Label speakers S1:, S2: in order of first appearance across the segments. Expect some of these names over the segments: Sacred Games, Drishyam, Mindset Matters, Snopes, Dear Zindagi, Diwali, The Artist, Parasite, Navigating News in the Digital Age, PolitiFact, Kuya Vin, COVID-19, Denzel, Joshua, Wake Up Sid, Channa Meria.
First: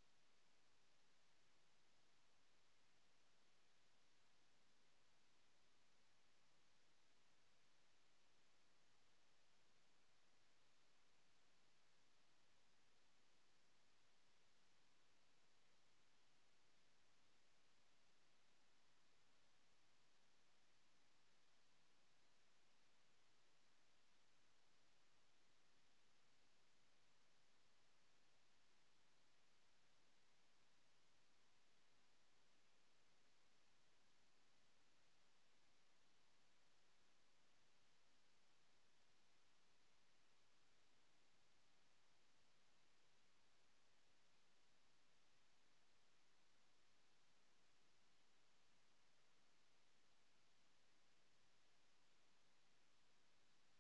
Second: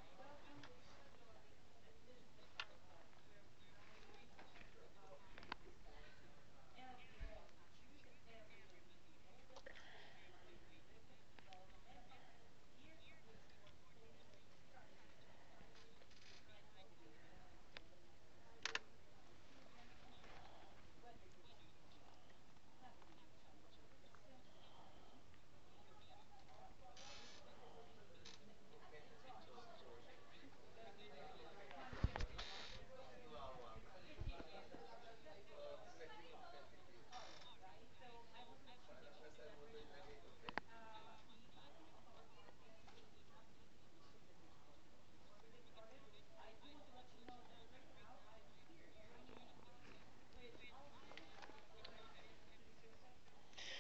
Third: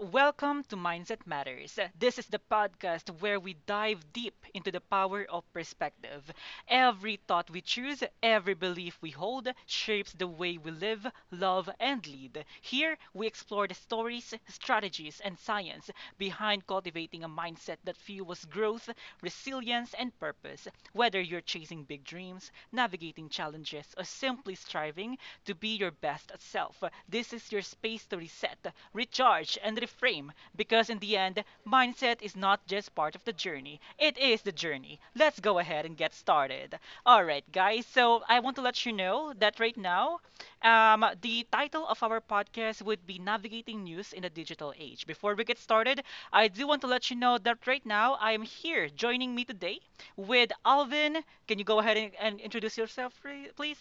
S1: Welcome to Mindset Matters. This is the podcast where we dive deep into the power of perspective. Every thought we choose, every belief we hold, shapes the way we live, love, and lead. Here, we explore the stories, strategies, and science behind cultivating a mindset that fuels growth, resilience, and purpose. Whether you're chasing big dreams, navigating challenges, or simply striving, to be your best self. This is your space to reset, recharge, and reframe because, in the end, mindset is not just part of the journey, it is the journey. Let's go ahead and get started. All right, guys, so I want to let you know that right now, the title of our podcast would be Navigating News in the Digital Age. Before we get started, I do want to let you know that right now I am here joining me today with Alvin. Can you go ahead and introduce yourself, please?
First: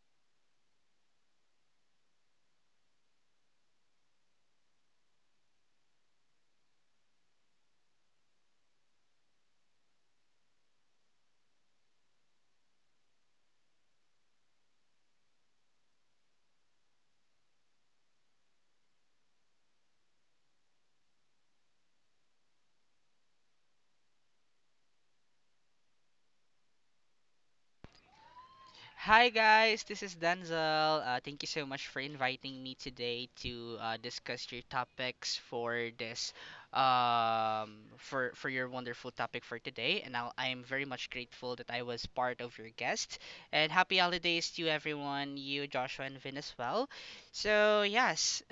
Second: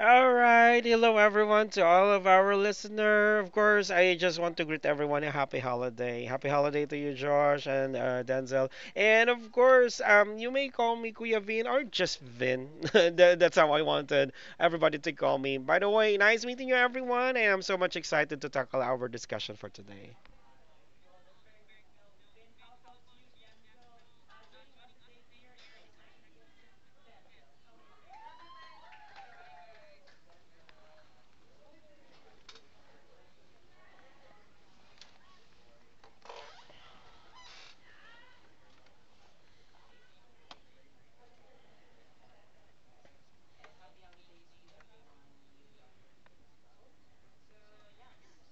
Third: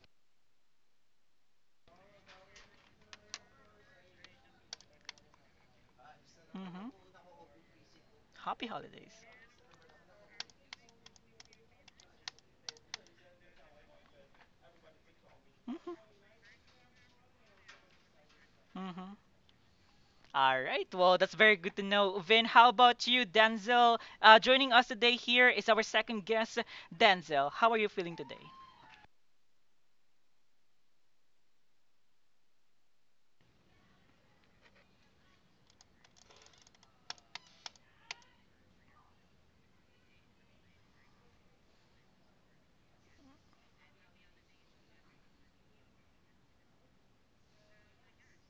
S2: All right, hello everyone to all of our listener. Of course, I just want to greet everyone a happy holiday. Happy holiday
S1: Hmm.
S2: to you, Josh and
S1: Happy
S2: Denzel.
S1: holidays.
S2: And of course, you may call me Kuya Vin or just Vin. That's how I wanted everybody to call me. By the
S1: Mhm,
S2: way, nice meeting you, everyone, and I'm so much excited to tackle our
S1: mhm.
S2: discussion for today.
S1: All right. Well, that's very good to know. Vin, how about you, Denzel? Joining us today here is our second guest, Denzel. How are you feeling today?
S3: Hi guys, this is Denzel. Thank you so much for inviting me today to discuss your topics for this for your wonderful topic for today. And I am very much grateful that I was part of your guest. And happy holidays to everyone, you Joshua and Vin as well. So yes.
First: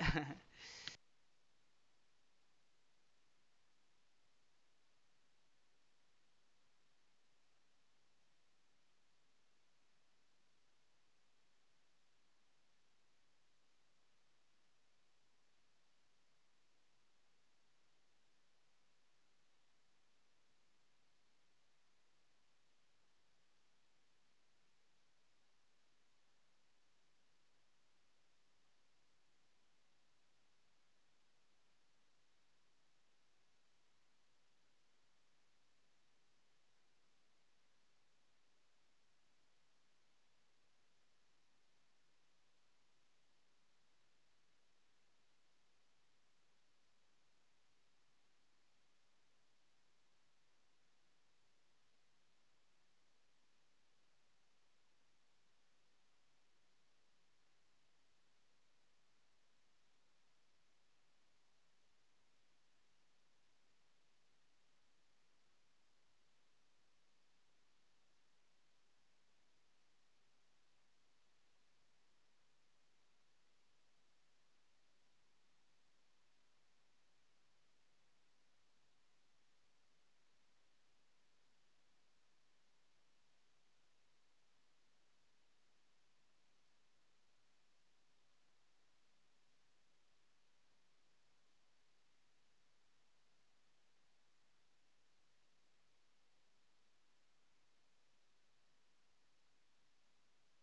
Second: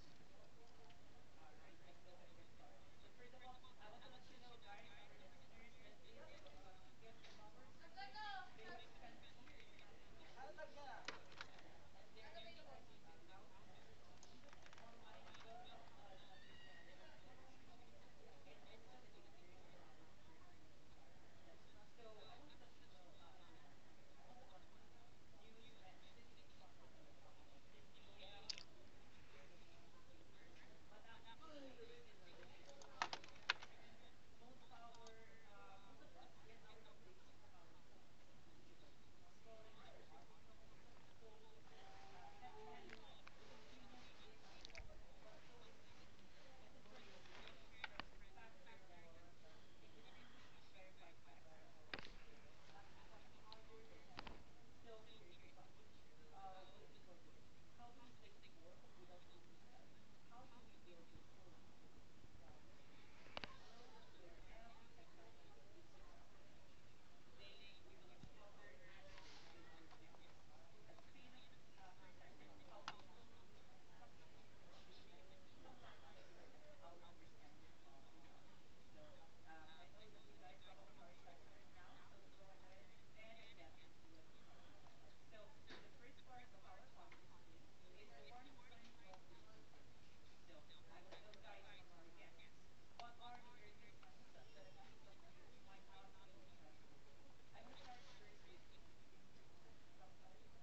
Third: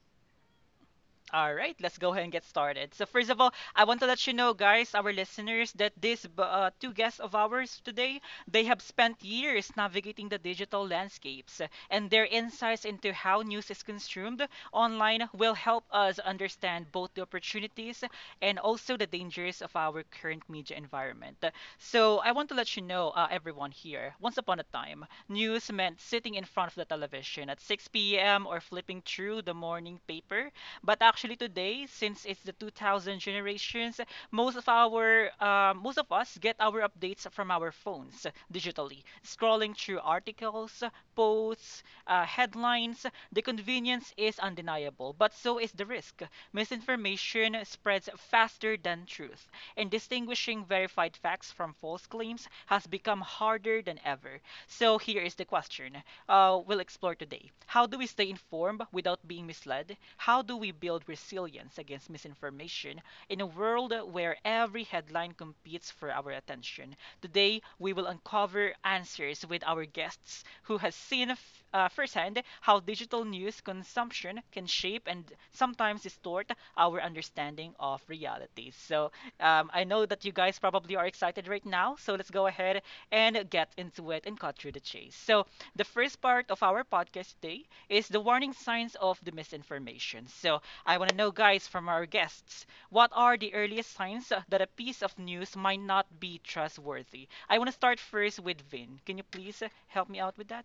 S1: All right, let's go ahead and get started. So, first of all, I want to let you know, guys, our listeners, that these two guests of ours today, they have spent years navigating the digital landscapes, and their insights into how news is consumed online will help us understand both the opportunities and also the dangers of our current media environment. So, I want to let you know, everyone here, once upon a time, news meant sitting in front of the television at 6 p.m. or flipping through the morning paper but actually today, since it's the 2000 generations, most of us get our updates from our phones digitally, scrolling through articles, posts, headlines. The convenience is undeniable, but so is the risk. Misinformation spreads faster than truth, and distinguishing verified facts from false claims has become harder than ever. So here is the question we'll explore today. How do we stay informed without being misled? How do we build resilience against misinformation in a world where every headline competes for our attention? Today, we will uncover answers with our guests who has seen firsthand how digital news consumption can shape and sometimes distort our understanding of reality. So, I know that you guys probably are excited right now, so let's go ahead and get into it and cut through the chase. So, the first part of our podcast today is the warning signs of the misinformation. So, I want to know, guys, from our guests, what are the earliest signs that a piece of news might not be trustworthy? I want to start first with Vin. Can you please help me out with that?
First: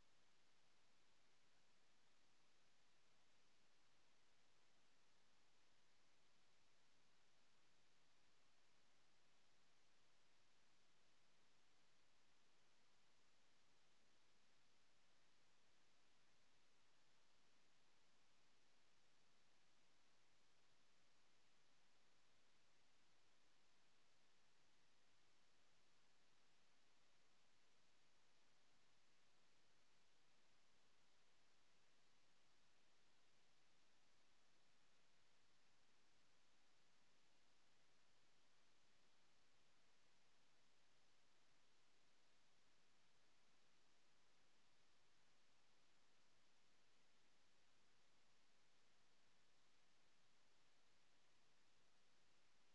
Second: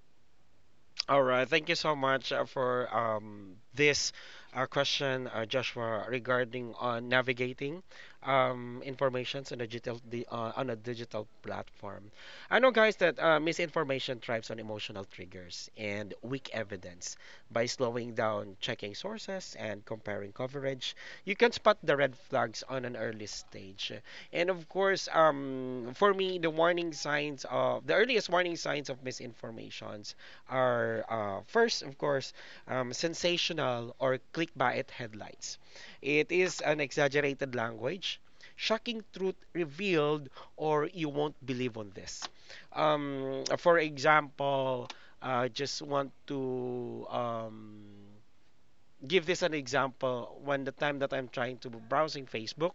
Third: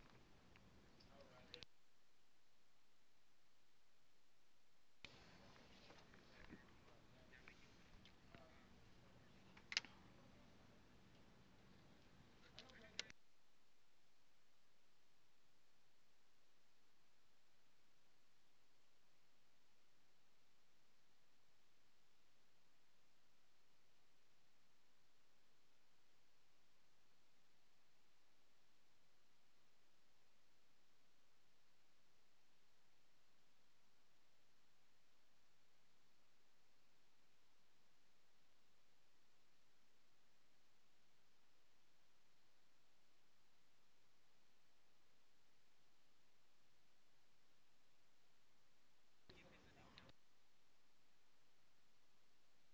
S2: All right, thank you so much for this question, Joshua, regarding on navigating informations on a on a digital platform. I know, guys, that misinformation thrives on emotional triggers and weak evidence. By slowing down, checking sources, and comparing coverage, you can spot the red flags on an early stage. And of course, for me, the warning signs of the earliest warning signs of misinformations are first, of course, sensational or clickbait headlines. It is an exaggerated language, shocking truth revealed, or you won't believe on this. For example, just want to give this an example. When the time that I'm trying to browsing Facebook,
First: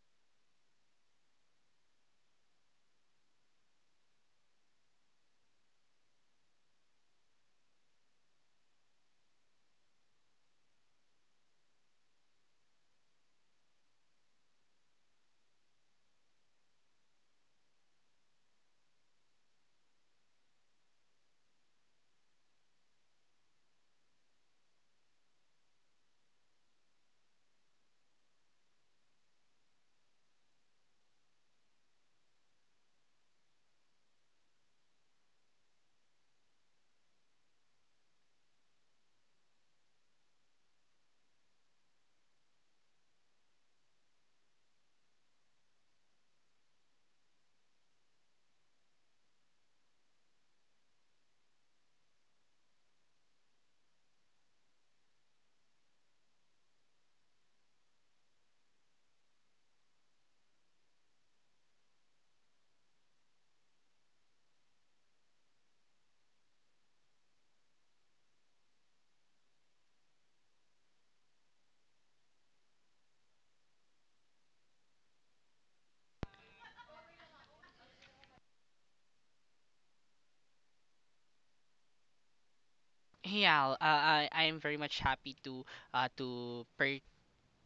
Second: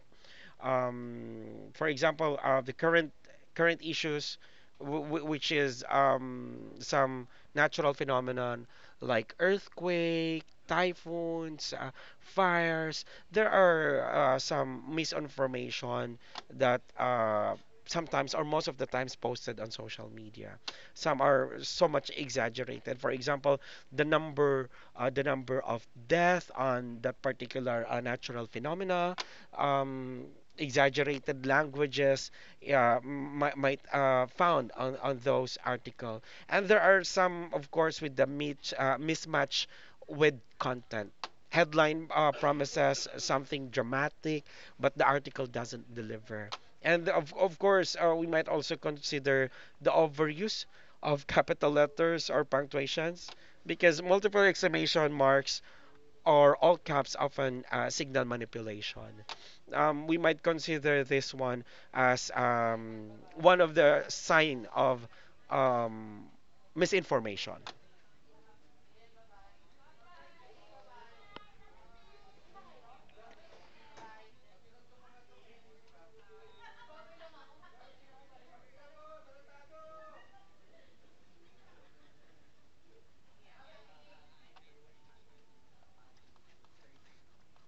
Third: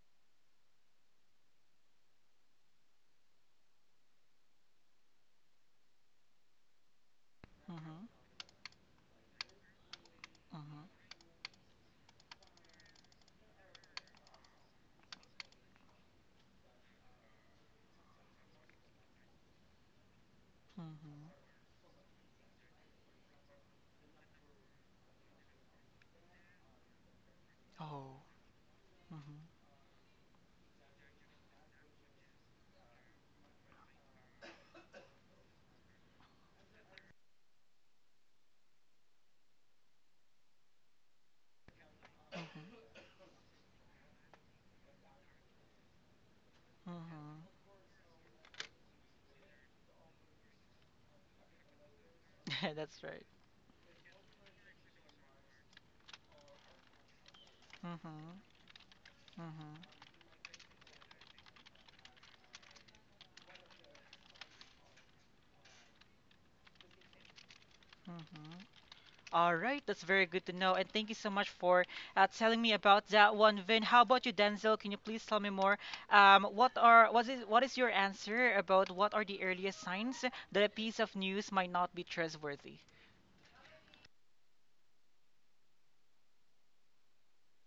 S2: um, for example, the current issues, which is some natural
S1: Mm-hmm.
S2: phenomenon like earthquake,
S1: Mm-hmm.
S2: typhoons, fires. There are some misinformation that sometimes or most of the times posted on social media. Some
S1: Mm-hmm.
S2: are so much exaggerated. For example, the number the number of death on that particular
S1: Oh.
S2: natural phenomena,
S1: Mm-hmm.
S2: um, exaggerated languages might found on those article, and there are some of course with the mismatch with content, headline
S1: Mm-hmm.
S2: promises something dramatic but the article doesn't deliver, and of, of
S1: Mm-hmm.
S2: course uh, we might also consider the overuse of capital letters or
S1: That's right.
S2: punctuations, because multiple exclamation marks or all caps often signal
S1: Mm-hmm.
S2: manipulation.
S1: Mm-hmm.
S2: We might consider this one as one of the sign of um, misinformation.
S1: Mm-hmm. All right, that's very good to know. And thank you so much for telling me about that one, Vin. How about you, Denzel? Can you please tell me more? What is your answer about what are the earliest signs that a piece of news might not be trustworthy?
S3: Yeah, I am very much happy to per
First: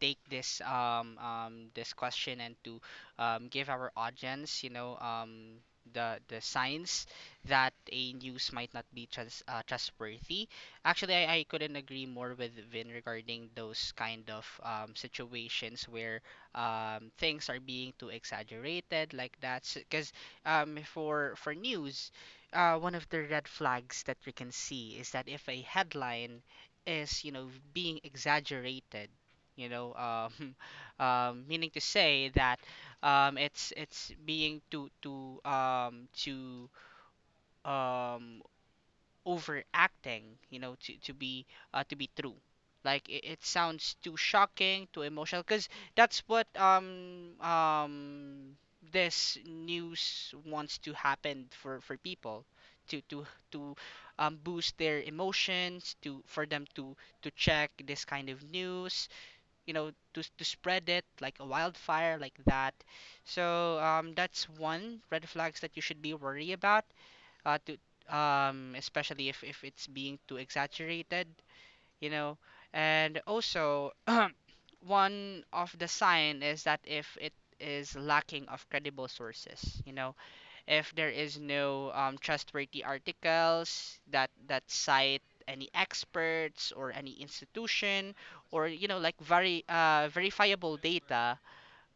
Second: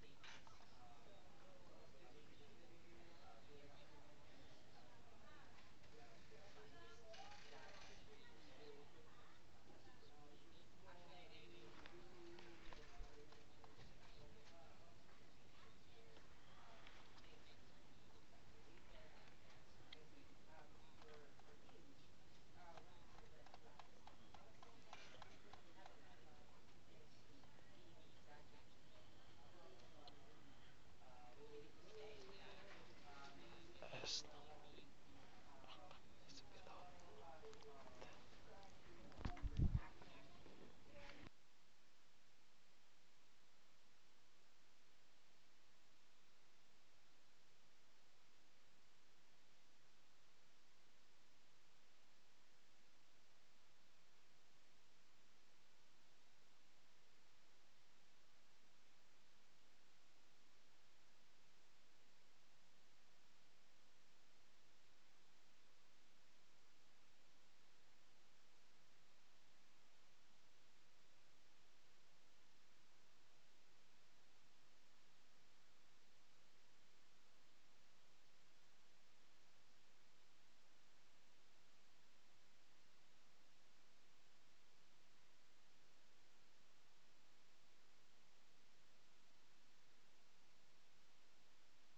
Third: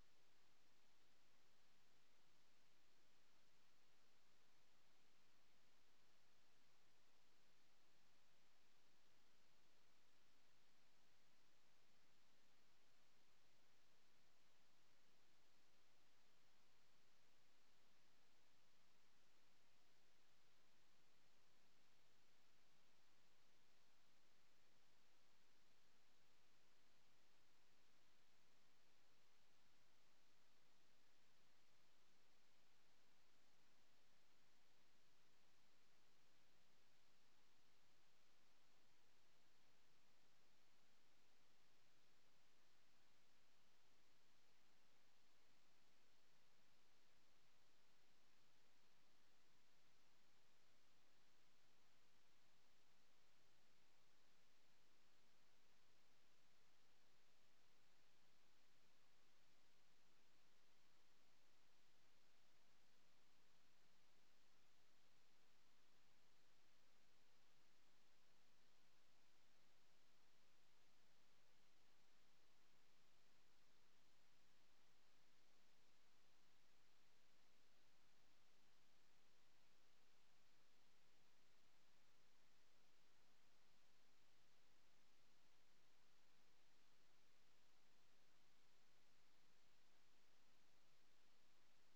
S3: take this this question and to give our audience, the signs that a news might not be trustworthy. Actually, I couldn't agree more with Vin regarding those kind of situations where things are being too exaggerated like that. Because for news, one of the red flags that we can see is that if a headline is, you know, being exaggerated, you know, meaning to say that it's being too um, overacting, you know, to be to be true, like it sounds too shocking, too emotional, because that's what this news wants to happen, for people to to to boost their emotions, to for them to check this kind of news, you know, to spread it like a wildfire, like that. So that's one red flags that you should be worried about, to especially if it's being too exaggerated, you know. And also one of the sign is that if it is lacking of credible sources, you know, if there is no trustworthy articles that cite any experts or any institution, or you know, like very verifiable data,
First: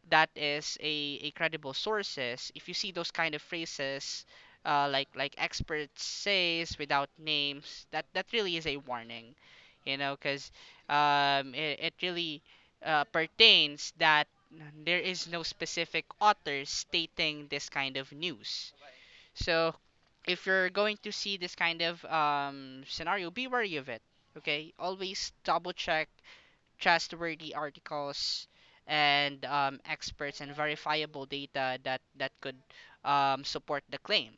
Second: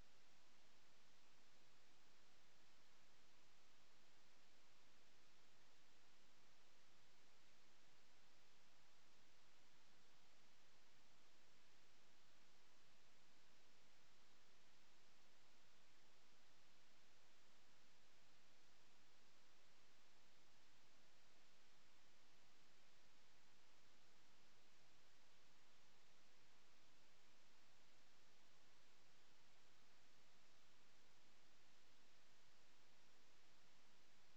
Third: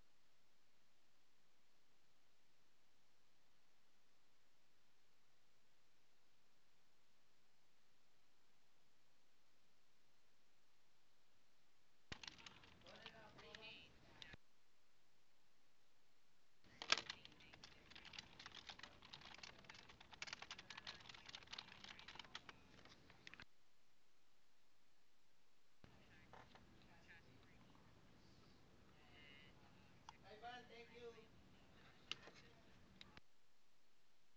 S3: that is a credible sources. If you see those kind of phrases like experts says without names, that really is a warning, you know, because it really pertains that there is no specific author stating this kind of news. So if you're going to see this kind of scenario, be wary of it. Okay, always double check trustworthy articles, and experts and verifiable data that could support the claim.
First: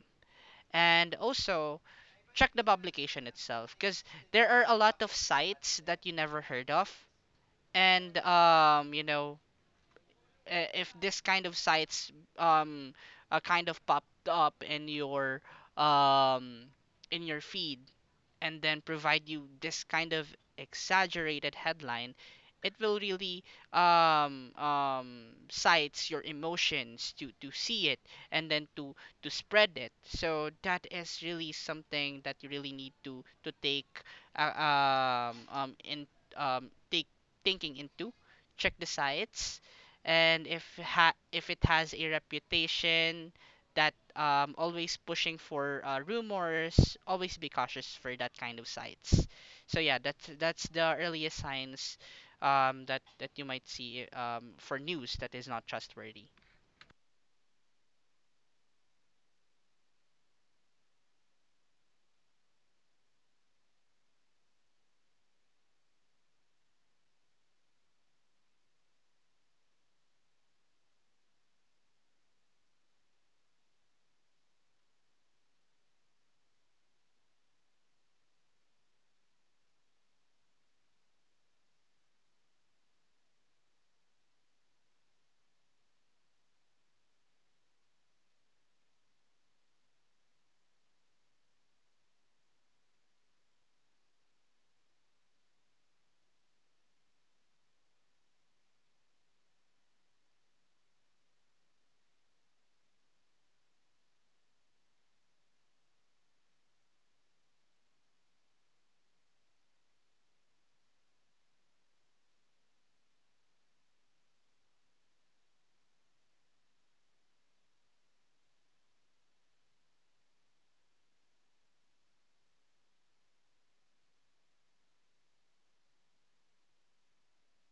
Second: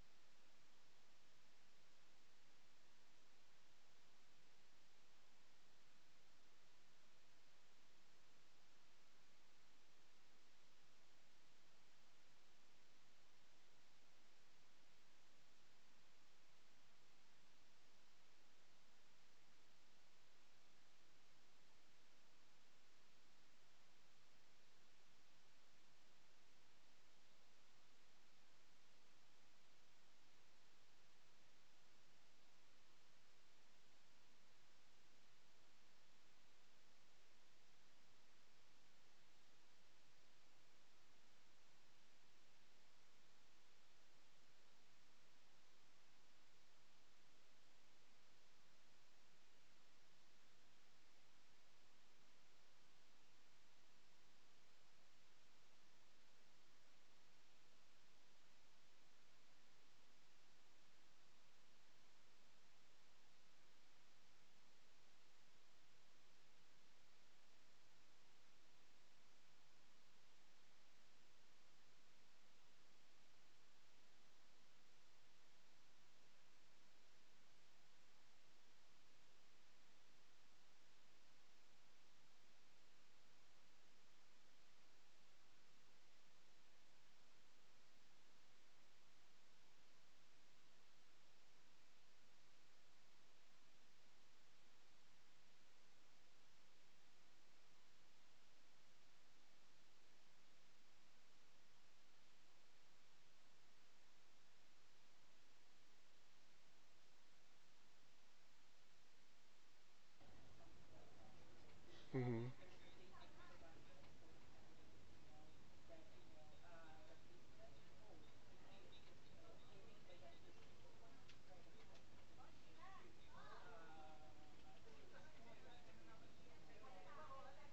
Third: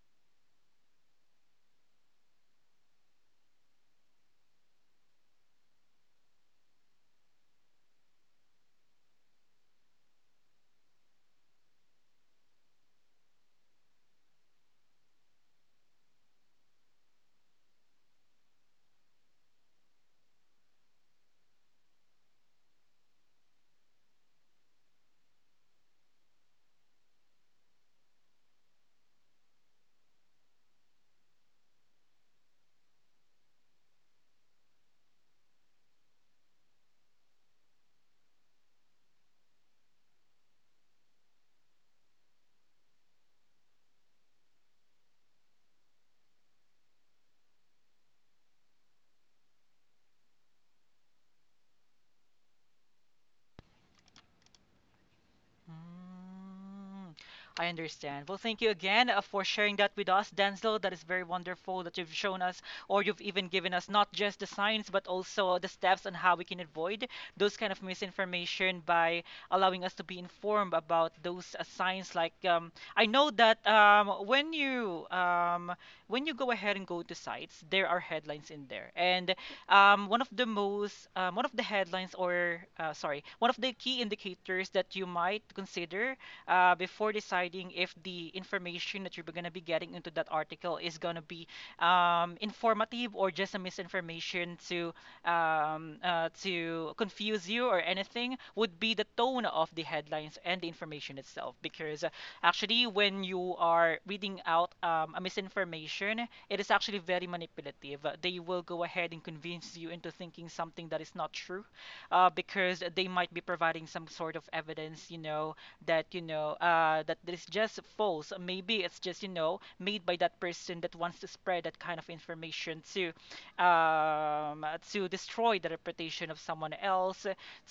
S3: And also check the publication itself, because there are a lot of sites that you never heard of, and you know, if this kind of sites um kind of popped up um in your feed, and then provide you this kind of exaggerated headline, it will really cites your emotions to see it, and then to spread it. So that is really something that you really need to take in take thinking into. Check the sites, and if it has a reputation that always pushing for rumors, always be cautious for that kind of sites. So yeah, that's the earliest signs that you might see for news that is not trustworthy.
S1: Mm, I understand. Well, thank you again for sharing that with us, Denzel. That is very wonderful that you've shown us, or you've even given us not just the signs, but also the steps on how we can avoid those kind of misinformation by allowing us to be informed about those signs. Like, I know that when you go ahead and go to sites, there are headlines in there, and one of the headlines or sorry one of the key indicators that you might consider before deciding if the information that you're going to be getting into that article is going to be informative or just a misinformation to confuse you or anything would be the tone of the headlines and the information itself. Because actually, when you are reading out a misinformation, it is actually very manipulative. They will go ahead and convince you into thinking something that is not true
S2: Mhm.
S1: because they might be providing some sort of evidence, you know, that that this just false. Maybe it's just you know made by that person that wants to spread that kind of information to destroy the reputation of someone else,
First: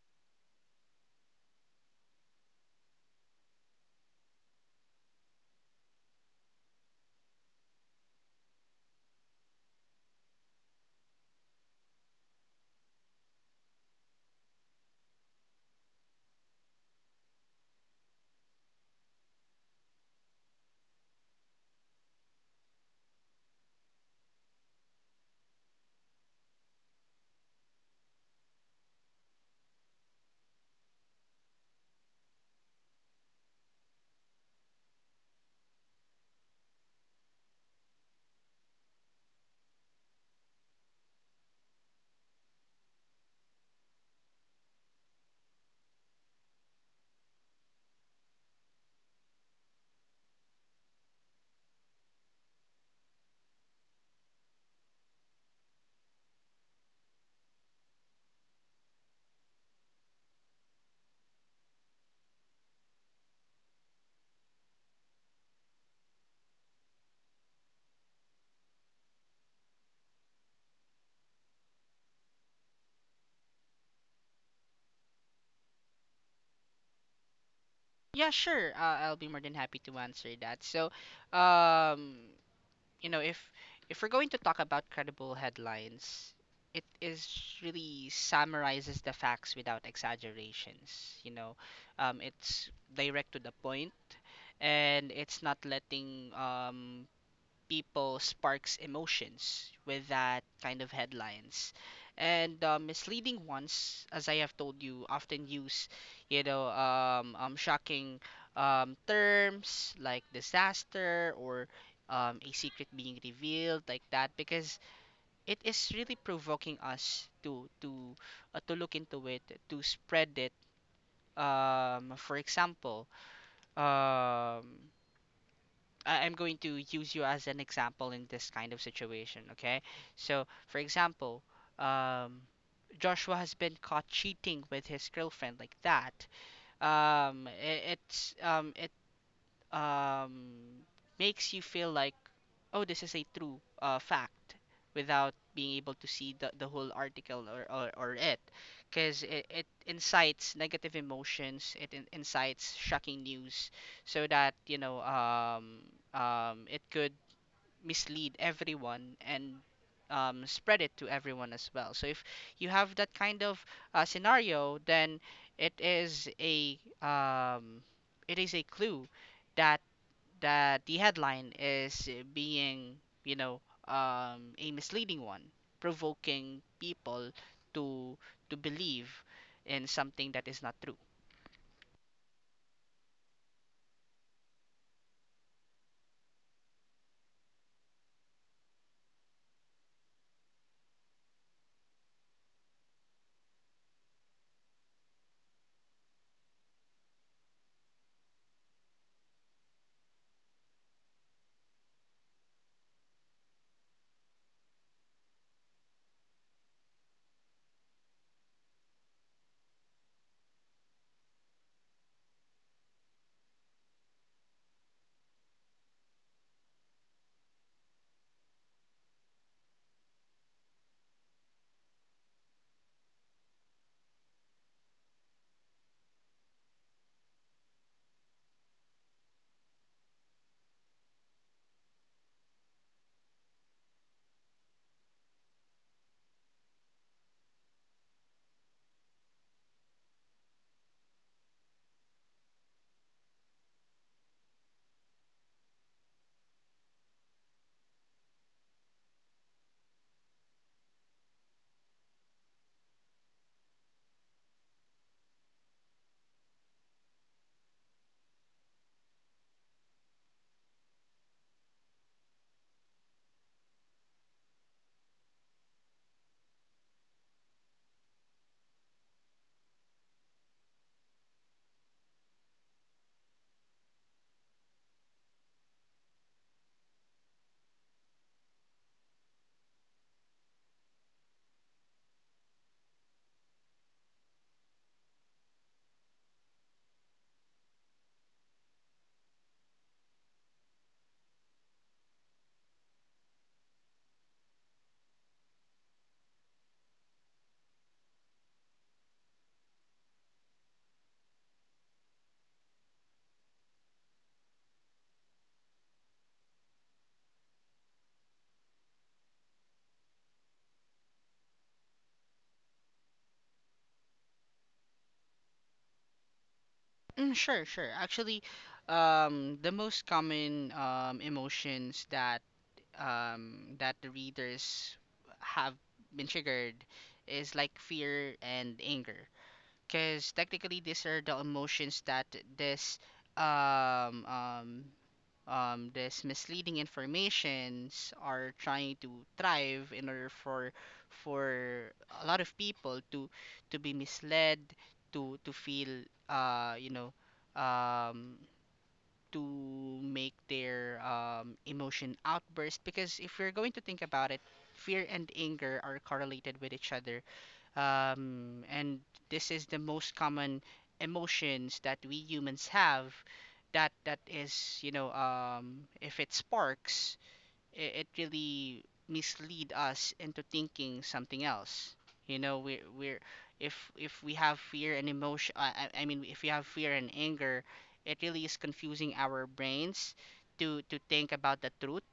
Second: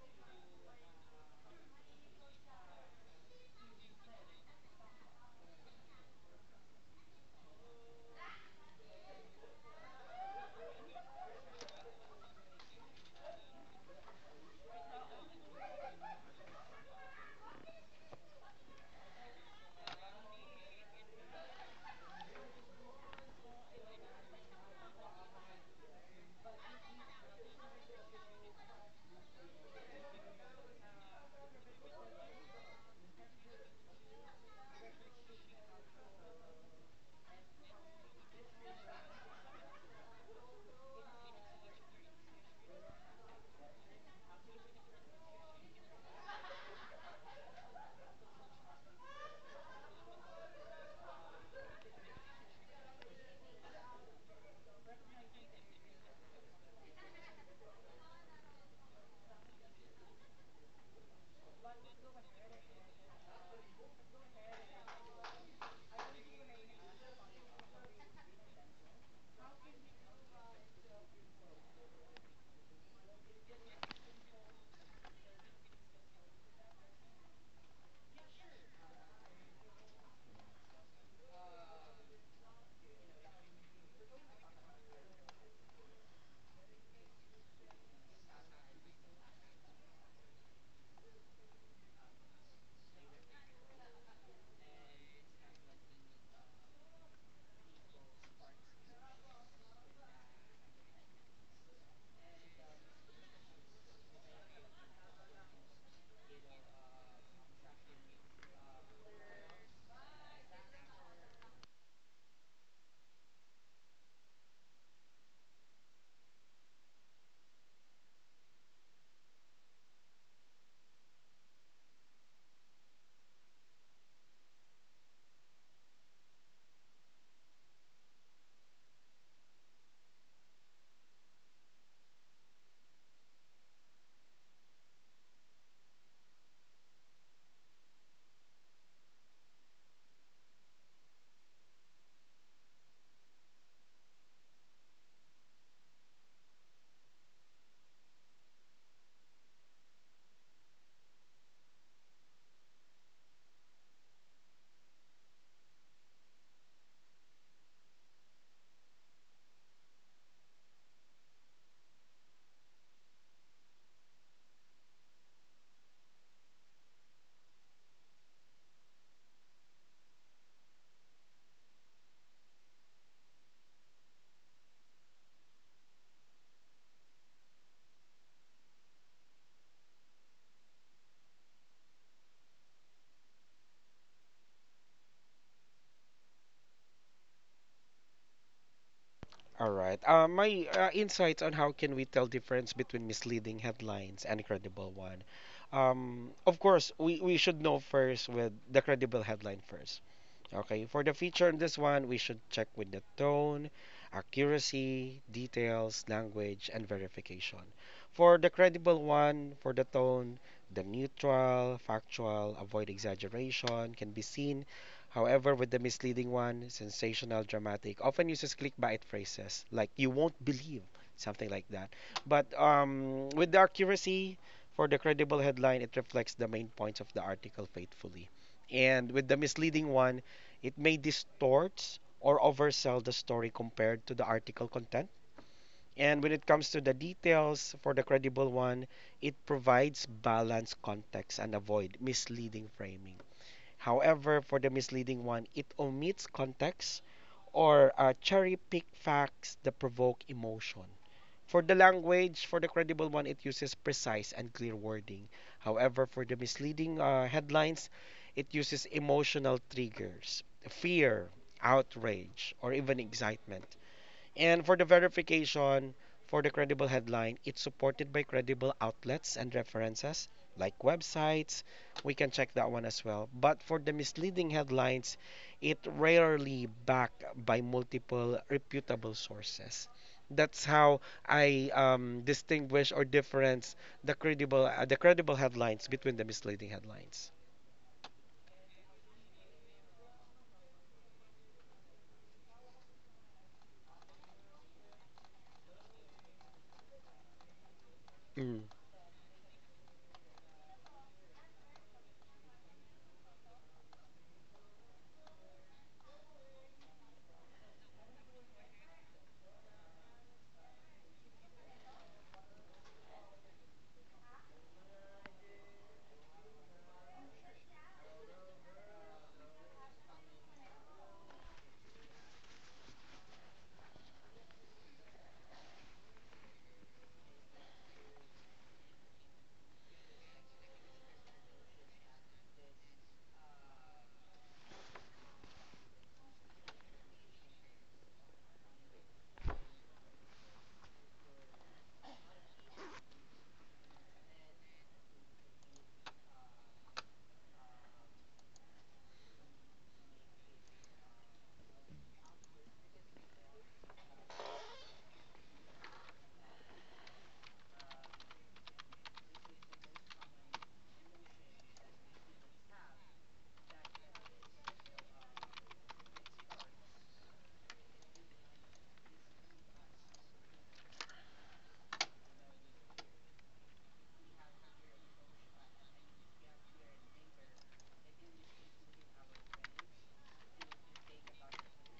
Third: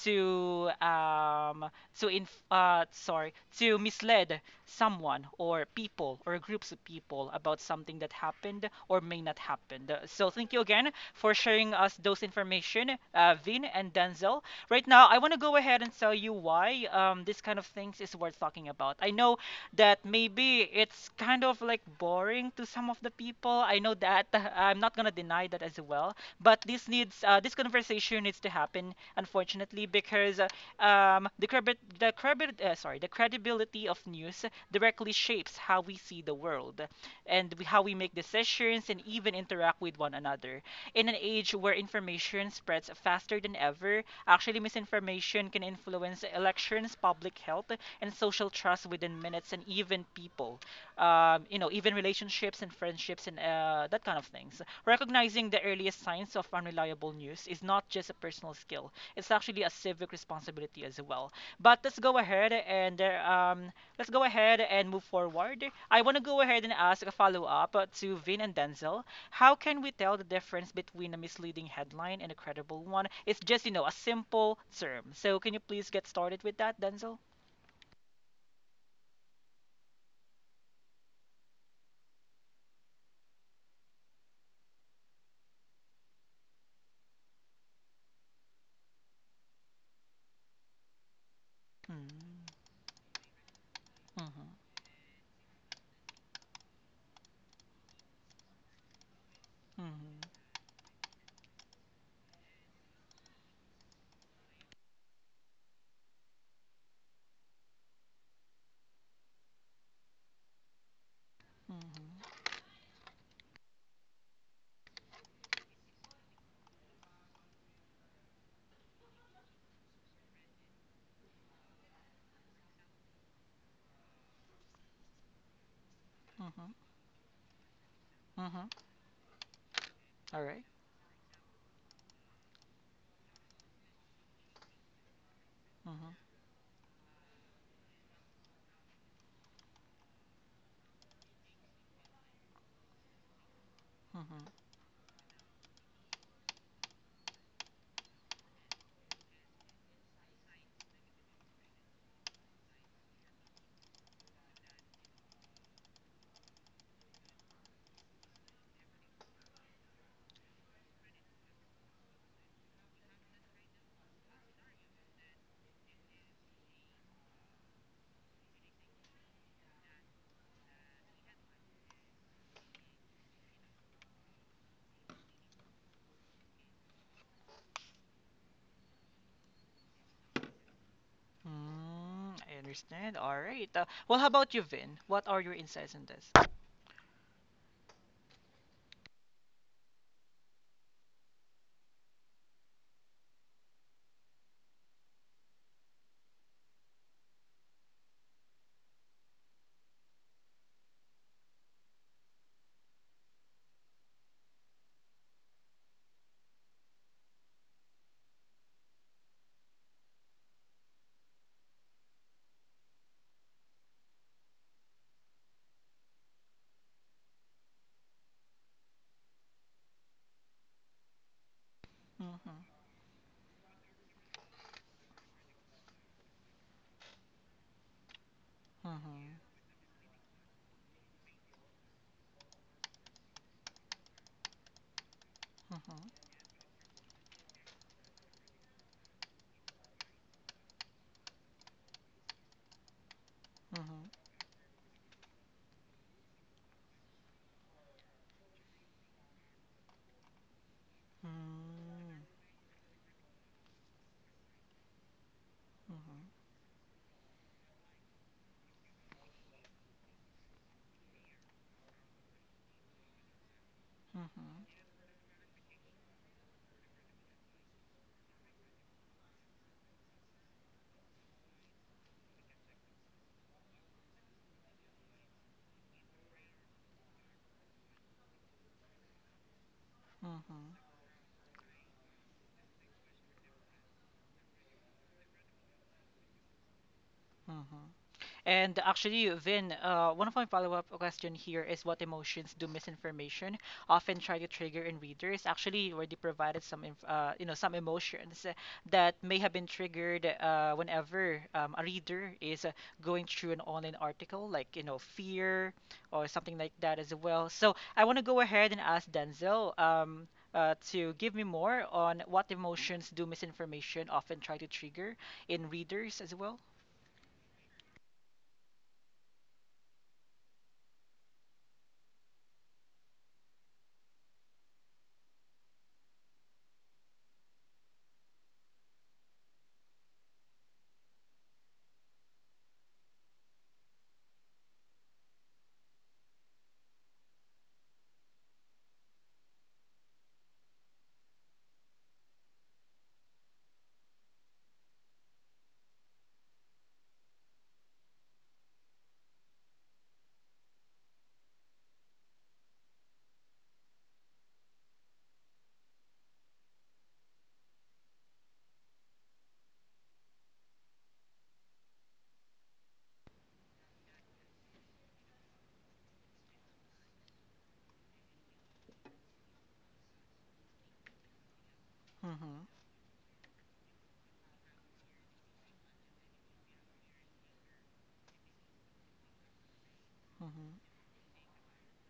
S1: to um, to inf- sorry to mislead someone or people or groups of people about something that happened or may not happen. So thank you again for sharing us those information, Vin and Denzel. Right now, I want to go ahead and tell you why this kind of things is worth talking about. I know that maybe it's kind of like boring to some of the people. I know that I'm not gonna deny that as well. But this conversation needs to happen, unfortunately, because the credibility of news directly shapes how we see the world and how we make decisions and even interact with one another. In an age where information spreads faster than ever, actually, misinformation can influence elections, public health, and social trust within minutes and even people you know, even relationships and friendships and that kind of things. Recognizing the earliest signs of unreliable news is not just a personal skill, it's actually a civic responsibility as well. But let's go ahead and move forward. I want to go ahead and ask a follow up to Vin and Denzel. How can we tell the difference between a misleading headline and a credible one? It's just you know a simple term. So can you please get started with that, Denzel?
S3: Yeah, sure. I'll be more than happy to answer that. So, um, you know, if we're going to talk about credible headlines, it is really summarizes the facts without exaggerations. You know,
S1: Mm.
S3: it's direct to the point,
S1: Mhm.
S3: and it's not letting people sparks emotions with
S1: Mhm.
S3: that kind of headlines. And misleading ones, as I have told you, often use, you know, shocking terms, like disaster, or
S1: Mhm.
S3: a secret being revealed, like that, because it is really provoking us to to look into it, to spread it. For example, um, I'm going
S1: Mhm.
S3: to use you as an example in this
S1: Mhm.
S3: kind of situation, okay?
S1: All
S3: So,
S1: right.
S3: for example, um, Joshua has been caught cheating with his girlfriend, like
S1: Mhm.
S3: that. It's it um, makes you feel like, oh, this is a true
S1: Mhm.
S3: fact, without being able to see the whole article, or it. Because it incites negative emotions, it incites shocking news, so that, you know, it could mislead everyone, and spread it to everyone as well. So if you have that kind of scenario, then it is a um, it is a clue that the headline is being, you know, a misleading one, provoking people to to believe in something that is not true.
S1: Mm, I understand. All right. Well, how about you, Vin? What are your insights on this?
S2: All right. My insights on how can we tell difference between misleading headlines and credible one. Of course, we should know first with the credible headline first. Okay, for the feature in this one, we should check with the tone, accuracy, details, language, and verification. For the credible one, for the tone, the neutral, factual, avoid exaggeration can be seen. However, with the misleading one, sensational, dramatic, often uses clickbait phrases like you won't believe, something like that. But
S1: Mhm.
S2: with the accuracy, for the credible headline, it reflects the main points of the article faithfully. And with the
S1: Mhm.
S2: misleading one, it may distort or oversell the story compared to the article content.
S1: Mhm.
S2: And when it comes to the details for the credible one, it provides balanced context and avoid misleading framing.
S1: Mhm.
S2: However, for the misleading one, it omits context or cherry pick facts that provoke emotion. For the
S1: Mhm.
S2: language, for the credible one, it uses precise and clear wording. However, for
S1: Mhm.
S2: the misleading headlines, it uses emotional triggers, fear, outrage, or even excitement. And
S1: Mhm.
S2: for the verification for the credible headline, it's supported by credible outlets and references like websites. We can check that one as well. But for the misleading headlines, it rarely backed by multiple reputable sources. That's
S1: Mhm.
S2: how I distinguish or difference the credible headlines between the misleading headlines.
S1: Mhm. And actually, Vin, one of my follow-up question here is what emotions do misinformation often try to trigger in readers? Actually, you already provided some, inf you know, some emotions
S2: Mm.
S1: that may have been triggered whenever a reader is going through an online article, like, you know, fear or something like that as well. So I want to go ahead and ask Denzel to give me more on what emotions do misinformation often try to trigger in readers as well.
S3: Mm, sure, sure. Actually, the most common emotions that the readers have been triggered is like fear and anger. Because technically, these are the emotions that this um, um, this misleading informations are trying to thrive, in order for for a lot of people to be misled, to feel, you know, um, to make their emotion outburst, because if you're going to think about it, fear and anger are correlated with each other. And this is the most common emotions that we humans have, that is, you know, if it sparks, it really mislead us into thinking something else. You know,
S1: Hmm.
S3: we we're if we have fear and emotion, I mean, if we have fear and anger, it really is confusing our brains
S1: Hmm.
S3: to think about the truth.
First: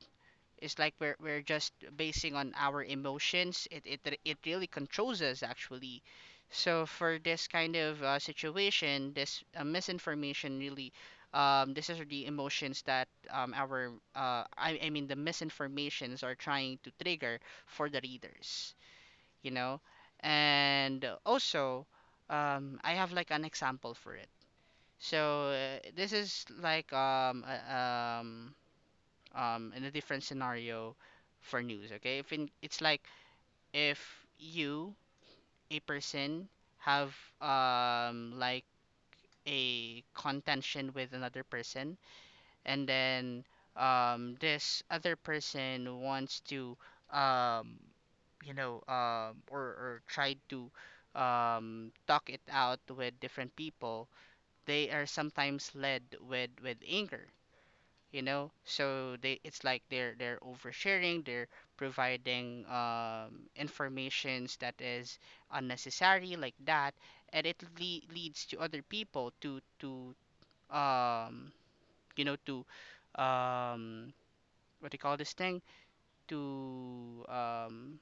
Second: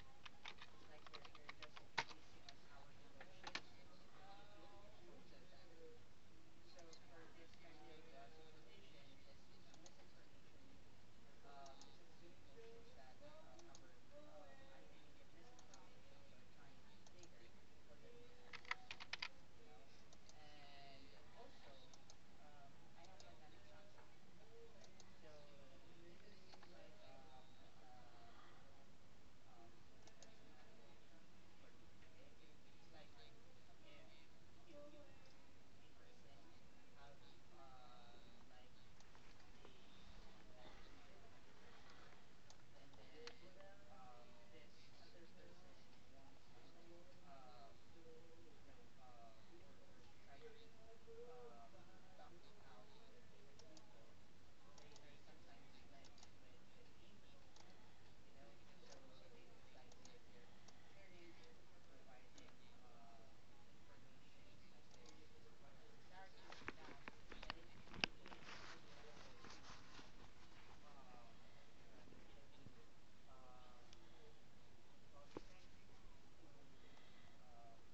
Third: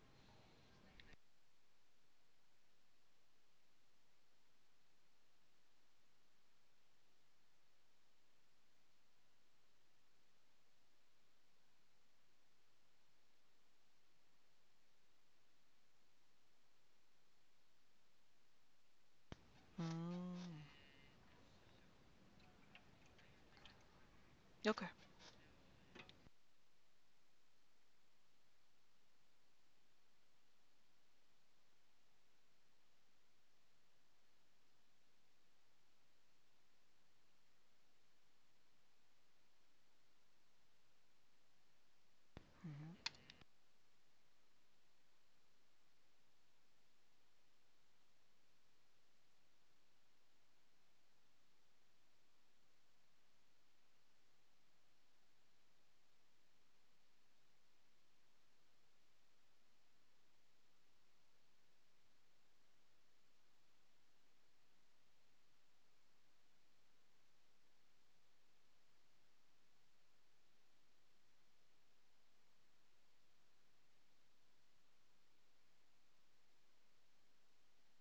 S3: It's like we're just basing on our emotions. It really controls us, actually. So for this kind of situation, this misinformation really, this is the emotions that our I mean the misinformations are trying to trigger for the readers, you know.
S1: Mm.
S3: And also, I have like an example for it.
S1: Okay.
S3: So this is like um in a different scenario for news. Okay, if in, it's like if you, a person, have like a contention with another person, and
S1: Mhm.
S3: then this other person wants to um you know, or try to talk it out with different people, they are sometimes led with anger, you know. So they it's like they're oversharing, they're providing informations that is unnecessary, like that, and it leads to other people um to um what do you call this thing, to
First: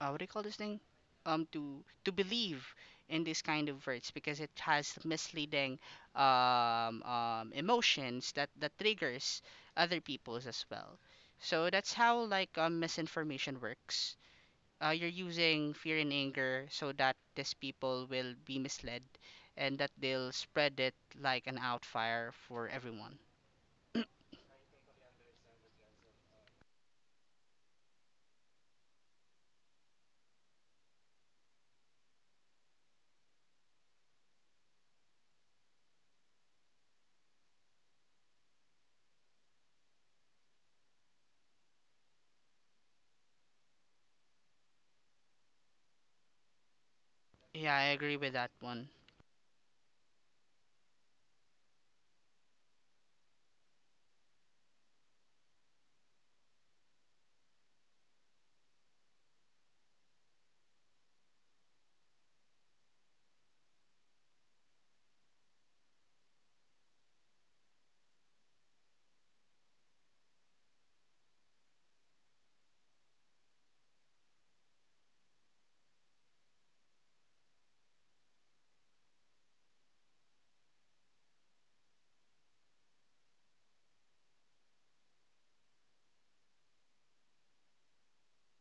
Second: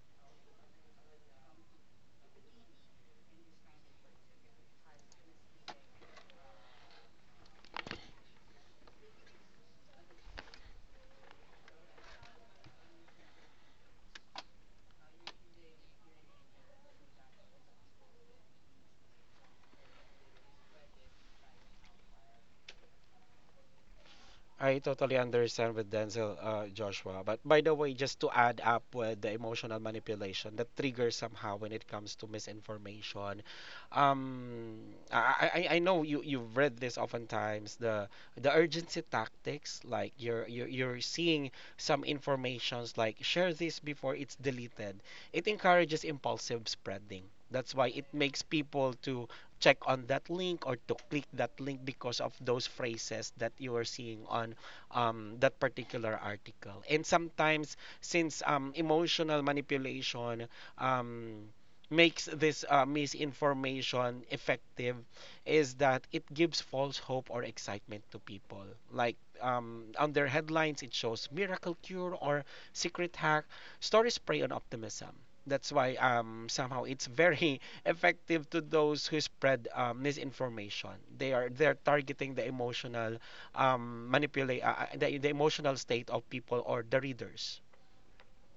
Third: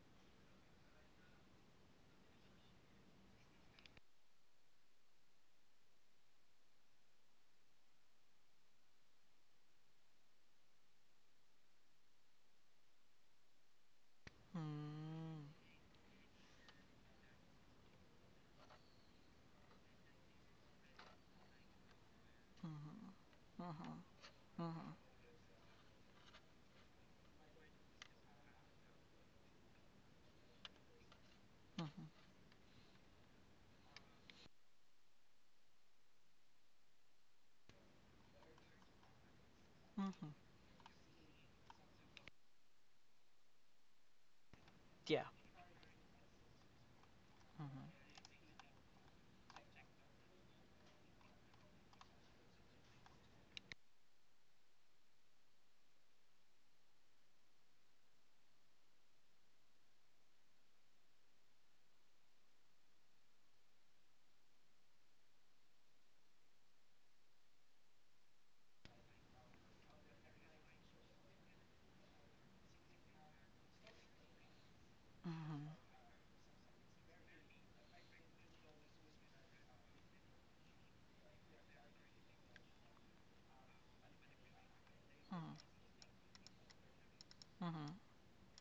S3: what do you call this thing? To believe in this kind of words, because it has misleading emotions that triggers other people's as well. So that's how, like, misinformation works. You're
S1: Mm.
S3: using fear and anger so that these people will be misled, and that they'll spread it like an outfire for
S1: Mhm.
S3: everyone.
S1: Mhm.
S2: I
S1: Mhm.
S2: totally understand with Denzel, Joshua. But by the way, just to add up with the emotional manipulation, the trigger somehow when it
S1: Mhm.
S2: comes to misinformation. Um, I know you've read this oftentimes, the urgency tactics, like
S1: Mhm.
S2: you're seeing some informations like share this before it's deleted.
S1: Yeah.
S2: It encourages impulsive spreading.
S3: Yeah,
S2: That's
S3: I
S1: Mhm.
S2: why it
S3: agree with
S2: makes
S3: that one.
S2: people to check on that link or to click that link because of those phrases that you are seeing on that particular article. And sometimes, since emotional manipulation um, makes this misinformation effective, is that it gives false hope or excitement to people. Like on their headlines, it shows miracle cure or secret hack. Stories prey on optimism.
S1: Mhm.
S2: That's why somehow it's very effective to those who spread misinformation. They're targeting the emotional manipulate the
S1: Mhm.
S2: emotional state of people or the readers.
S1: Mhm.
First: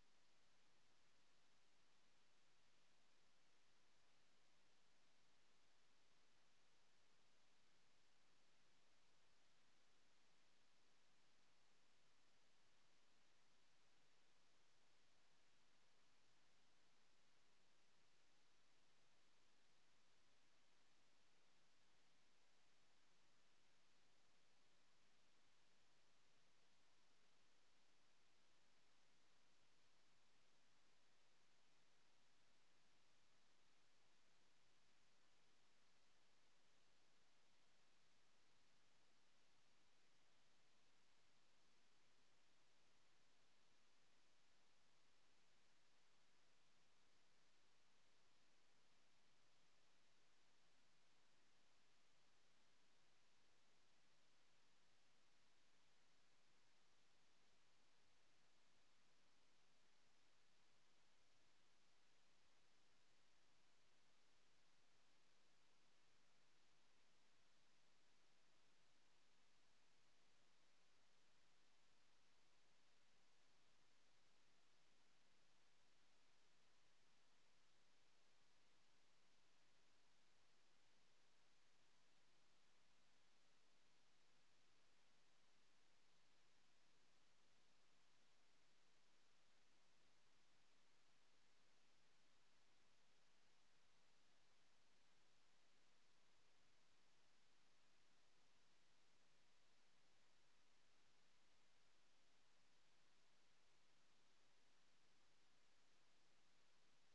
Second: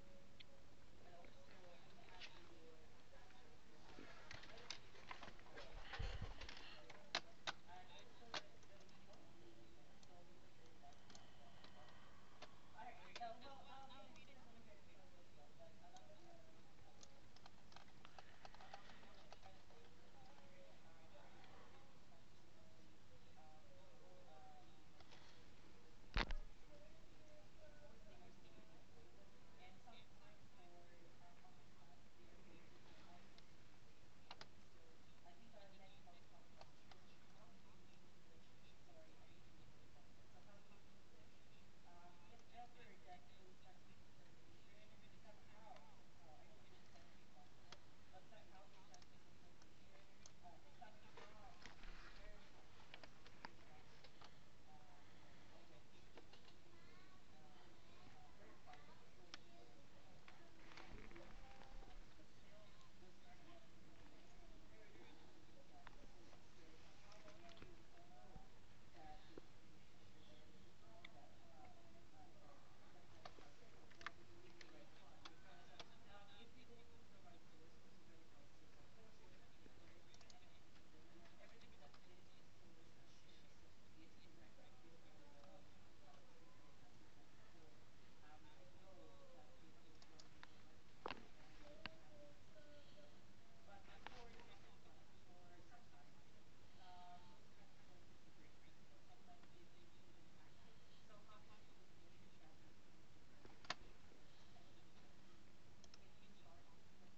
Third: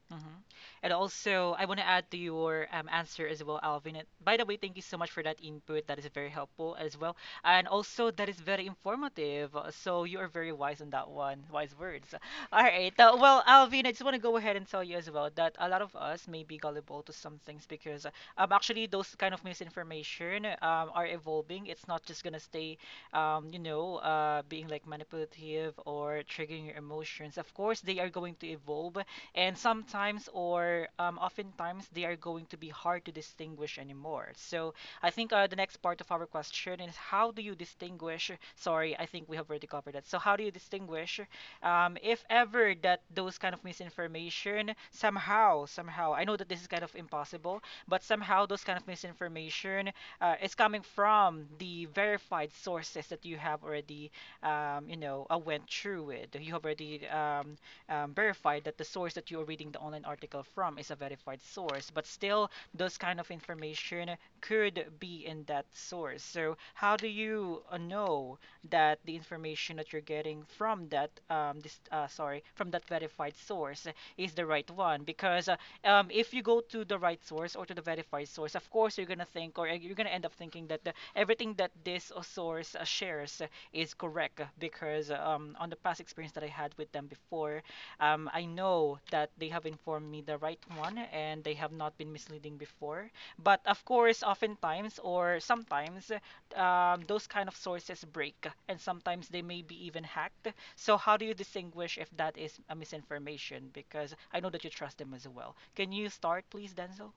S1: Hmm. And also, I want to add to your answer as well, Alvin. And by the way, thank you so much for that input. That is very helpful as well. And also, that is very informative. So, you are very wise on that one. Wise words. All right. Well, Alvin, I just want to go ahead and tell you as well that a lot of us may be gullible to some things because actually, those kind of misinformation are evolving. It's not just going to stay, you know, being like manipulative or triggering your emotions. Of course, they are going to evolve and sometimes or oftentimes they are going to be hard to distinguish anymore. So I think the next part of our question is how do you distinguish? Sorry, I think we have already covered that. So how do you distinguish if ever that those kind of misinformation somehow I know that this is kind of impossible, but somehow those kind of misinformation is coming from the verified sources that you have already went through with. You have already verified that the source that you're reading the online article from is a verified source, but still, those kind of information could be in that source. So, how do you know that the information that you're getting from that this sorry from that verified source is the right one? Because if you go to the right source or to the verified source, of course you're gonna think or you're gonna end up thinking that the, everything that this source shares is correct because on the past experience that I had with them before, I know that they have informed me the right one and they have not been misleading before. But of course, oftentimes or sometimes, those kind of sources break and sometimes they may be even hacked. So, how do you distinguish if that is a misinformation? Because I know that you trust them as well. Can you start, please, Denzel?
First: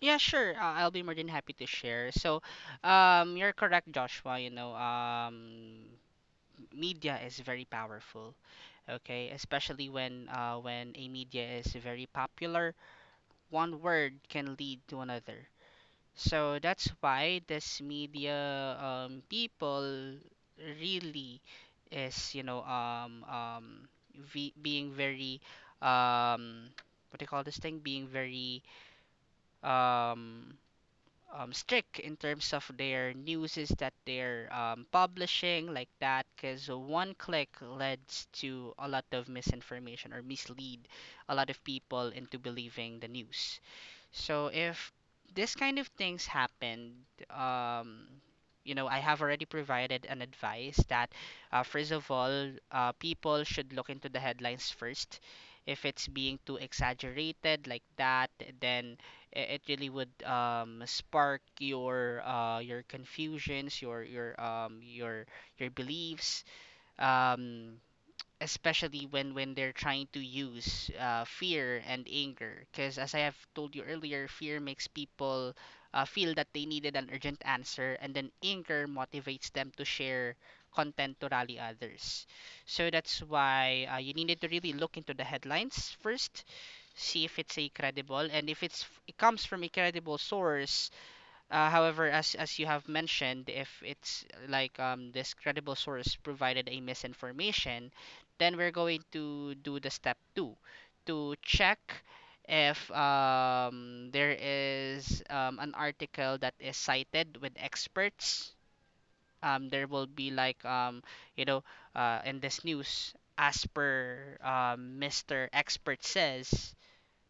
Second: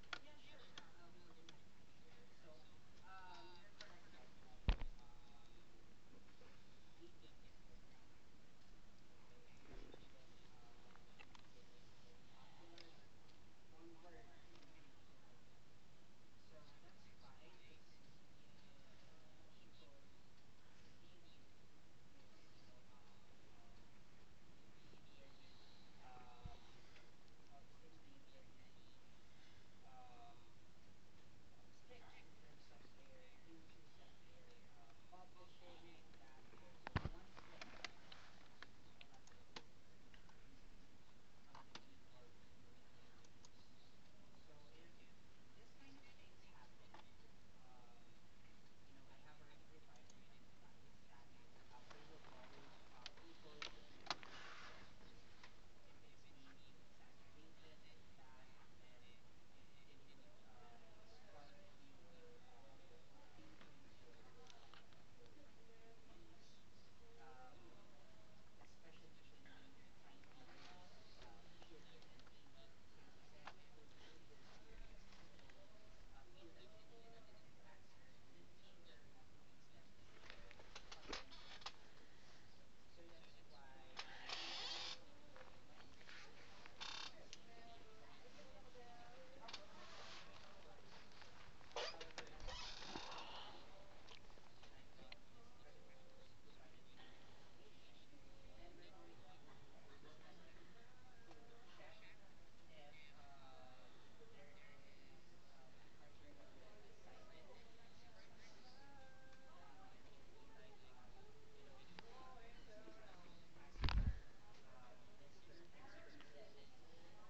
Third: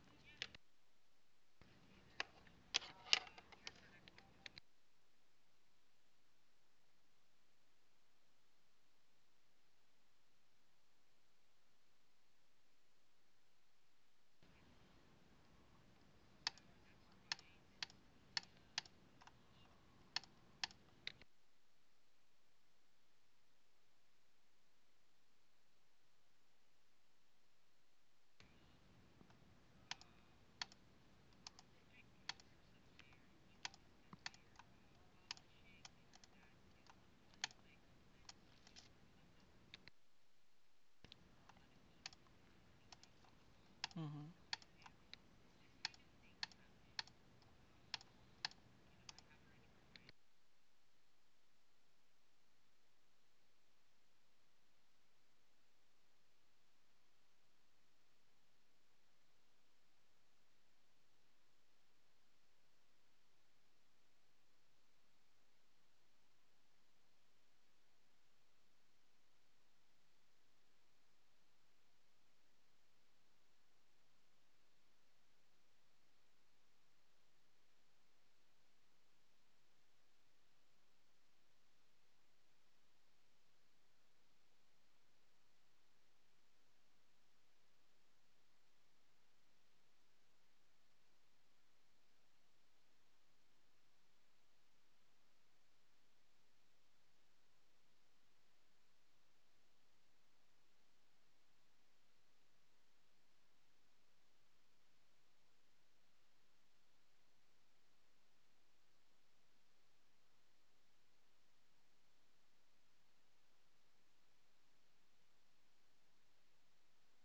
S3: Yeah, sure. I'll be more than happy to share. So, you're correct, Joshua. You know, media is very powerful. Okay, especially when a media is very popular, one word can lead to another. So that's why this media people really is, you know, ve being very um, what do you call this thing? Being very um, strict in terms of their news, is that they're publishing like that, because one click leads to a lot of misinformation, or mislead a lot of people into believing the news. So
S1: Mm-hmm.
S3: if this kind of things happened, um, you know, I have already provided an advice that, first of all, people should look into the headlines first. If it's being too exaggerated like that, then it really would spark your confusions, your beliefs. Um, Especially when they're trying to use fear and anger, because as I have told you earlier, fear makes people feel that they needed an urgent answer, and then anger motivates them to share content, to rally others. So that's why you needed to really look into the headlines first, see if it's a credible, and if it's it comes from a credible source. However, as you have mentioned, if it's like, this credible source provided a misinformation, then we're going to do the step two, to check if there is an article that is cited with experts. There will be like, you know, in this news, as per Mr. Expert says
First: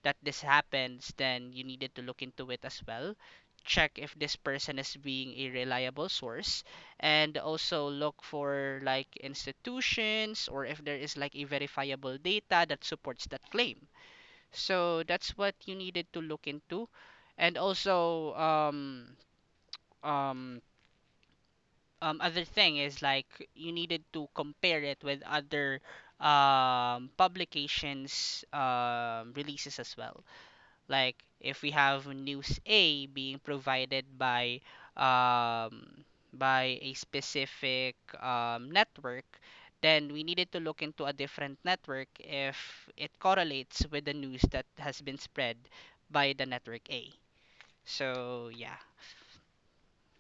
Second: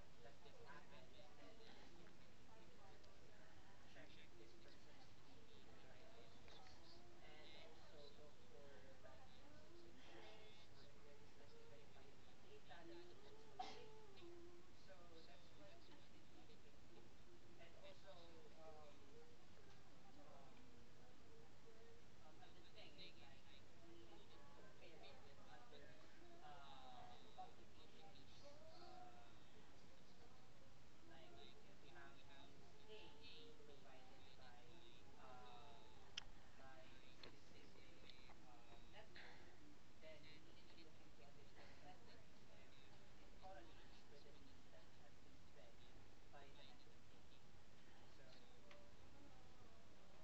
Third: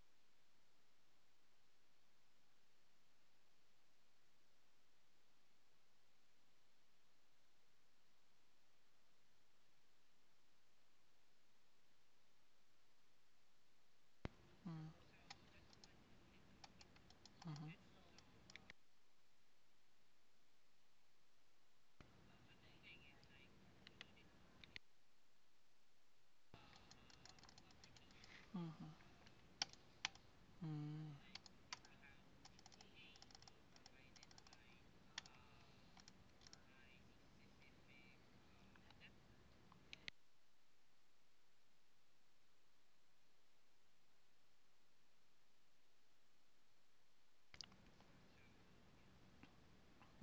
S3: that this happens, then you needed to look into it as well. Check if this person is being a reliable source, and also look for like institutions, or if there is like a verifiable data that supports that claim. So that's what you needed to look into. And
S1: Mm-hmm.
S3: also, um, other thing is like you needed to compare it with other publications
S1: Mm-hmm.
S3: releases as well. Like
S1: Mm-hmm.
S3: if we have news A being provided um, by a specific network, then we needed to look into a different network if it correlates with the news that has been spread by the network A. So yeah,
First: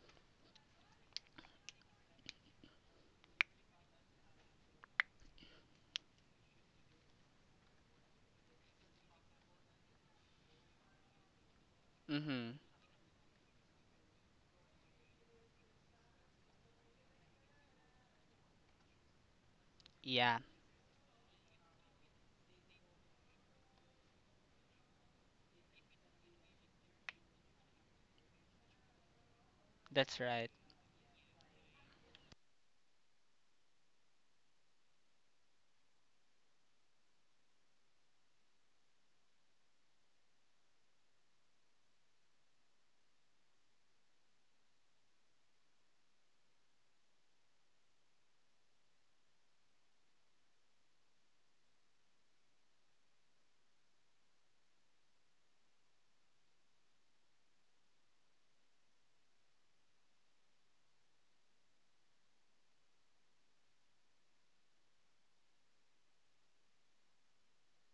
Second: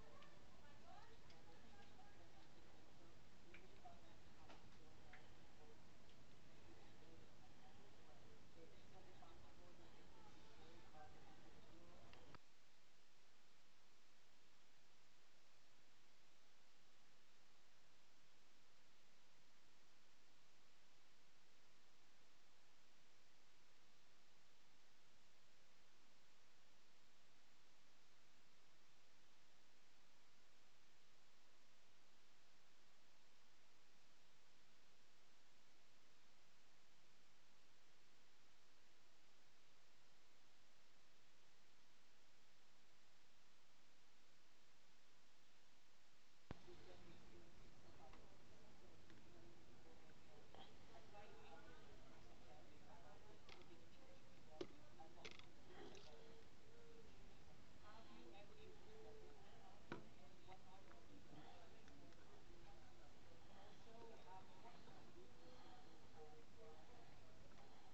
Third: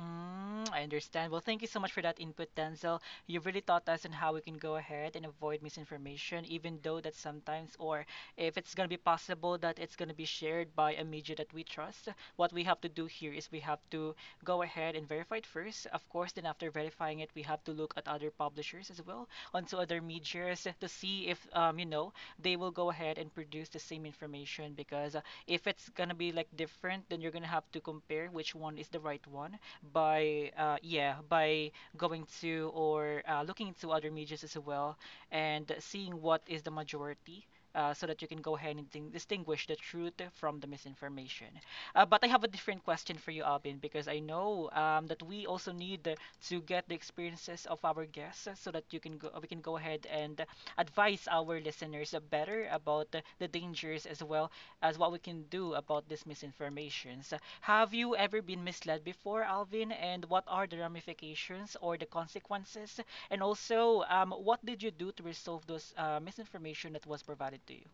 S1: Mm, I understand. Well, thank you so much for that input, Denzel. You've really taught us on how we can go ahead and avoid misinformation, even though that sometimes, or if it's going to be possible that it's going to be shared by a media that we trust, what
S3: mm-hmm.
S1: we have to do here is we have to go ahead and verify it first. Of course, then after verifying it, we have to look at other publishers as well, onto other
S3: Yeah,
S1: medias to see if, you know, they will go ahead and produce the same information because if it's going to be like different, then you're going to have to compare which one is the right one
S3: that's right.
S1: by yeah by going to or looking into other medias as well and seeing what is the majority, so that you can go ahead and distinguish the truth from the misinformation. But I have a different question for you, Alvin, because I know that we also need to get the experiences of our guests so that we can go ahead and advise our listeners better about the dangers as well as what we can do about these misinformations. Have you ever been misled before, Alvin? And what are the ramifications or the consequences? And also, what did you do to resolve those misinformation that was provided to you?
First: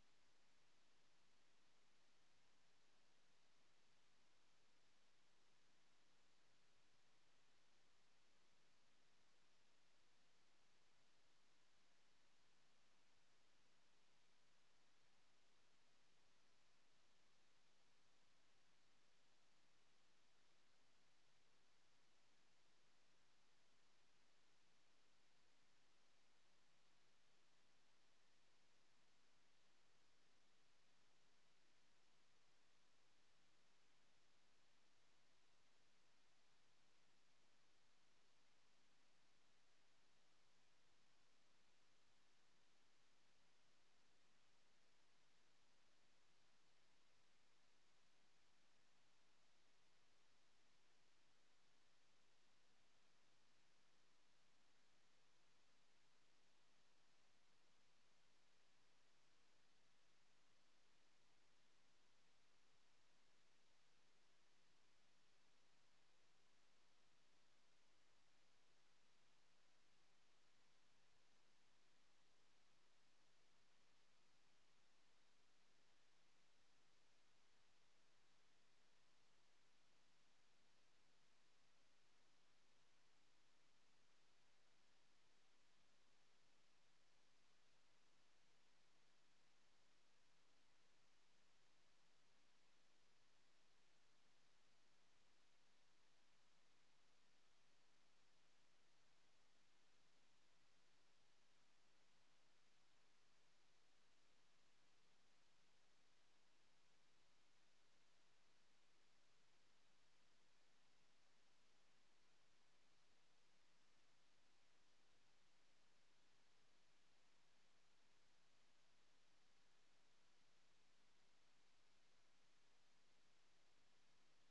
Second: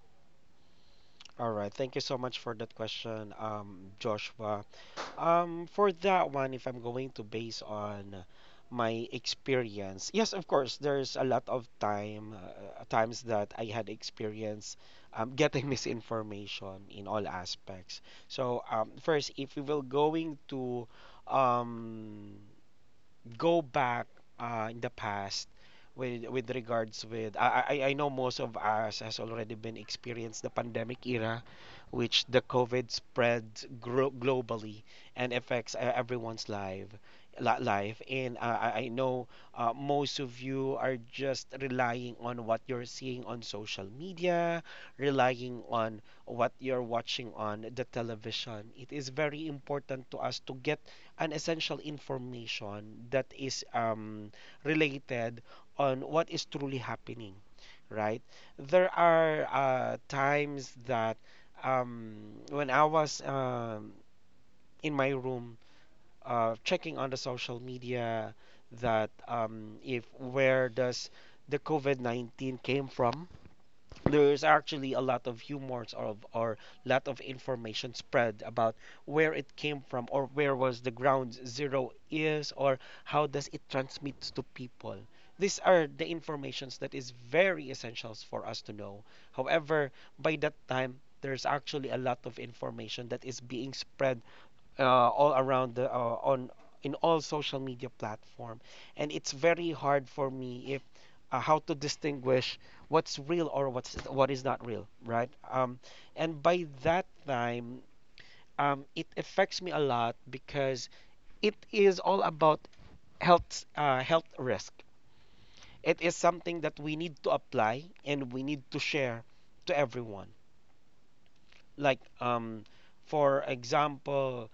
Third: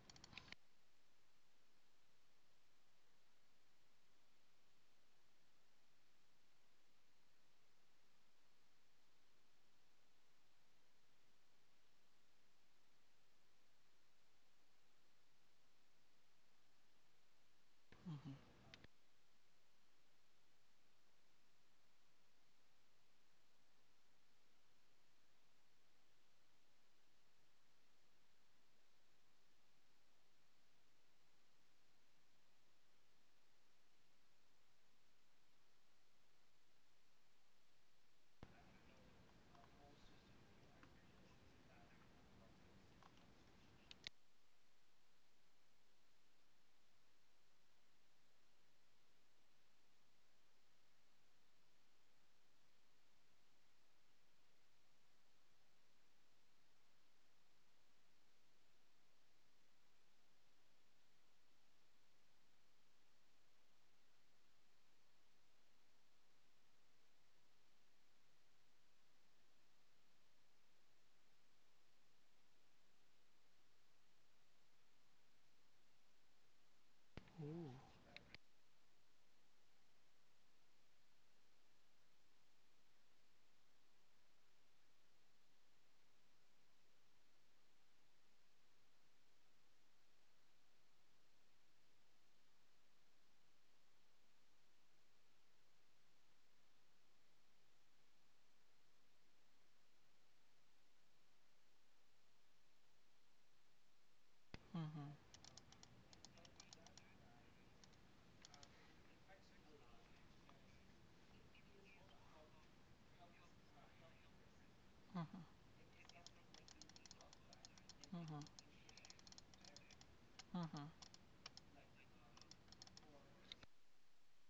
S2: All right. Thank you so much for that question, Joshua. For that one, if I'm going to base on my experience, yes, of course, there's a lot of time, times that I had experience getting misinformation in all aspects.
S1: Mhm,
S2: So, first, if we will going to um, go back in the past with regards with I know most of us has already been experienced the pandemic era, which the COVID spread globally and affects everyone's life and I know most of you are just relying on what you're seeing on social media, relying on what you're watching on the television. It is very important to us to get an essential information that is related on what is truly happening, right? There are times that um, when I was in my room checking on the social media, that if where does the COVID-19 came from, there's actually a lot of humors of or lot of information spread about where it came from or where was the ground zero is or how does it transmit to people. These are the informations that is very essentials for us to know. However, by that time, there's actually a lot of information that is being spread, uh, all around the on in all social media platform, and it's very hard for me if how to distinguish what's real or what is not real,
S1: mhm,
S2: right? And by that time, it affects me a lot because it is all about health risk.
S1: mhm,
S2: It is something that we need to apply and we need to share to everyone.
S1: mhm, mhm,
S2: Like for example,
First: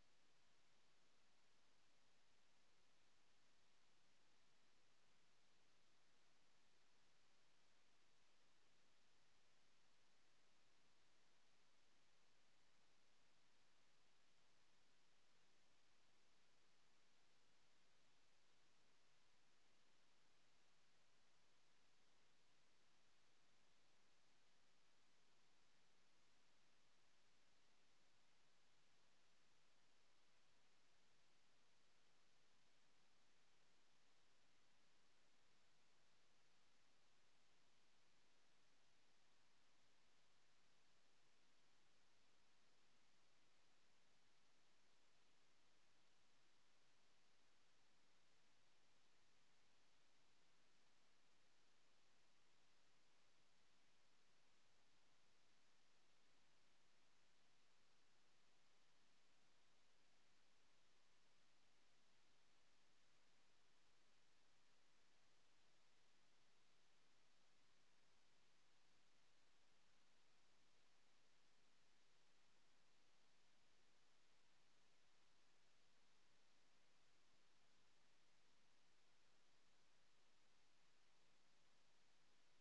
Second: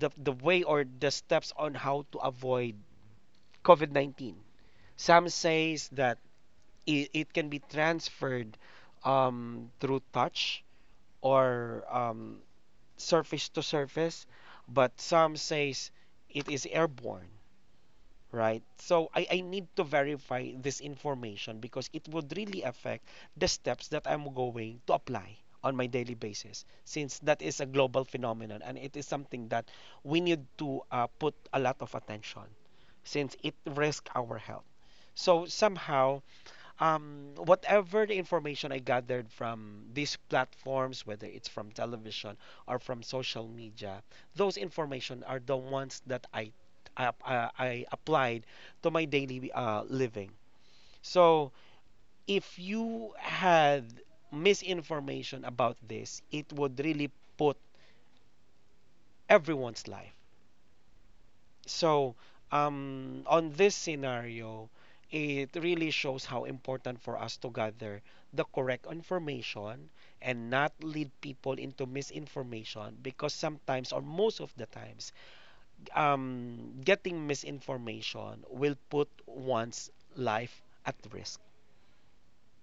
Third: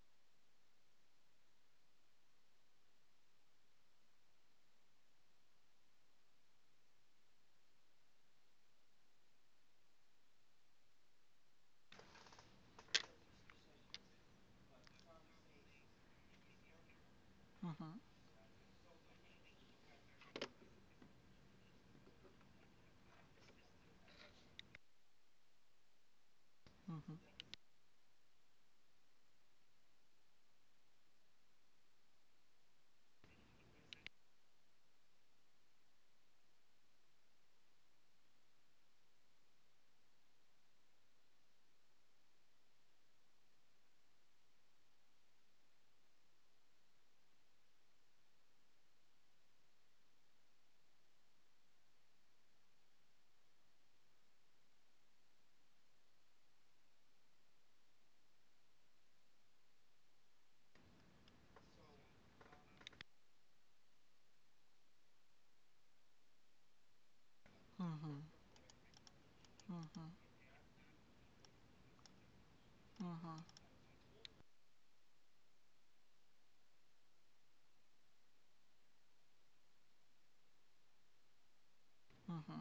S2: the way or the steps on how to avoid COVID 19. Some says that it can be transferred through touch or surface to surface, but some says it is airborne,
S1: mhm,
S2: right? So I need to verify this information, because it would really affect the steps that I'm going to apply on my daily basis,
S1: mhm,
S2: since that is a global phenomenon and it is something that we need to put a lot of attention, since it risks our health. So somehow, whatever the information I gathered from these platforms, whether it's from television or from social media, those information are the ones that I applied to my daily living. So if you had misinformation about this, it would really put everyone's life. So, on this scenario, it really shows how important for us to gather
S1: mhm,
S2: the correct information
S1: mhm,
S2: and not lead people into misinformation,
S1: mhm,
S2: because
S1: mhm.
S2: sometimes, or most of the times, getting misinformation will put one's life at risk.
S1: Mhm.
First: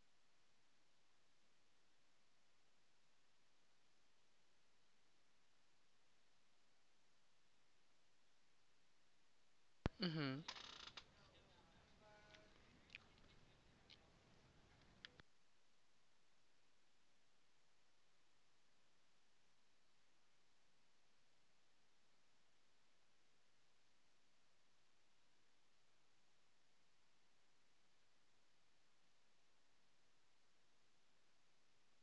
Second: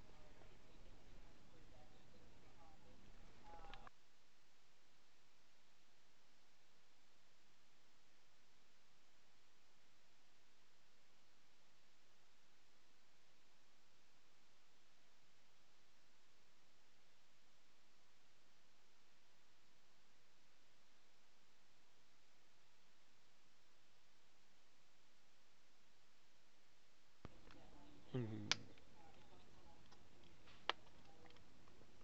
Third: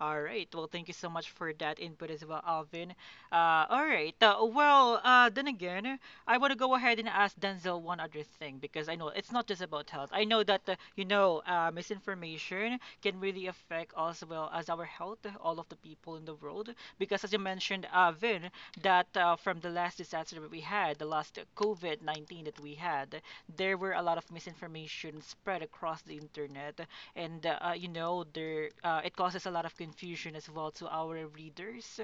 S1: All right. Well, thank you so much for that input as well, Alvin. All right. Well, then again, I want to go ahead and ask Denzel one other thing because I know it's not just about health. I
S3: Mm-hmm.
S1: know that you know misinformation can really affect as well as our health, all of the people in the world. Because as you mentioned, Alvin, that from the last disaster that we had, the last COVID-19 that we had, there were a lot of misinformation spread across the internet and you know
S2: Mhm.
S1: there it causes a lot of confusion as well to our readers.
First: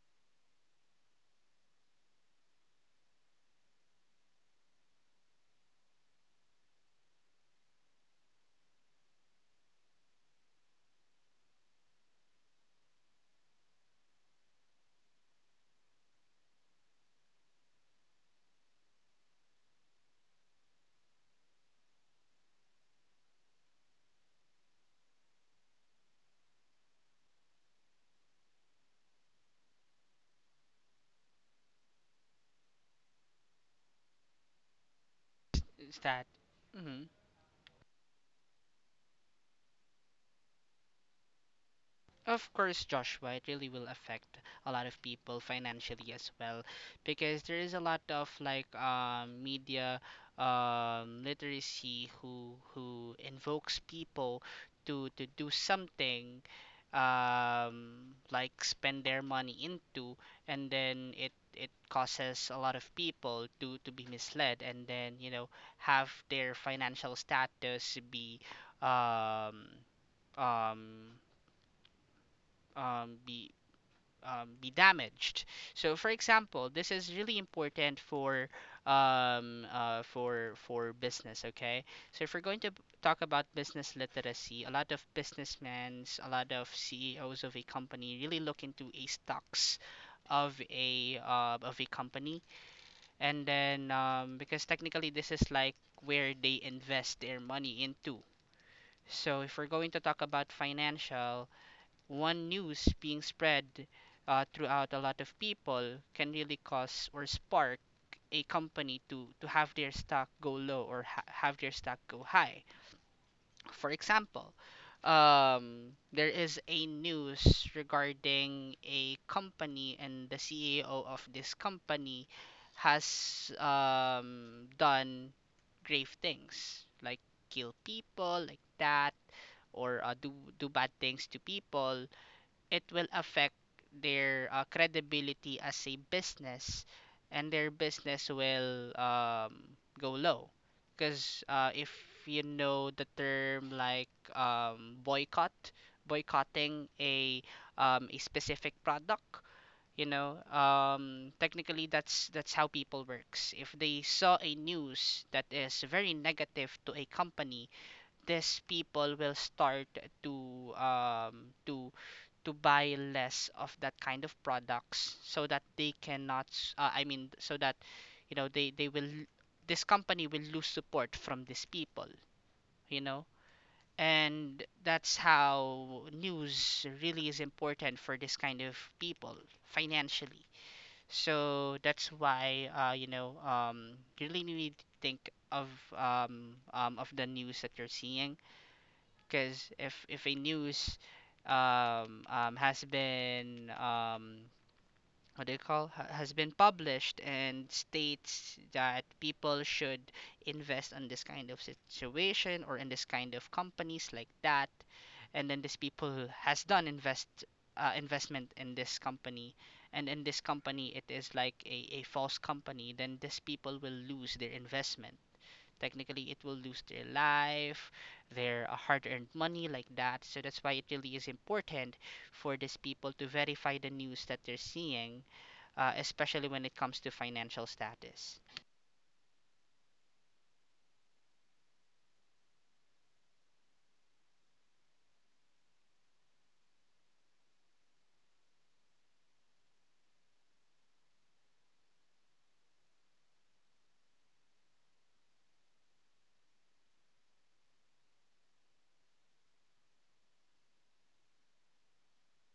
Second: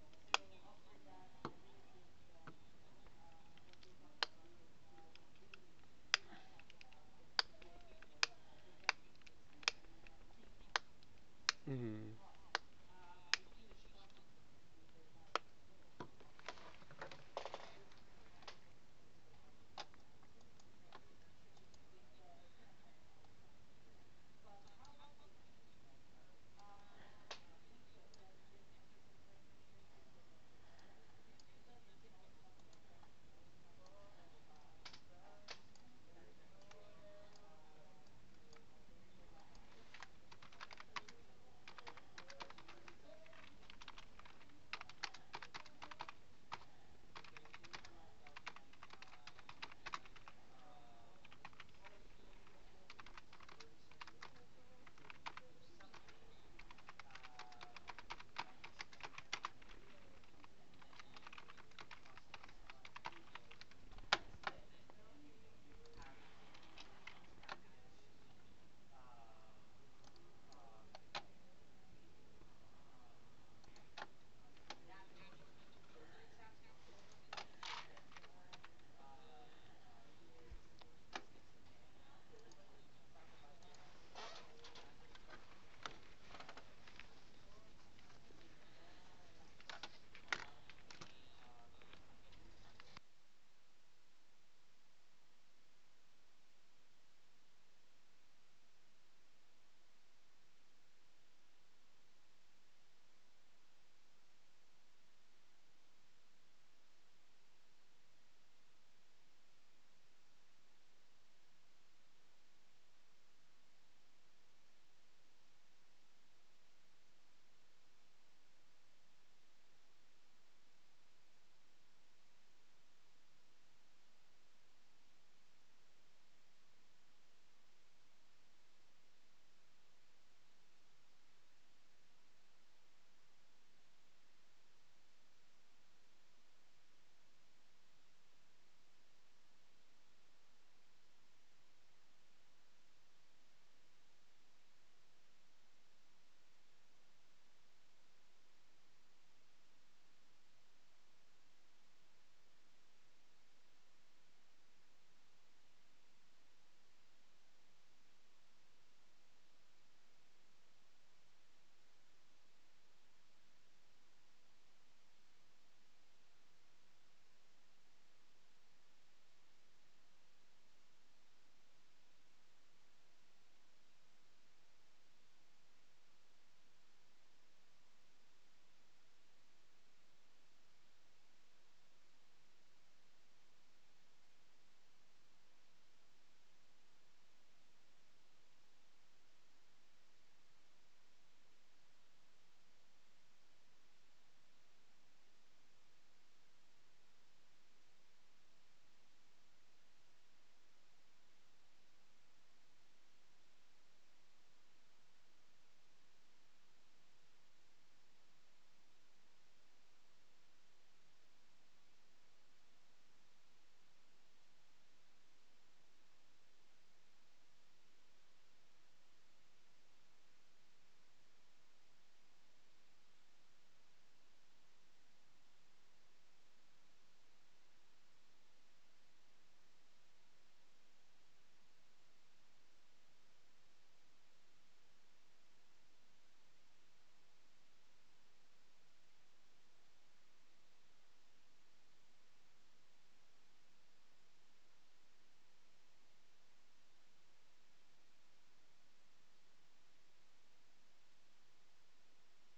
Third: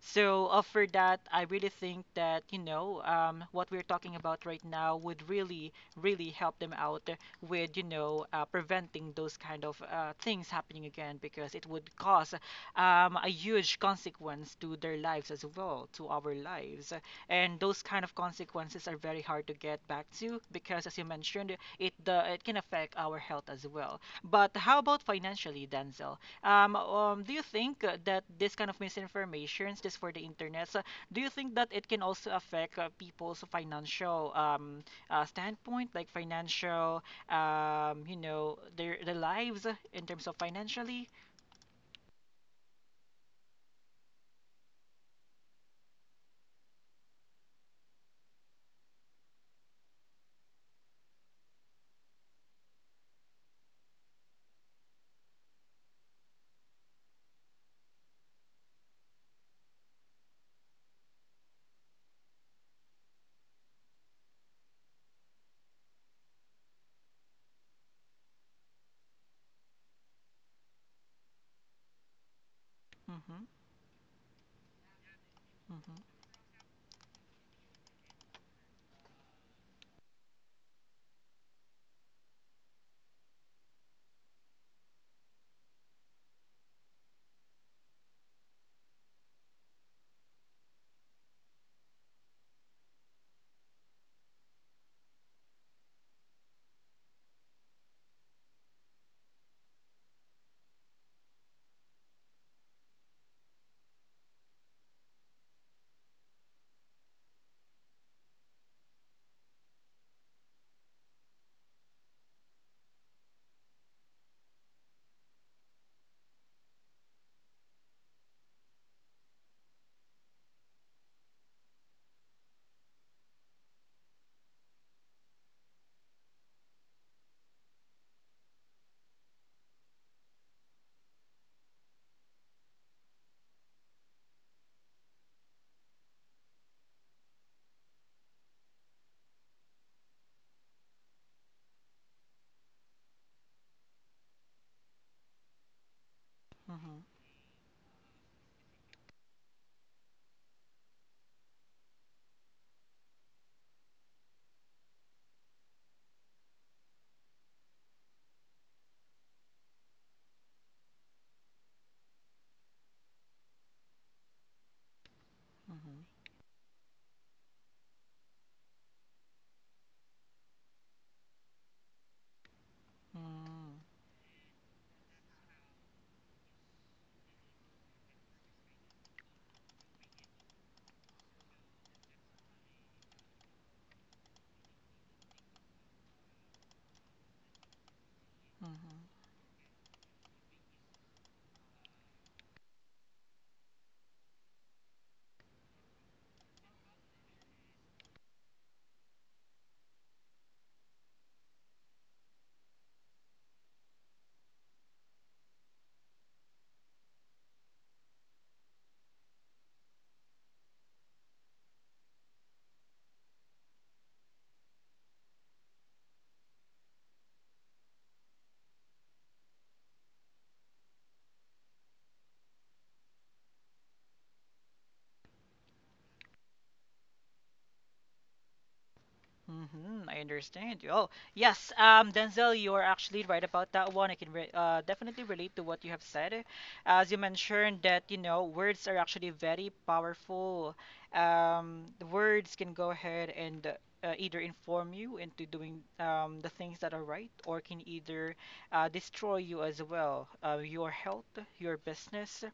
S1: So for that I really think that you know what we're talking about right now would really help them out with you know preventing those kind of things happening again because it would
S2: Mhm.
S1: cause a huge consequence to their lives as well to our lives, and those kind of consequences are very hard to get back to because as you mentioned it the it can affect our health as well. But how about financially, Denzel? Do you think that this kind of misinformation, just for the internet, do you think that it can also affect people's financial standpoint,
S3: Is
S1: like
S3: that?
S1: financial,
S3: Mm-hmm.
S1: you know, their lives in terms of financially?
S3: Of course, Joshua, it really will affect a lot of people financially as well because there is a lot of like media literacy who invokes people to do something, like spend their money into. And then it causes a lot of people to be misled, and then you know, have their financial status be um, um, um,
S1: Mm-hmm,
S3: be damaged. So,
S1: mm-hmm,
S3: for example, this is really important for business. Okay, so if we're going to talk about business literacy, a lot of businessmen, a lot of CEOs of a company really look into a stocks of a company, and then because technically this is like where they invest their money into. So if we're going to talk about financial, one news being spread throughout a lot of people can really cause or spark a company to have their stock go low or have their stock go high. For example, there is a news regarding a company, and the CEO of this company has done grave things, like kill people like that, or do bad things to people. It will affect their credibility as a business, and their business will go low because if you know the term like, boycotting
S1: mm-hmm,
S3: a specific product, you know, technically that's how people works. If they saw a news that is very negative to a company, these people will start to to buy less of that kind of products, so that they
S1: mm-hmm,
S3: cannot so that you know they will, this company will lose support from these people, you know,
S1: mm-hmm.
S3: and that's how news really is important for this kind of people, financially. So that's why, you know, you really need to think of the news that you're seeing,
S1: Mm-hmm.
S3: because if a news has been what do you call ha- has been published and states that people should invest in this kind of situation or in this kind of companies like that, and then these people who has done investment in this company, and in this company it is like a false company, then these people will lose their investment. Technically, it will lose their life, their hard-earned money, like that. So that's why it really is important for these people to verify the news that they're seeing, especially when it comes to financial status.
S1: Mm-hmm, I understand you. Oh, yes, Denzel, you are actually right about that one. I can re definitely relate to what you have said. As you mentioned that, you know, words are actually very powerful. The words can go ahead and either inform you into doing the things that are right or can either destroy you as well, your health, your business.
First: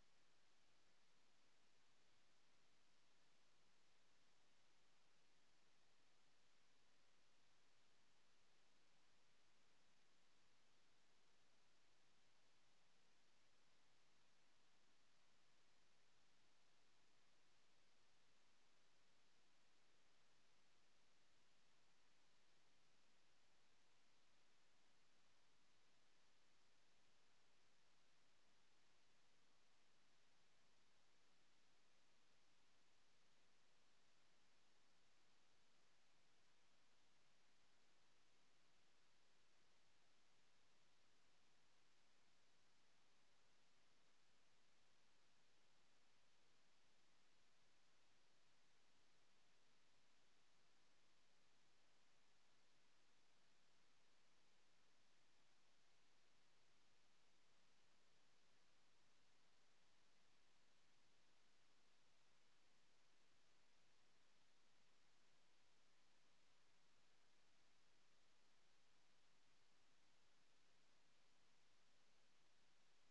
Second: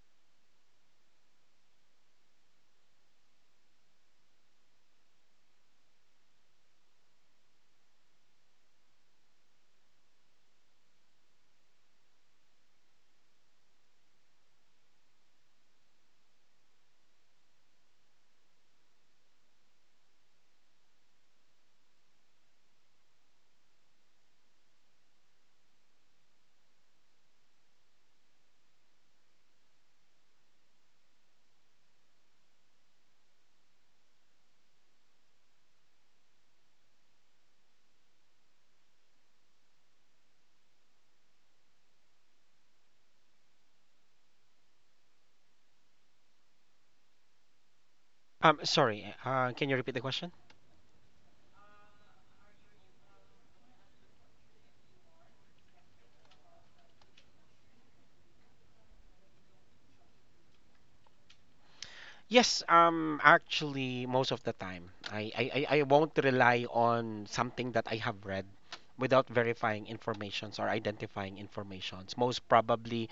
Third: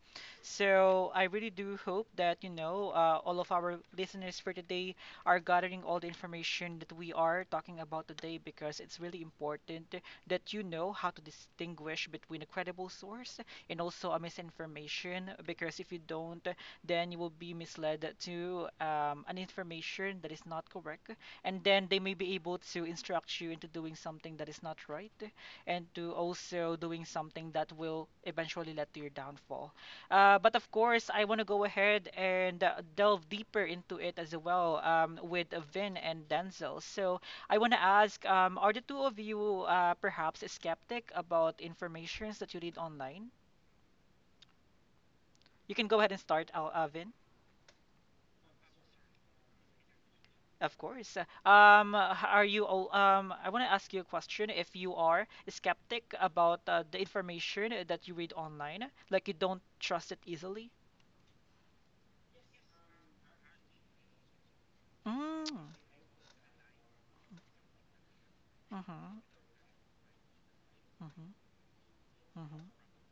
S1: So I really do hope that, you know, all of our listeners for today are gathering all the information that we are talking about today because it's really important that you know how to distinguish between a credible source and also a misinformation, because if you don't, then you will be misled to an information that is not correct, and then they may be able to instruct you into doing something that is not right, and to also doing something that will eventually lead to your downfall. But of course, I want to go ahead and delve deeper into it as well with Vin and Denzel. So I want to ask, are the two of you perhaps skeptic about informations that you read online? You can go ahead and start, Al Vin.
S2: Sorry, can you repeat the question?
S1: Of course. Are you all, I want to ask you a question if you are skeptic about the information that you read online, like you don't trust it easily?
S2: Yes, actually, most of the time, I, I,
S1: Mm.
S2: I I won't rely on something that I have read
S1: Mm-hmm.
S2: without verifying informations or
S1: Mm-hmm.
S2: identifying informations. Most
S1: Mm-hmm.
S2: probably,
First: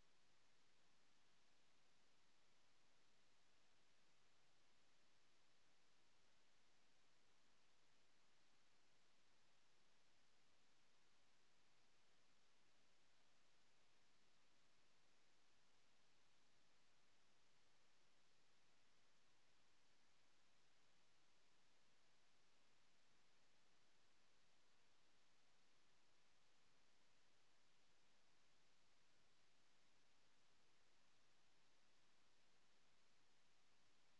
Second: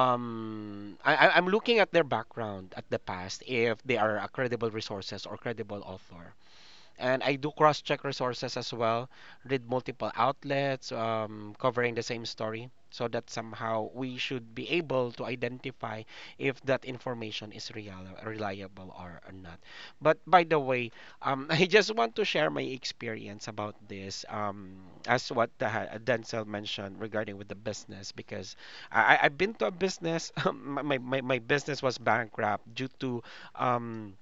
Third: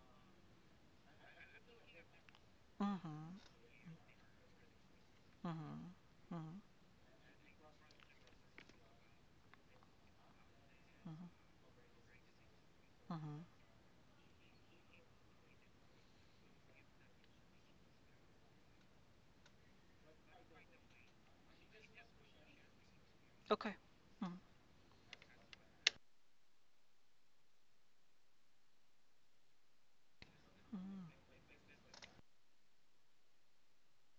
S2: I'm looking at their background at the past
S1: Mm-hmm.
S2: if they are a credible resources or credible author,
S1: Mm-hmm. Mm-hmm.
S2: and I do cross-check resources as well, read multiple outlets
S1: Mm-hmm.
S2: covering the same story, so that
S1: Mm-hmm.
S2: somehow we should be able to identify if that information is real, reliable or not. But by the way, I just want to share my experience about
S1: Okay.
S2: this,
S1: Mm-hmm.
S2: as what Denzel mentioned regarding with the business, because I've been to a business, my, my, my
S1: Mm-hmm.
S2: my business was bankrupt due to um,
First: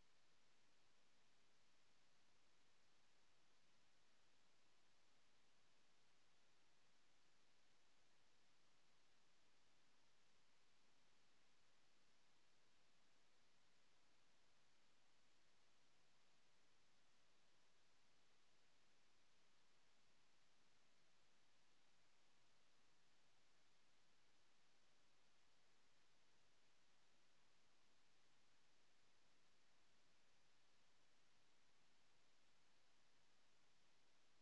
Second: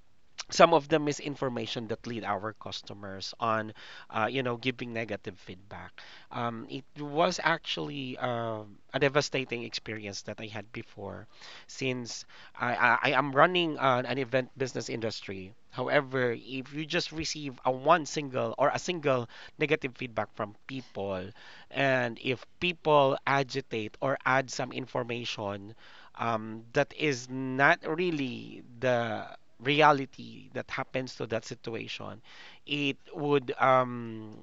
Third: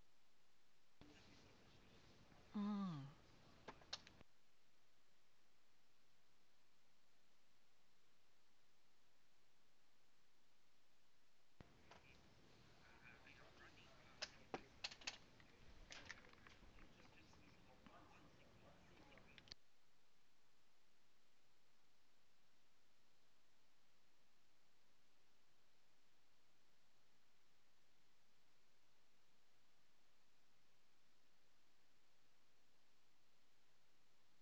S2: some of the misinformation that lead our customers on you know giving negative feedback. It was actually a devastating experience that I had before, since I am running an event business industry. However, if you just receive a one single or a single negative feedback from people, and if people agitate or add some information that is not really the reality that happens to that situation, it would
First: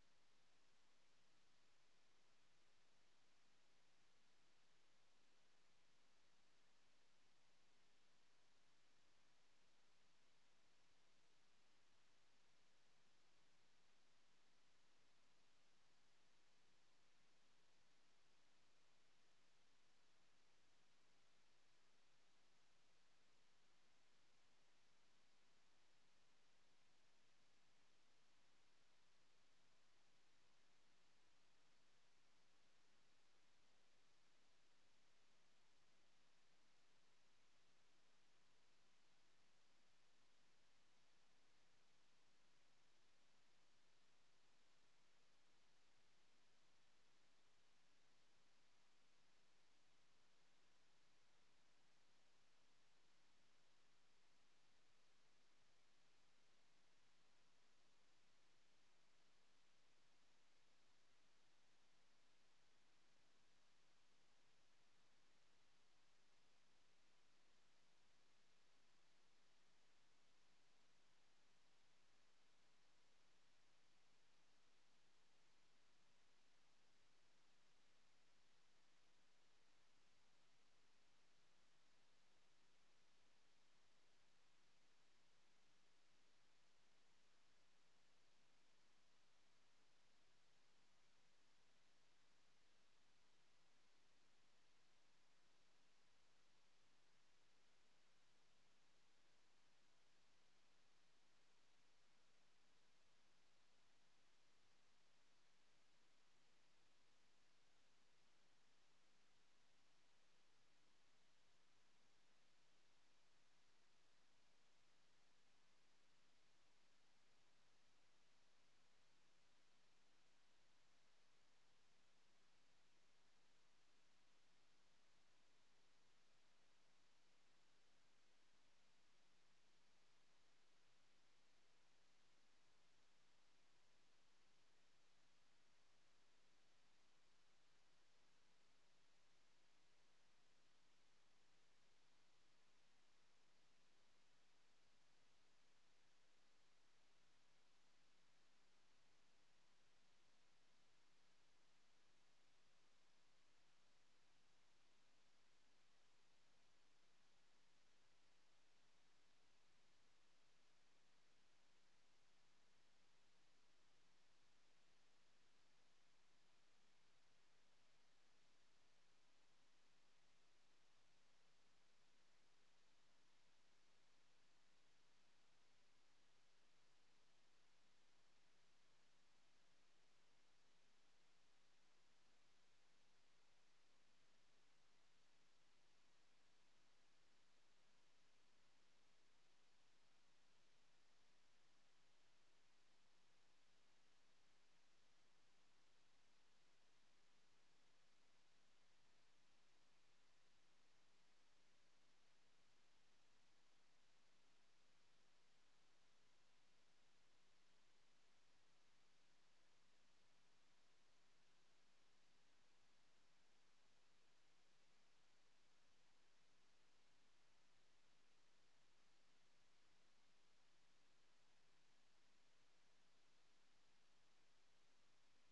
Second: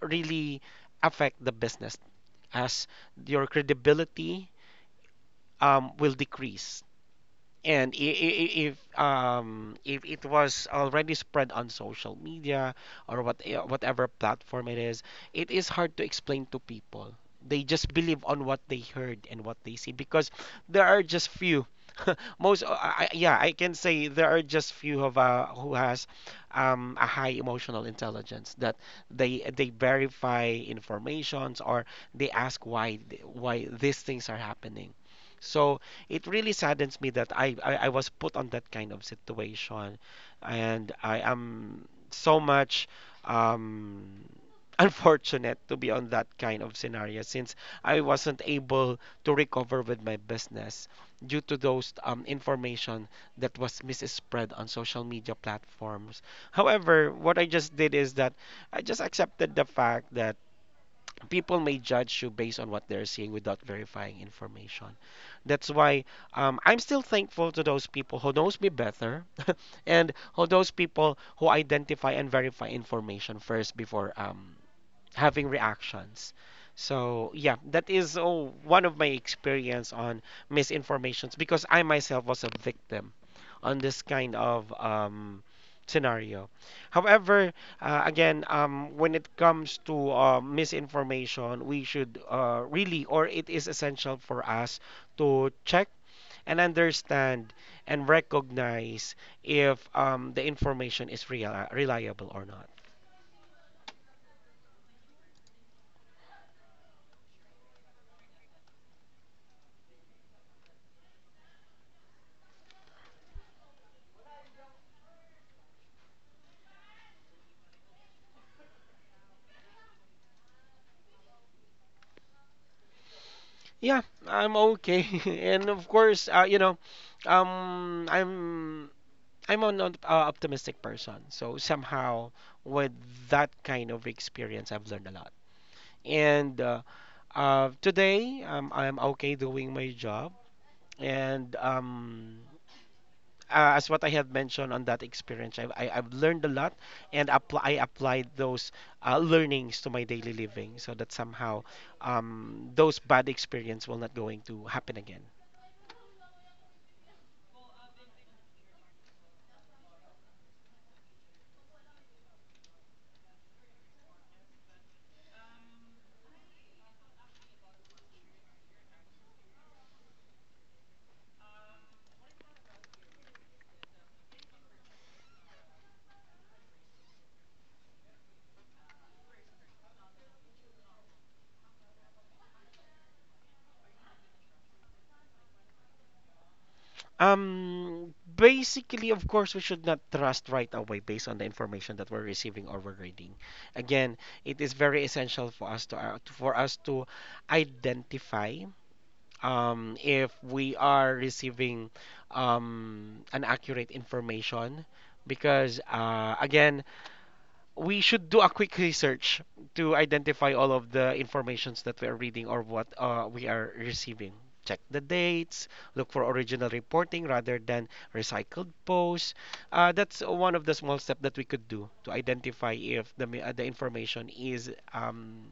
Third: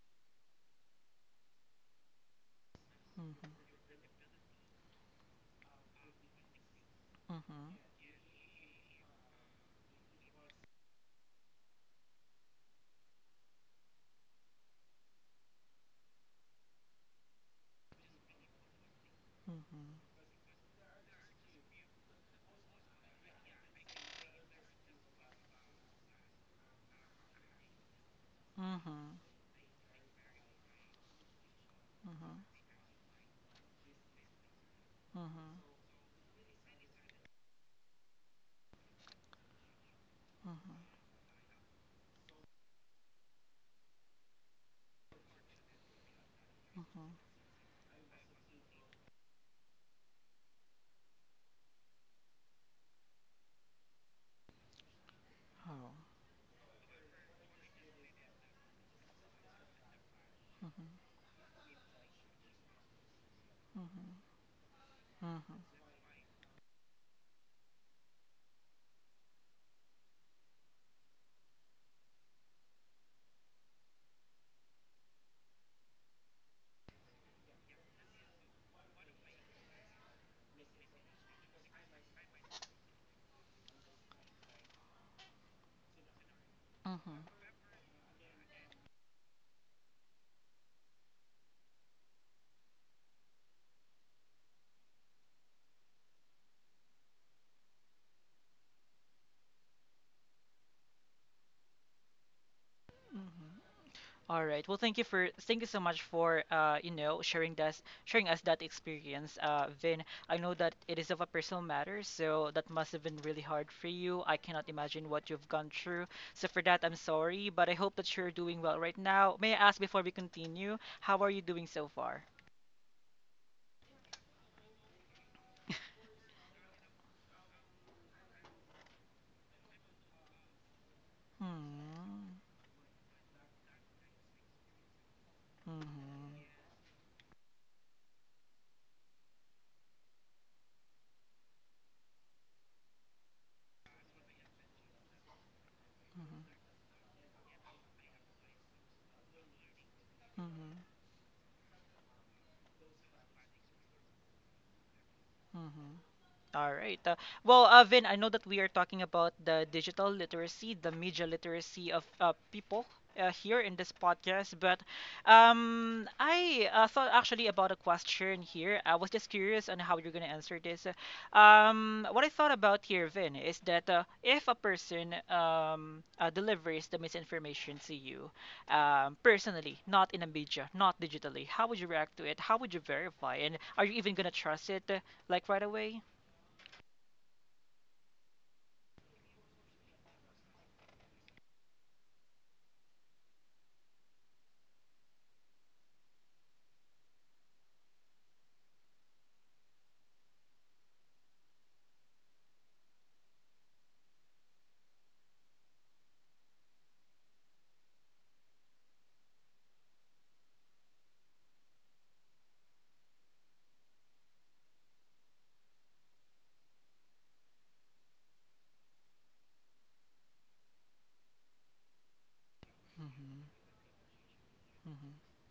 S2: really affect the business, as your
S1: Mm-hmm.
S2: credibility will decrease.
S1: Mm-hmm.
S2: And if it was already spread on social media or whatever platform it is hard to explain to people. They just believe on what they heard and what they see, because there are just few. Most, yeah, I can say there are just few of who has a high emotional intelligence, that
S1: Mm-hmm.
S2: they verify informations or they
S1: Mm-hmm.
S2: ask why why these things are happening.
S1: Mm-hmm.
S2: So it really saddens me that I was put on that kind of situation. And
S1: Mm-hmm.
S2: I am so much um, unfortunate to be on that kind of
S1: Mm-hmm.
S2: scenario since I wasn't able to recover with my business due to those information that was misspread on social media
S1: Oh.
S2: platforms. However, what I just did is that I just accepted the fact that
S1: Mm-hmm.
S2: people may judge you based on what they're seeing without verifying information. That's
S1: Mm-hmm.
S2: why I'm still thankful to those people who knows me better, and who those people who identify and verify information first before having reactions. So yeah, that is oh, one of my experience on misinformations because I myself was a victim on this kind of scenario.
S1: Mm-hmm.
S2: However, again, when it comes to misinformation, we should really, or it is essential for us to check and understand and recognize if the information is real, reliable or not.
S1: Mm-hmm. All right. Well, thank you so much for you know sharing us that experience, uh, Vin. I know that it is of a personal matter, so that must have been really hard for you. I cannot imagine what you've gone through. So for that, I'm sorry, but I hope that you're doing well right now. May I ask before we continue, how are you doing so far?
S2: Yeah, I'm okay. And of course, I'm I'm an optimistic person, so
S1: Hmm.
S2: somehow with that kind of experience, I've learned a lot.
S1: Mm-hmm.
S2: And today, I'm okay doing my job. And as what I have mentioned on that experience, I've learned a lot
S1: Mm-hmm.
S2: and I applied those learnings to my daily
S1: Mm-hmm.
S2: living so that somehow those bad experience will not going to happen again.
S1: Mm-hmm. All right. Well, Vin, I know that we are talking about the digital literacy, the media literacy of people here in this podcast, but I thought actually about a question here. I was just curious on how you're going to answer this. What I thought about here, Vin, is that if a person delivers the misinformation to you personally, not in a media, not digitally, how would you react to it? How would you verify? And are you even going to trust it like right away?
S2: Basically, of course, we should not trust right away based on the information that we're receiving or we're reading. Again, it is very essential for us to identify if we are receiving an accurate information because again, we should do a quick research to identify all of the informations that we are reading or what we are receiving. Check the dates, look for original reporting rather than recycled posts. That's one of the small steps that we could do to identify if the, ma-
S1: Mhm,
S2: uh, the information is
S1: mhm,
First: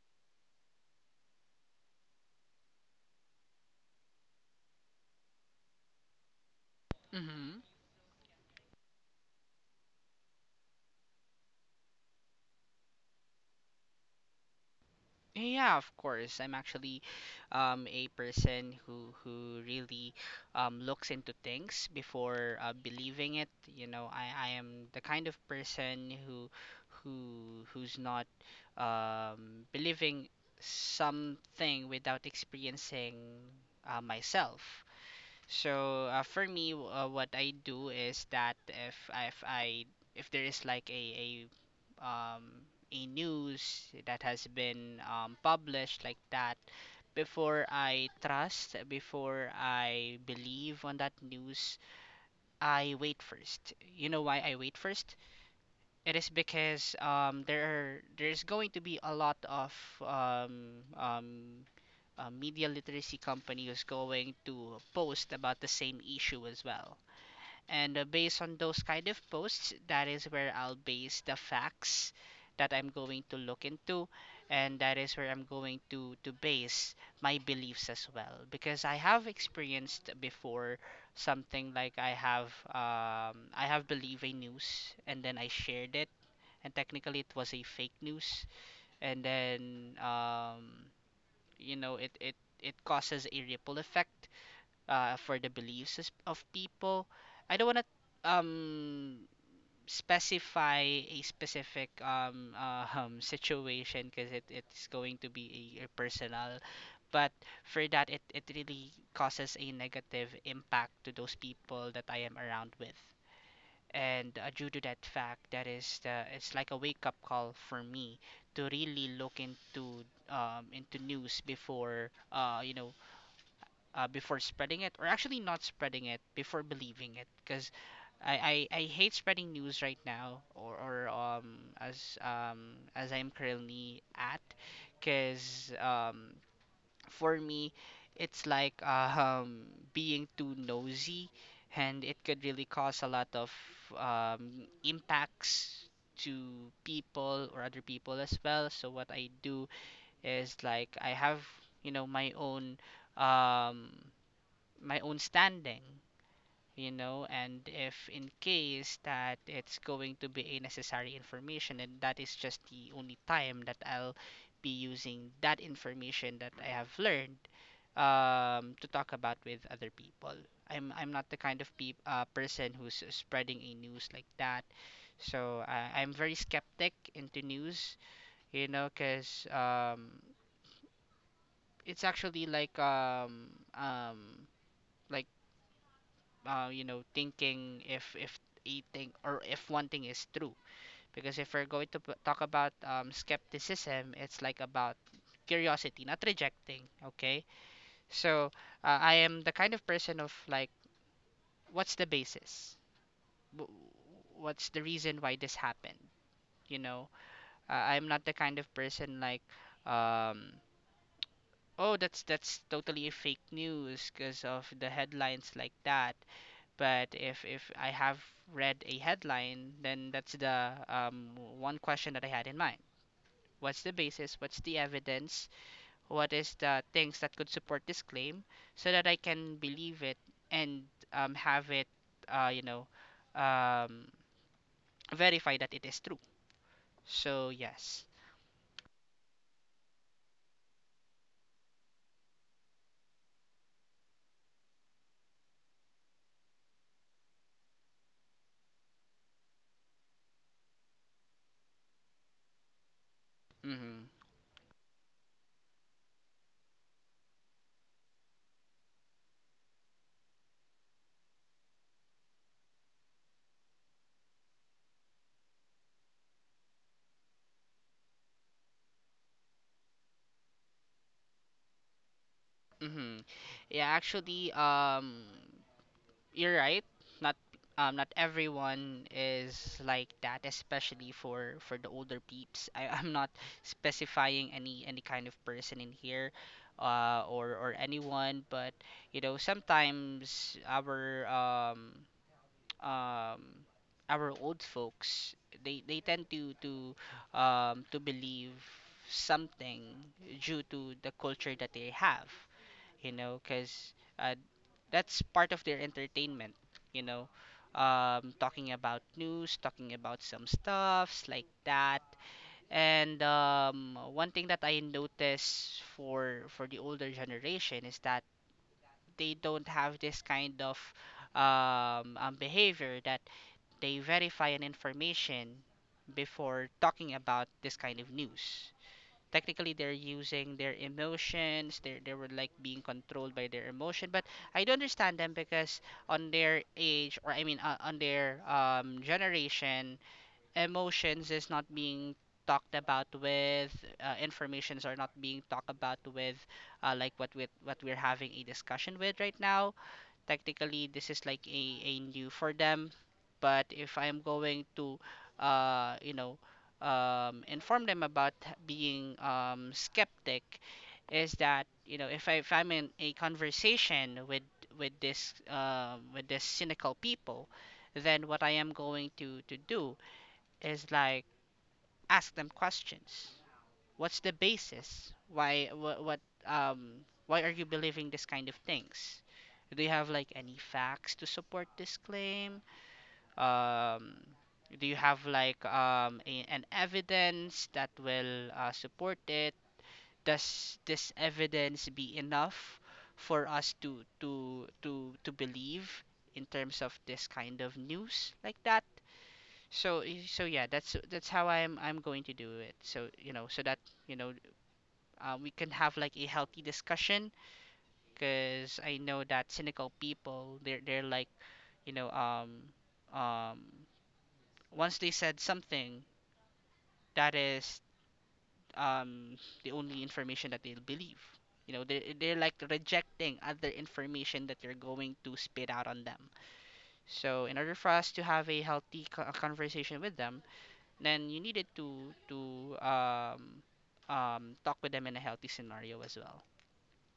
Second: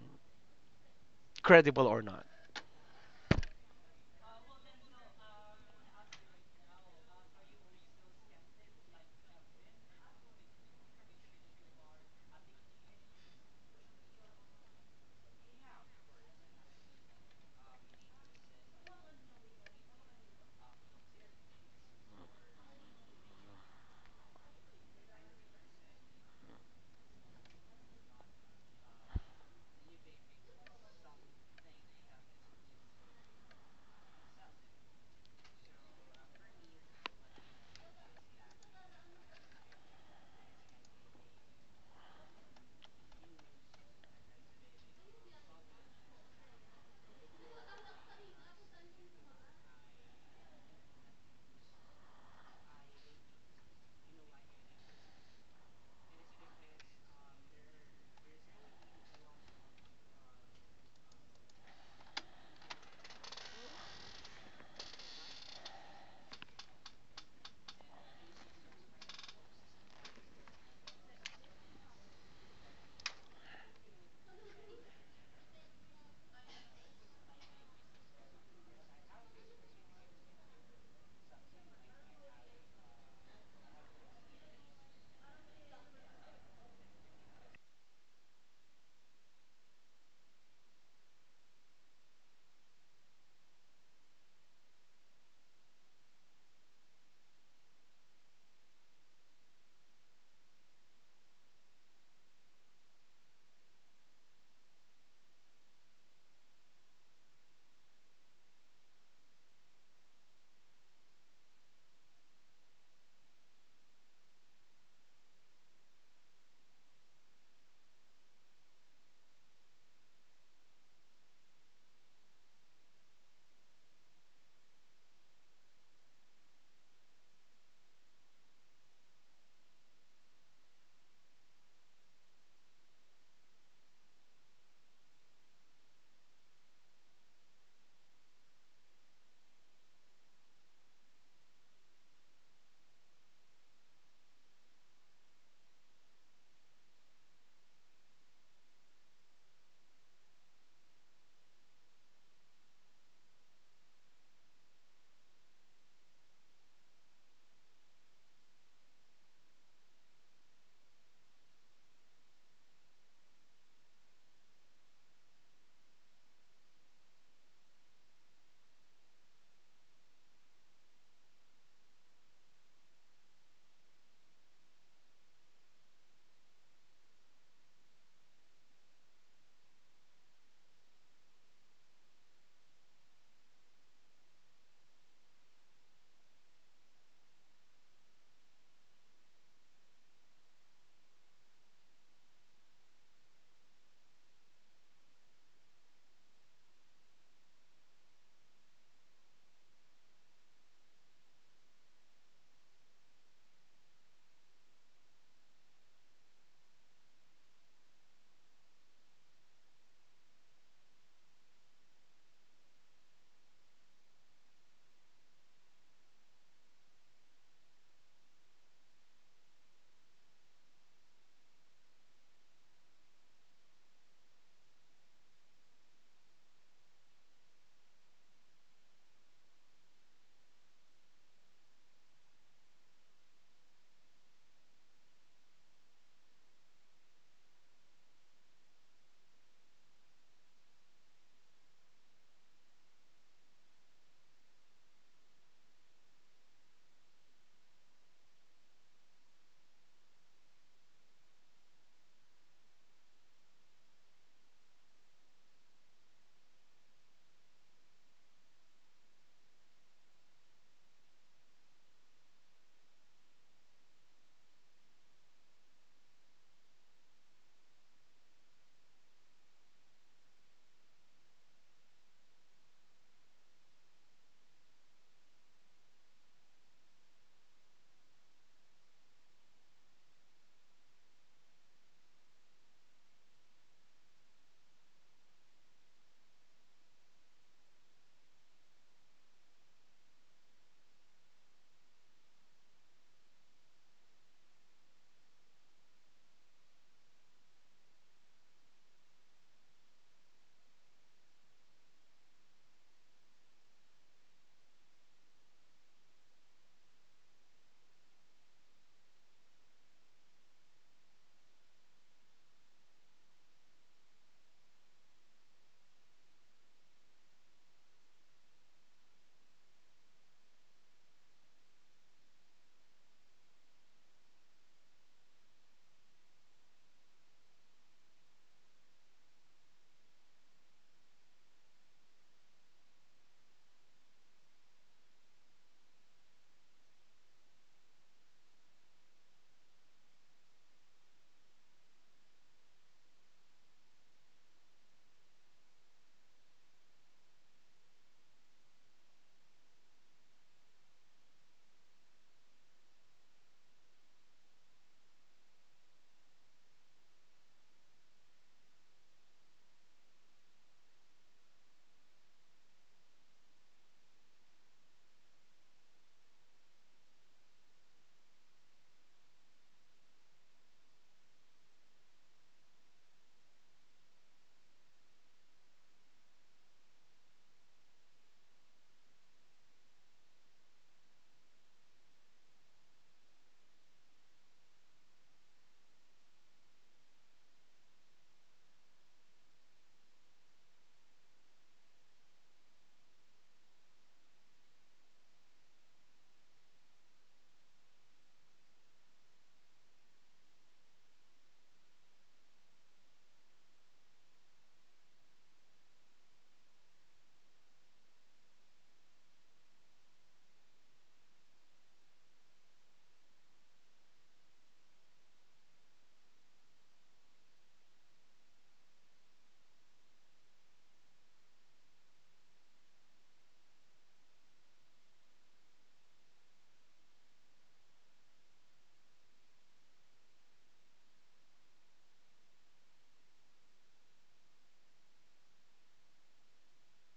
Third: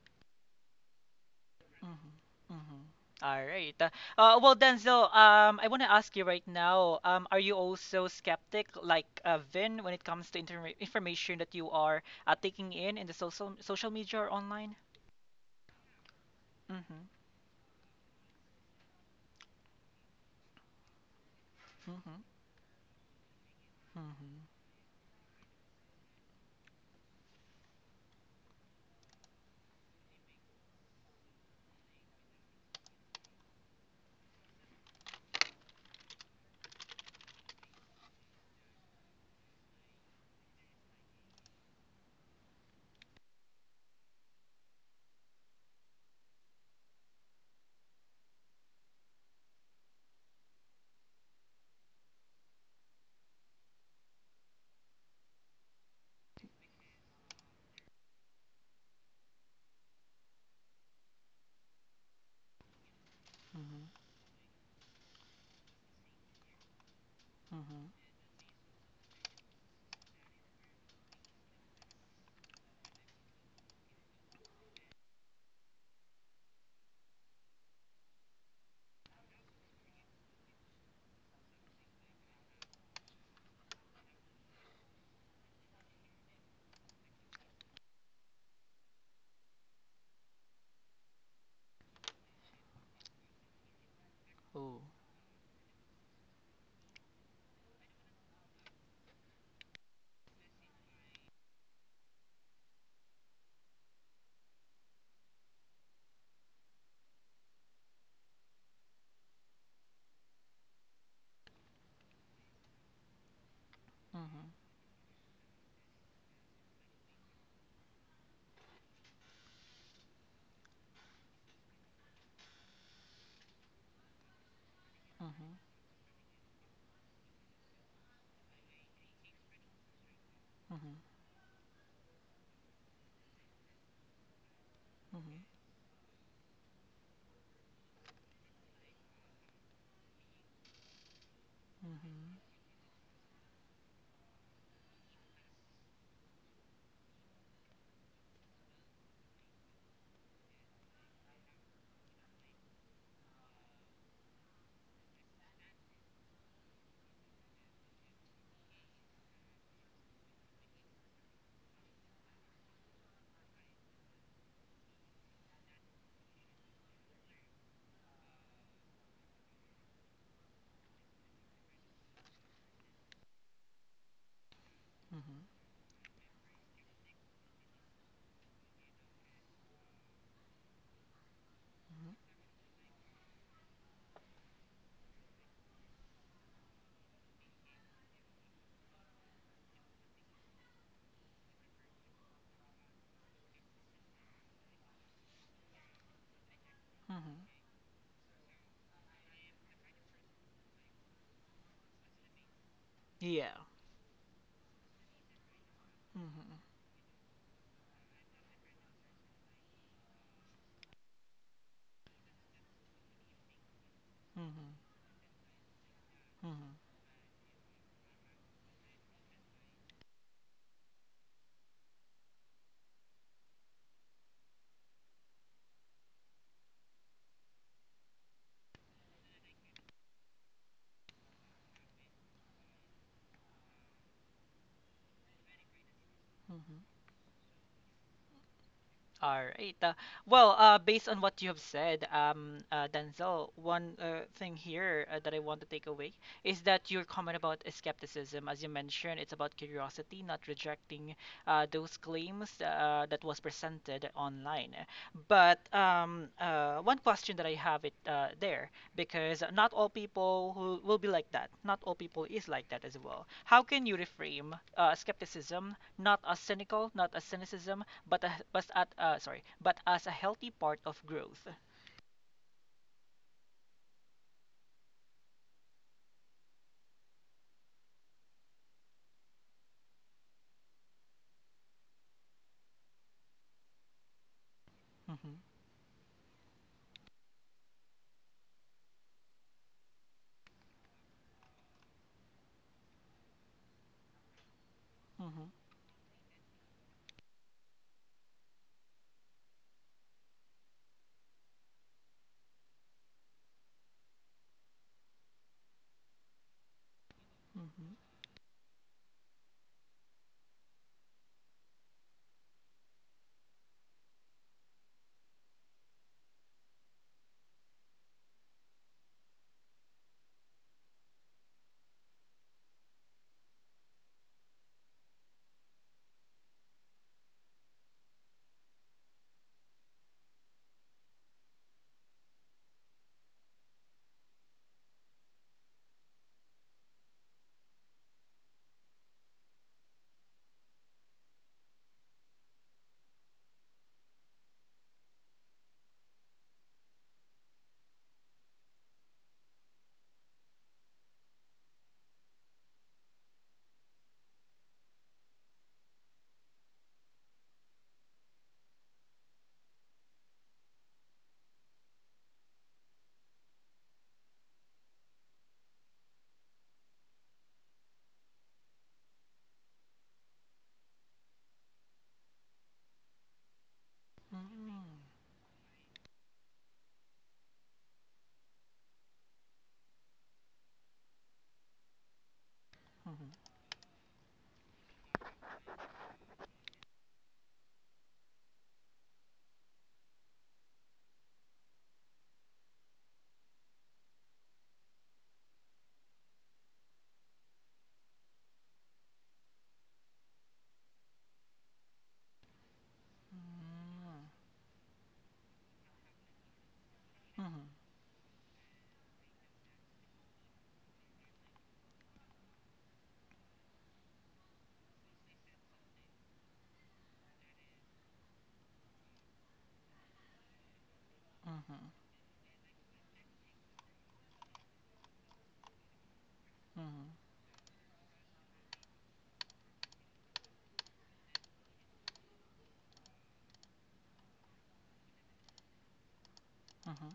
S2: credible or
S1: mhm,
S2: not.
S1: mhm. All right. Well, Denzel, I want to ask you right now, are you
S3: hmm
S1: also skeptic like Vin when it comes to inter information that you are taking in the social media or online?
S3: Yeah, of course. I'm actually
S1: Mm-hmm,
S3: a person who really looks into things
S1: mm-hmm,
S3: before believing it. You know,
S1: mm-hmm,
S3: I am the kind of person who's not believing something without experiencing myself. So for me, what I do is that if I, if there is like um a news that has been published like that, before I trust, before I believe on that news, I wait first. You know why I wait first? It is because there are, there's going to be a lot of um um media literacy company
S1: mm-hmm,
S3: who's going to post about the same issue as well.
S1: mm-hmm.
S3: And based on those kind of posts, that is where I'll base the facts that I'm going to look into, and that is where I'm going to base my beliefs as well. Because I have experienced before something like I have believed a news and then I shared it, and technically it was a fake news, and then you know, it causes a ripple effect
S1: Ooh.
S3: for the beliefs of people. I don't want to um specify a specific situation because it, it's going to be a personal. But for that, it really causes a negative impact to those people that I am around with. And
S1: Mm-hmm,
S3: due to that fact, that is the, it's like a wake up call for me to really look into news before, you know, before spreading it, or actually
S1: mm-hmm,
S3: not spreading it before believing it. Because I hate spreading news right now,
S1: mm-hmm,
S3: or as I'm currently at,
S1: mm-hmm,
S3: because for me, it's like um being too nosy, and it
S1: mm-hmm,
S3: could really cause a lot of impacts to people or other people as well. So what I do is like I have, you know, um my own standing, you know, and if in case that it's going to be a necessary information, and that is just the only time that I'll be using that information that I have learned to talk about with other people. I'm not the kind of peop person who's spreading a news like that.
S1: mm-hmm,
S3: So I, I'm very skeptic into news, you know, because it's actually like um like, you know, thinking if a thing or if one thing is true. Because if we're going to talk about skepticism, it's like about curiosity, not rejecting.
S1: mm-hmm.
S3: Okay, so I am the kind of person of like, what's the basis?
S1: Yeah.
S3: Wh- What's the reason why this happened?
S1: Mm-hmm,
S3: You know, I'm not the kind of person like, um, oh, that's totally fake news because
S1: mm-hmm,
S3: of the headlines like that.
S1: mm-hmm,
S3: But if I have read a headline, then that's the, one question that I had in mind. What's the basis? What's the evidence? What is the things that could support this claim, so that I can believe it and have it, you know, um, verify that it is true.
S1: mm-hmm.
S3: So yes.
S1: All right. Well, based on what you have said, Denzel, one thing here that I want to take away is that your comment about skepticism, as you mentioned, it's about curiosity, not rejecting those claims that was
S3: Mm-hmm.
S1: presented online. But one question that I have it there, because not all people who will be like that, not all people is like that as well. How can you reframe skepticism, not as cynical, not as cynicism, but a, but at sorry, but as a healthy part of growth?
S3: Mm-hmm. Yeah, actually, you're right. Not not everyone is like that, especially for the older peeps. I, I'm not specifying any kind
S1: Mm-hmm.
S3: of person in here, or anyone, but you know, sometimes our um our old folks,
S1: Mm-hmm.
S3: they tend to to believe something due to the culture that they have, you know, because uh, that's part of their entertainment, you know,
S1: Mm-hmm.
S3: talking about news, talking about some stuffs like that. And one thing that I notice for the older generation is that they don't have this kind of behavior that they verify an information before talking about this kind of news. Technically they're using their emotions, they were like being controlled by their emotion. But I do understand them because on their age, or I mean, on their generation, emotions is not being talked about with, informations are not being talked about with, like what we what we're having a discussion with right now. Technically this is like a new for them. But if I am going to, you know, inform them about being, skeptic, is that you know, if, I, if I'm in a conversation with this cynical people, then what I am going to do is like ask them questions. What's the
S1: Mm-hmm.
S3: basis? Why what um why are you believing this kind of things? Do you have like any facts to support this claim?
S1: Mm-hmm.
S3: um do you have like a, an evidence that will support it? Does this evidence be enough for us to believe in terms of this kind of news like that? So yeah, that's how I'm going to do it. So you know, so that you know, we can have like a healthy discussion,
S1: Mm-hmm. Mm-hmm.
S3: because I know that cynical people, they're like, you know, um once they said something that is, um the only information that they'll believe. You know,
S1: Mm-hmm.
S3: they they're like rejecting other information that you're going to spit out on them.
S1: Mm-hmm.
S3: So in order for us to have a healthy conversation with them, then you needed to talk with them in a healthy scenario as well.
S1: Mm-hmm.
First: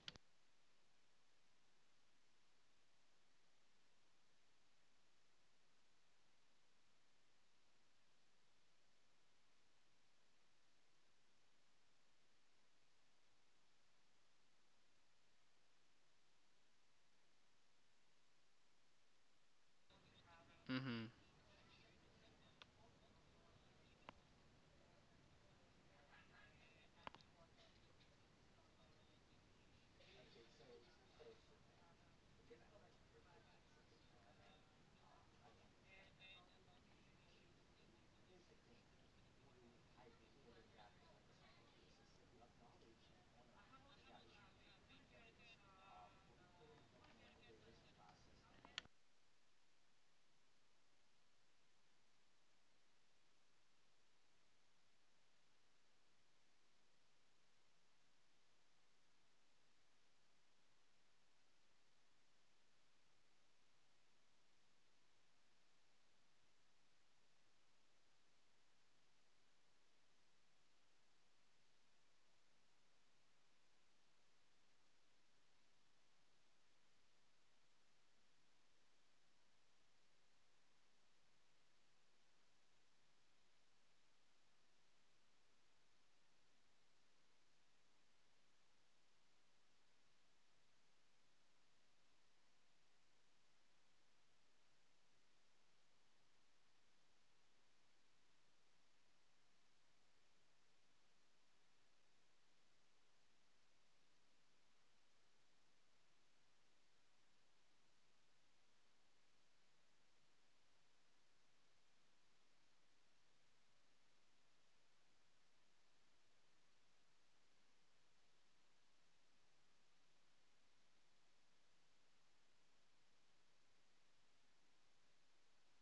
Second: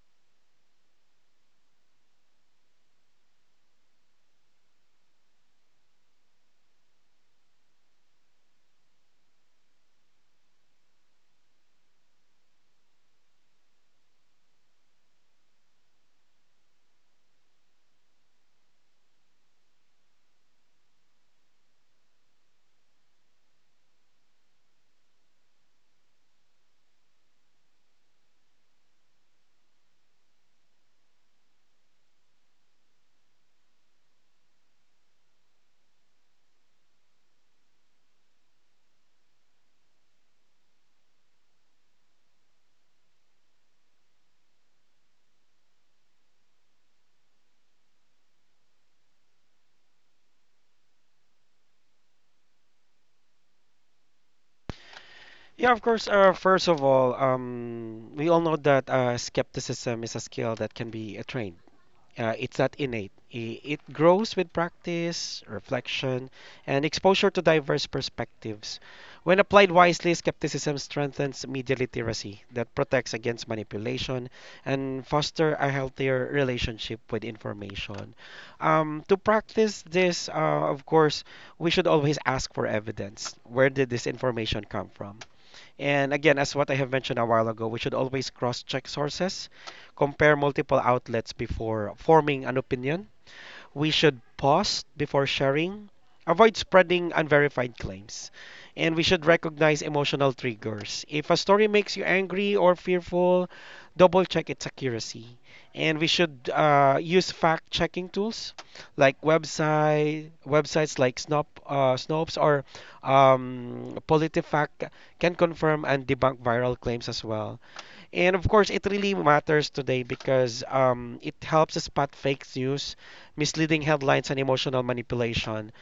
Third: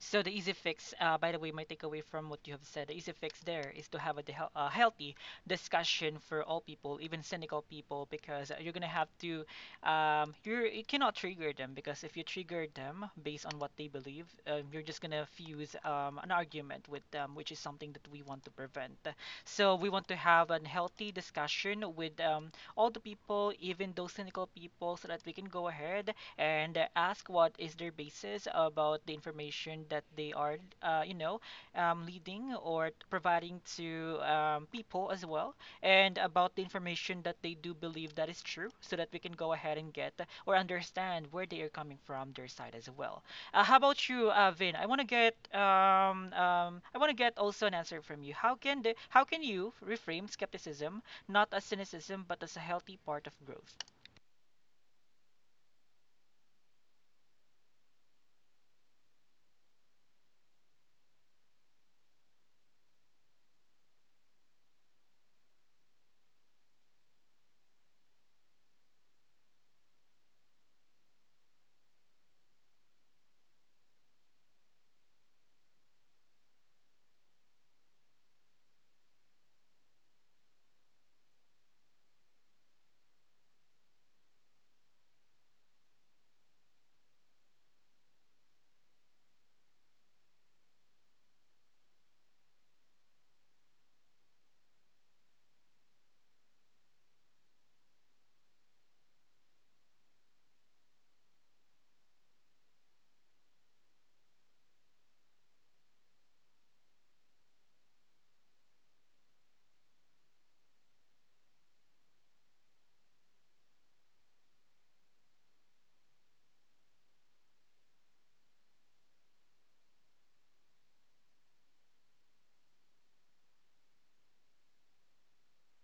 S1: So the easy fix, by the way, my takeaway from what you have said, the easy fix there is to have a healthy discussion for all people, even cynical people, because you're gonna have to, you cannot trigger them because if you trigger them based on what they believe, you're just gonna fuse an argument with them, which is something that we want to prevent. So we want to have a
S3: hmm
S1: healthy discussion with all the people, even those cynical people, so that we can go ahead and ask what is their basis about the information that they are, you know, leading or providing to people as well, and about the information that they do believe that is true, so that we can go ahead and get or understand where they are coming from their side as well. How about you, Vin? I want to get I want to get also an answer from you. How can you reframe skepticism not as cynicism but as a healthy part of growth?
S2: Yeah, of course. First of all, we all know that skepticism is a skill that can be trained. It's not innate. It grows with practice, reflection, and exposure to diverse perspectives. When applied wisely, skepticism strengthens media literacy that protects against manipulation and foster a healthier relationship with information. To practice this, of course, we should always ask for evidence. Where did this information come from? And again, as what I have mentioned a while ago, we should always cross check sources, compare multiple outlets before forming an opinion, we should pause before sharing, avoid spreading unverified claims, and we should recognize emotional triggers. If a story makes you angry or fearful, double check its accuracy. And we should use fact checking tools like websites like Snopes or PolitiFact can confirm and debunk viral claims as well. And of course, it really matters today because it helps us spot fake news, misleading headlines, and emotional manipulation.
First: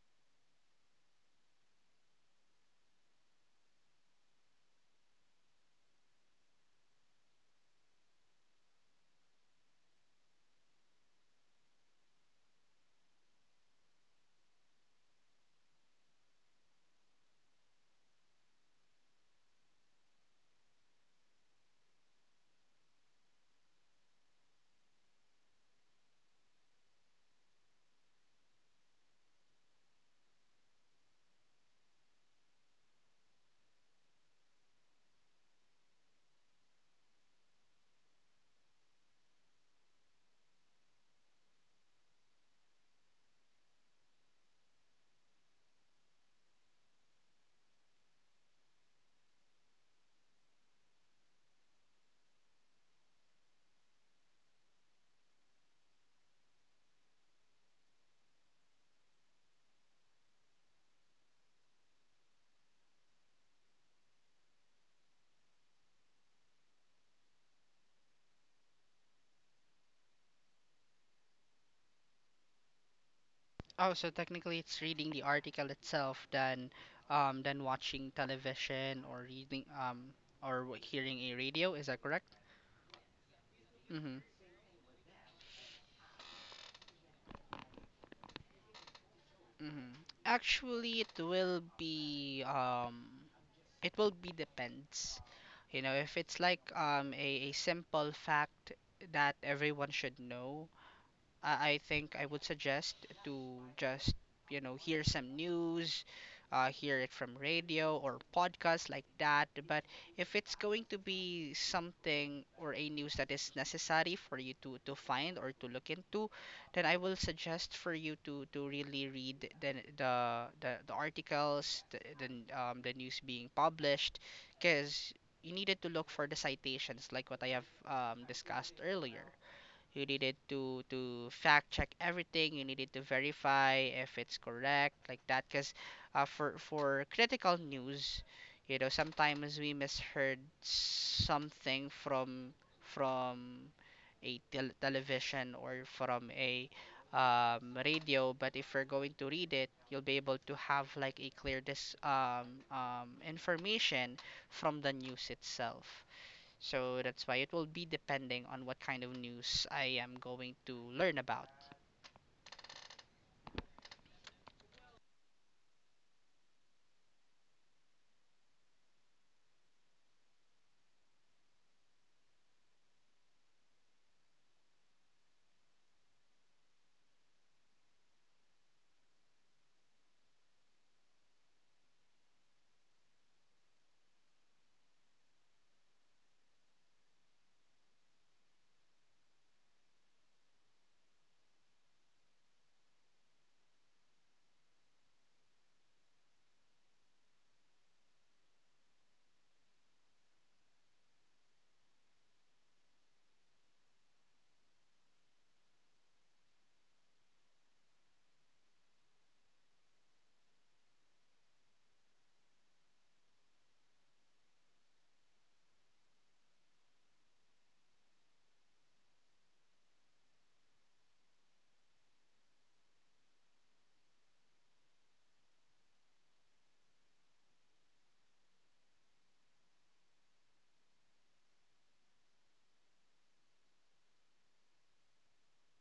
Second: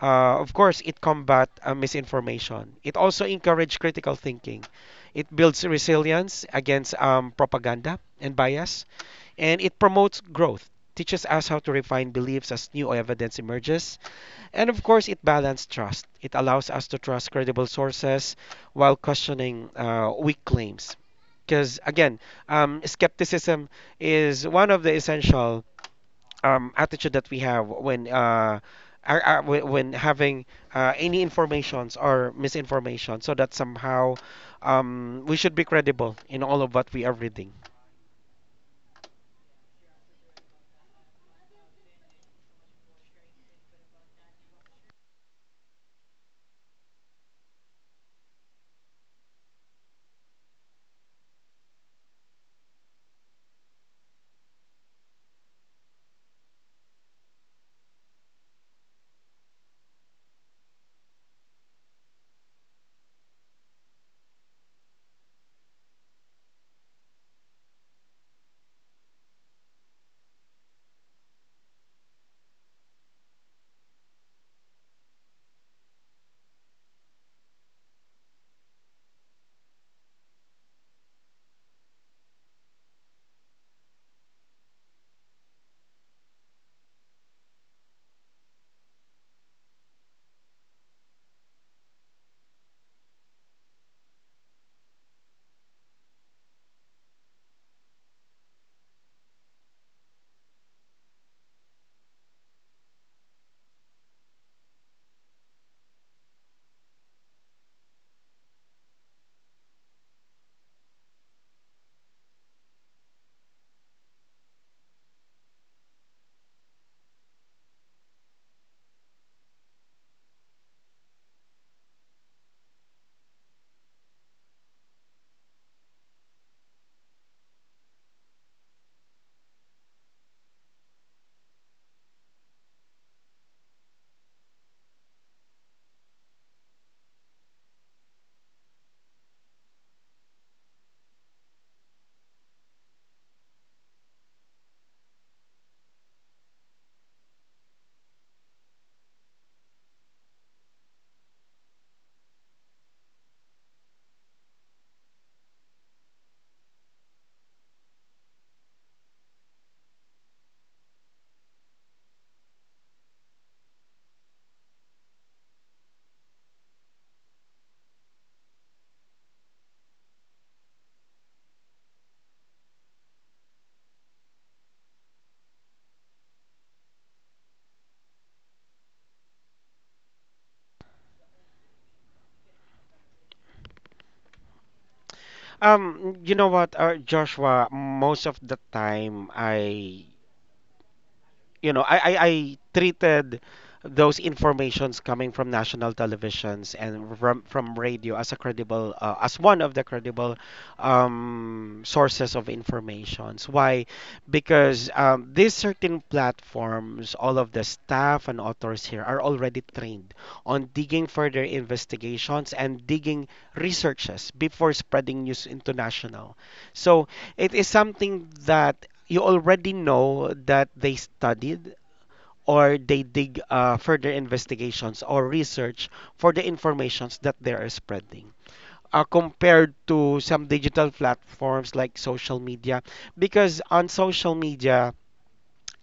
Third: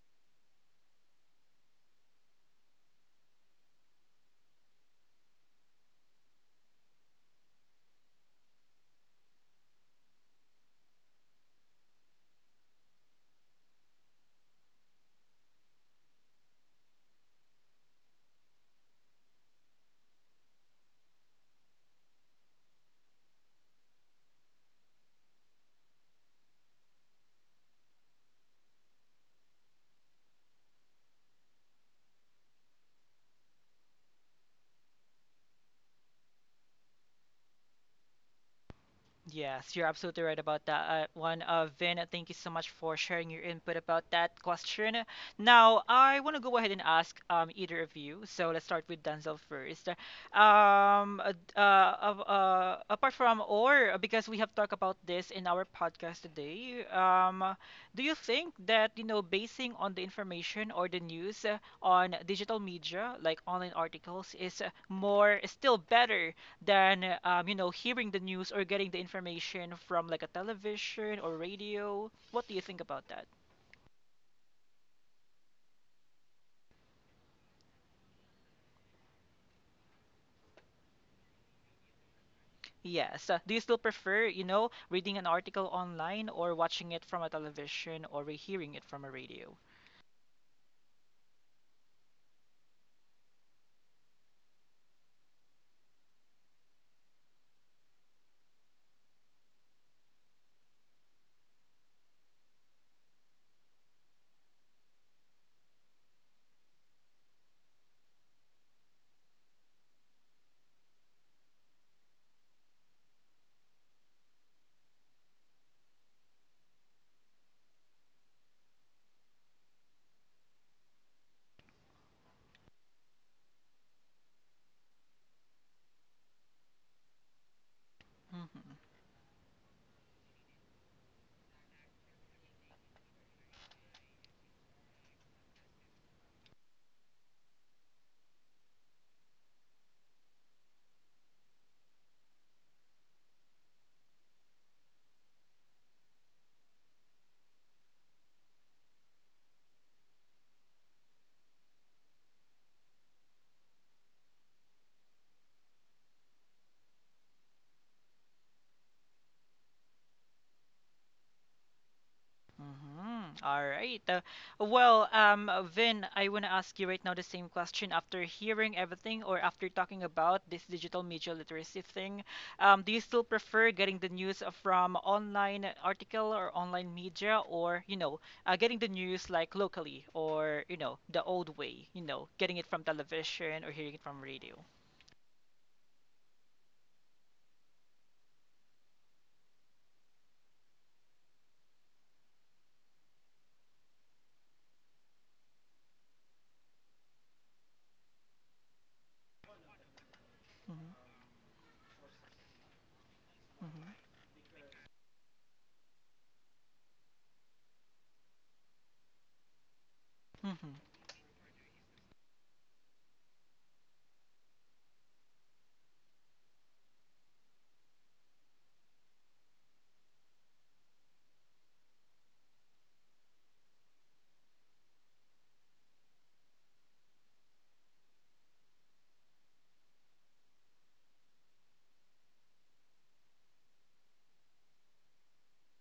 S2: Of course, it combat misinformation. It also encourage critical thinking. It builds resilience against propaganda and bias, and it promotes growth. Teaches us how to refine beliefs as new evidence emerges, and of course, it balanced trust. It allows us to trust credible sources while questioning weak claims. Because again, skepticism is one of the essential attitude that we have when are, when having any informations or misinformation, so that somehow we should be credible in all of what we are reading.
S1: Yes, you're absolutely right about that one. Vin, thank you so much for sharing your input about that question. Now, I want to go ahead and ask either of you. So let's start with Denzel first. Apart from, or because we have talked about this in our podcast today, do you think that, you know, basing on the information or the news on digital media, like online articles, is is still better than you know hearing the news or getting the information from like a television or radio? What do you think about that?
S3: Oh, so technically it's reading the article itself than watching television or reading hearing a radio, is that correct?
S1: Yes. Do you still
S3: Mm-hmm.
S1: prefer you know reading an article online or watching it from a television or hearing it from a radio?
S3: Mm-hmm. Actually, it will be depends. You know, if it's like a simple fact that everyone should know, I think I would suggest to just, you know, hear some news, hear it from radio or podcast like that. But if it's going to be something or a news that is necessary for you to find or to look into, then I will suggest for you to really read the articles, the news being published, because you needed to look for the citations like what I have
S1: Hmm.
S3: discussed earlier. You needed to fact check everything. You needed to verify if it's correct, like that. Because for critical news, you know, sometimes we misheard something from a television or from a radio. But if we're going to read it, you'll be able to have like a clear dis information from the news itself. So that's why it will be depending on what kind of news I am going to learn about.
S1: Mhm. All right. Well, Vin, I want to ask you right now the same question. After hearing everything or after talking about this digital media literacy thing, do you still prefer getting the news from online article or online media or, you know, getting the news like locally or, you know, the old way, you know, getting it from television or hearing it from radio?
S2: You know what, Joshua? Most of the time, I you know, I treated those informations coming from national televisions and from radio as a credible, as one of the credible
S1: Mhm.
S2: sources of informations. Why?
S1: Mhm.
S2: Because these certain platforms, all of the staff and authors here are already trained on
S1: Mhm.
S2: digging further investigations and digging researches before spreading news international. So it is something that you already know that they studied or they dig further investigations or research for the informations that they are spreading compared to some digital platforms like social media because on social media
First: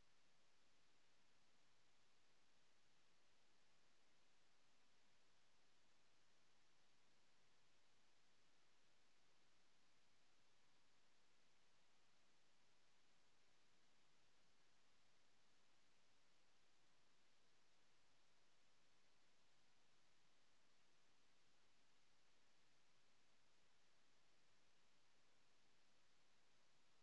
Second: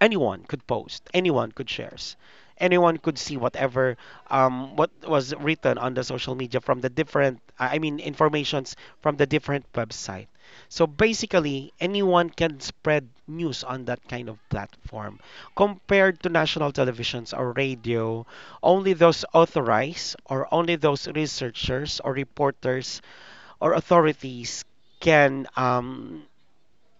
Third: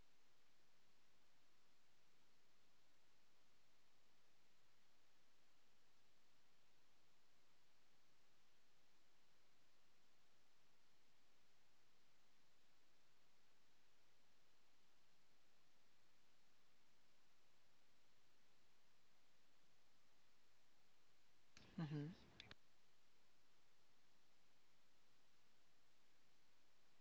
S2: anyone could post, anyone could shares, anyone could see whatever what was written on the social media from the different, I mean, informations from the different website. So basically, anyone can spread news on that kind of platform. Compared to national televisions or radio, only those authorized or only those researchers
S1: Mhm.
S2: or reporters or authorities can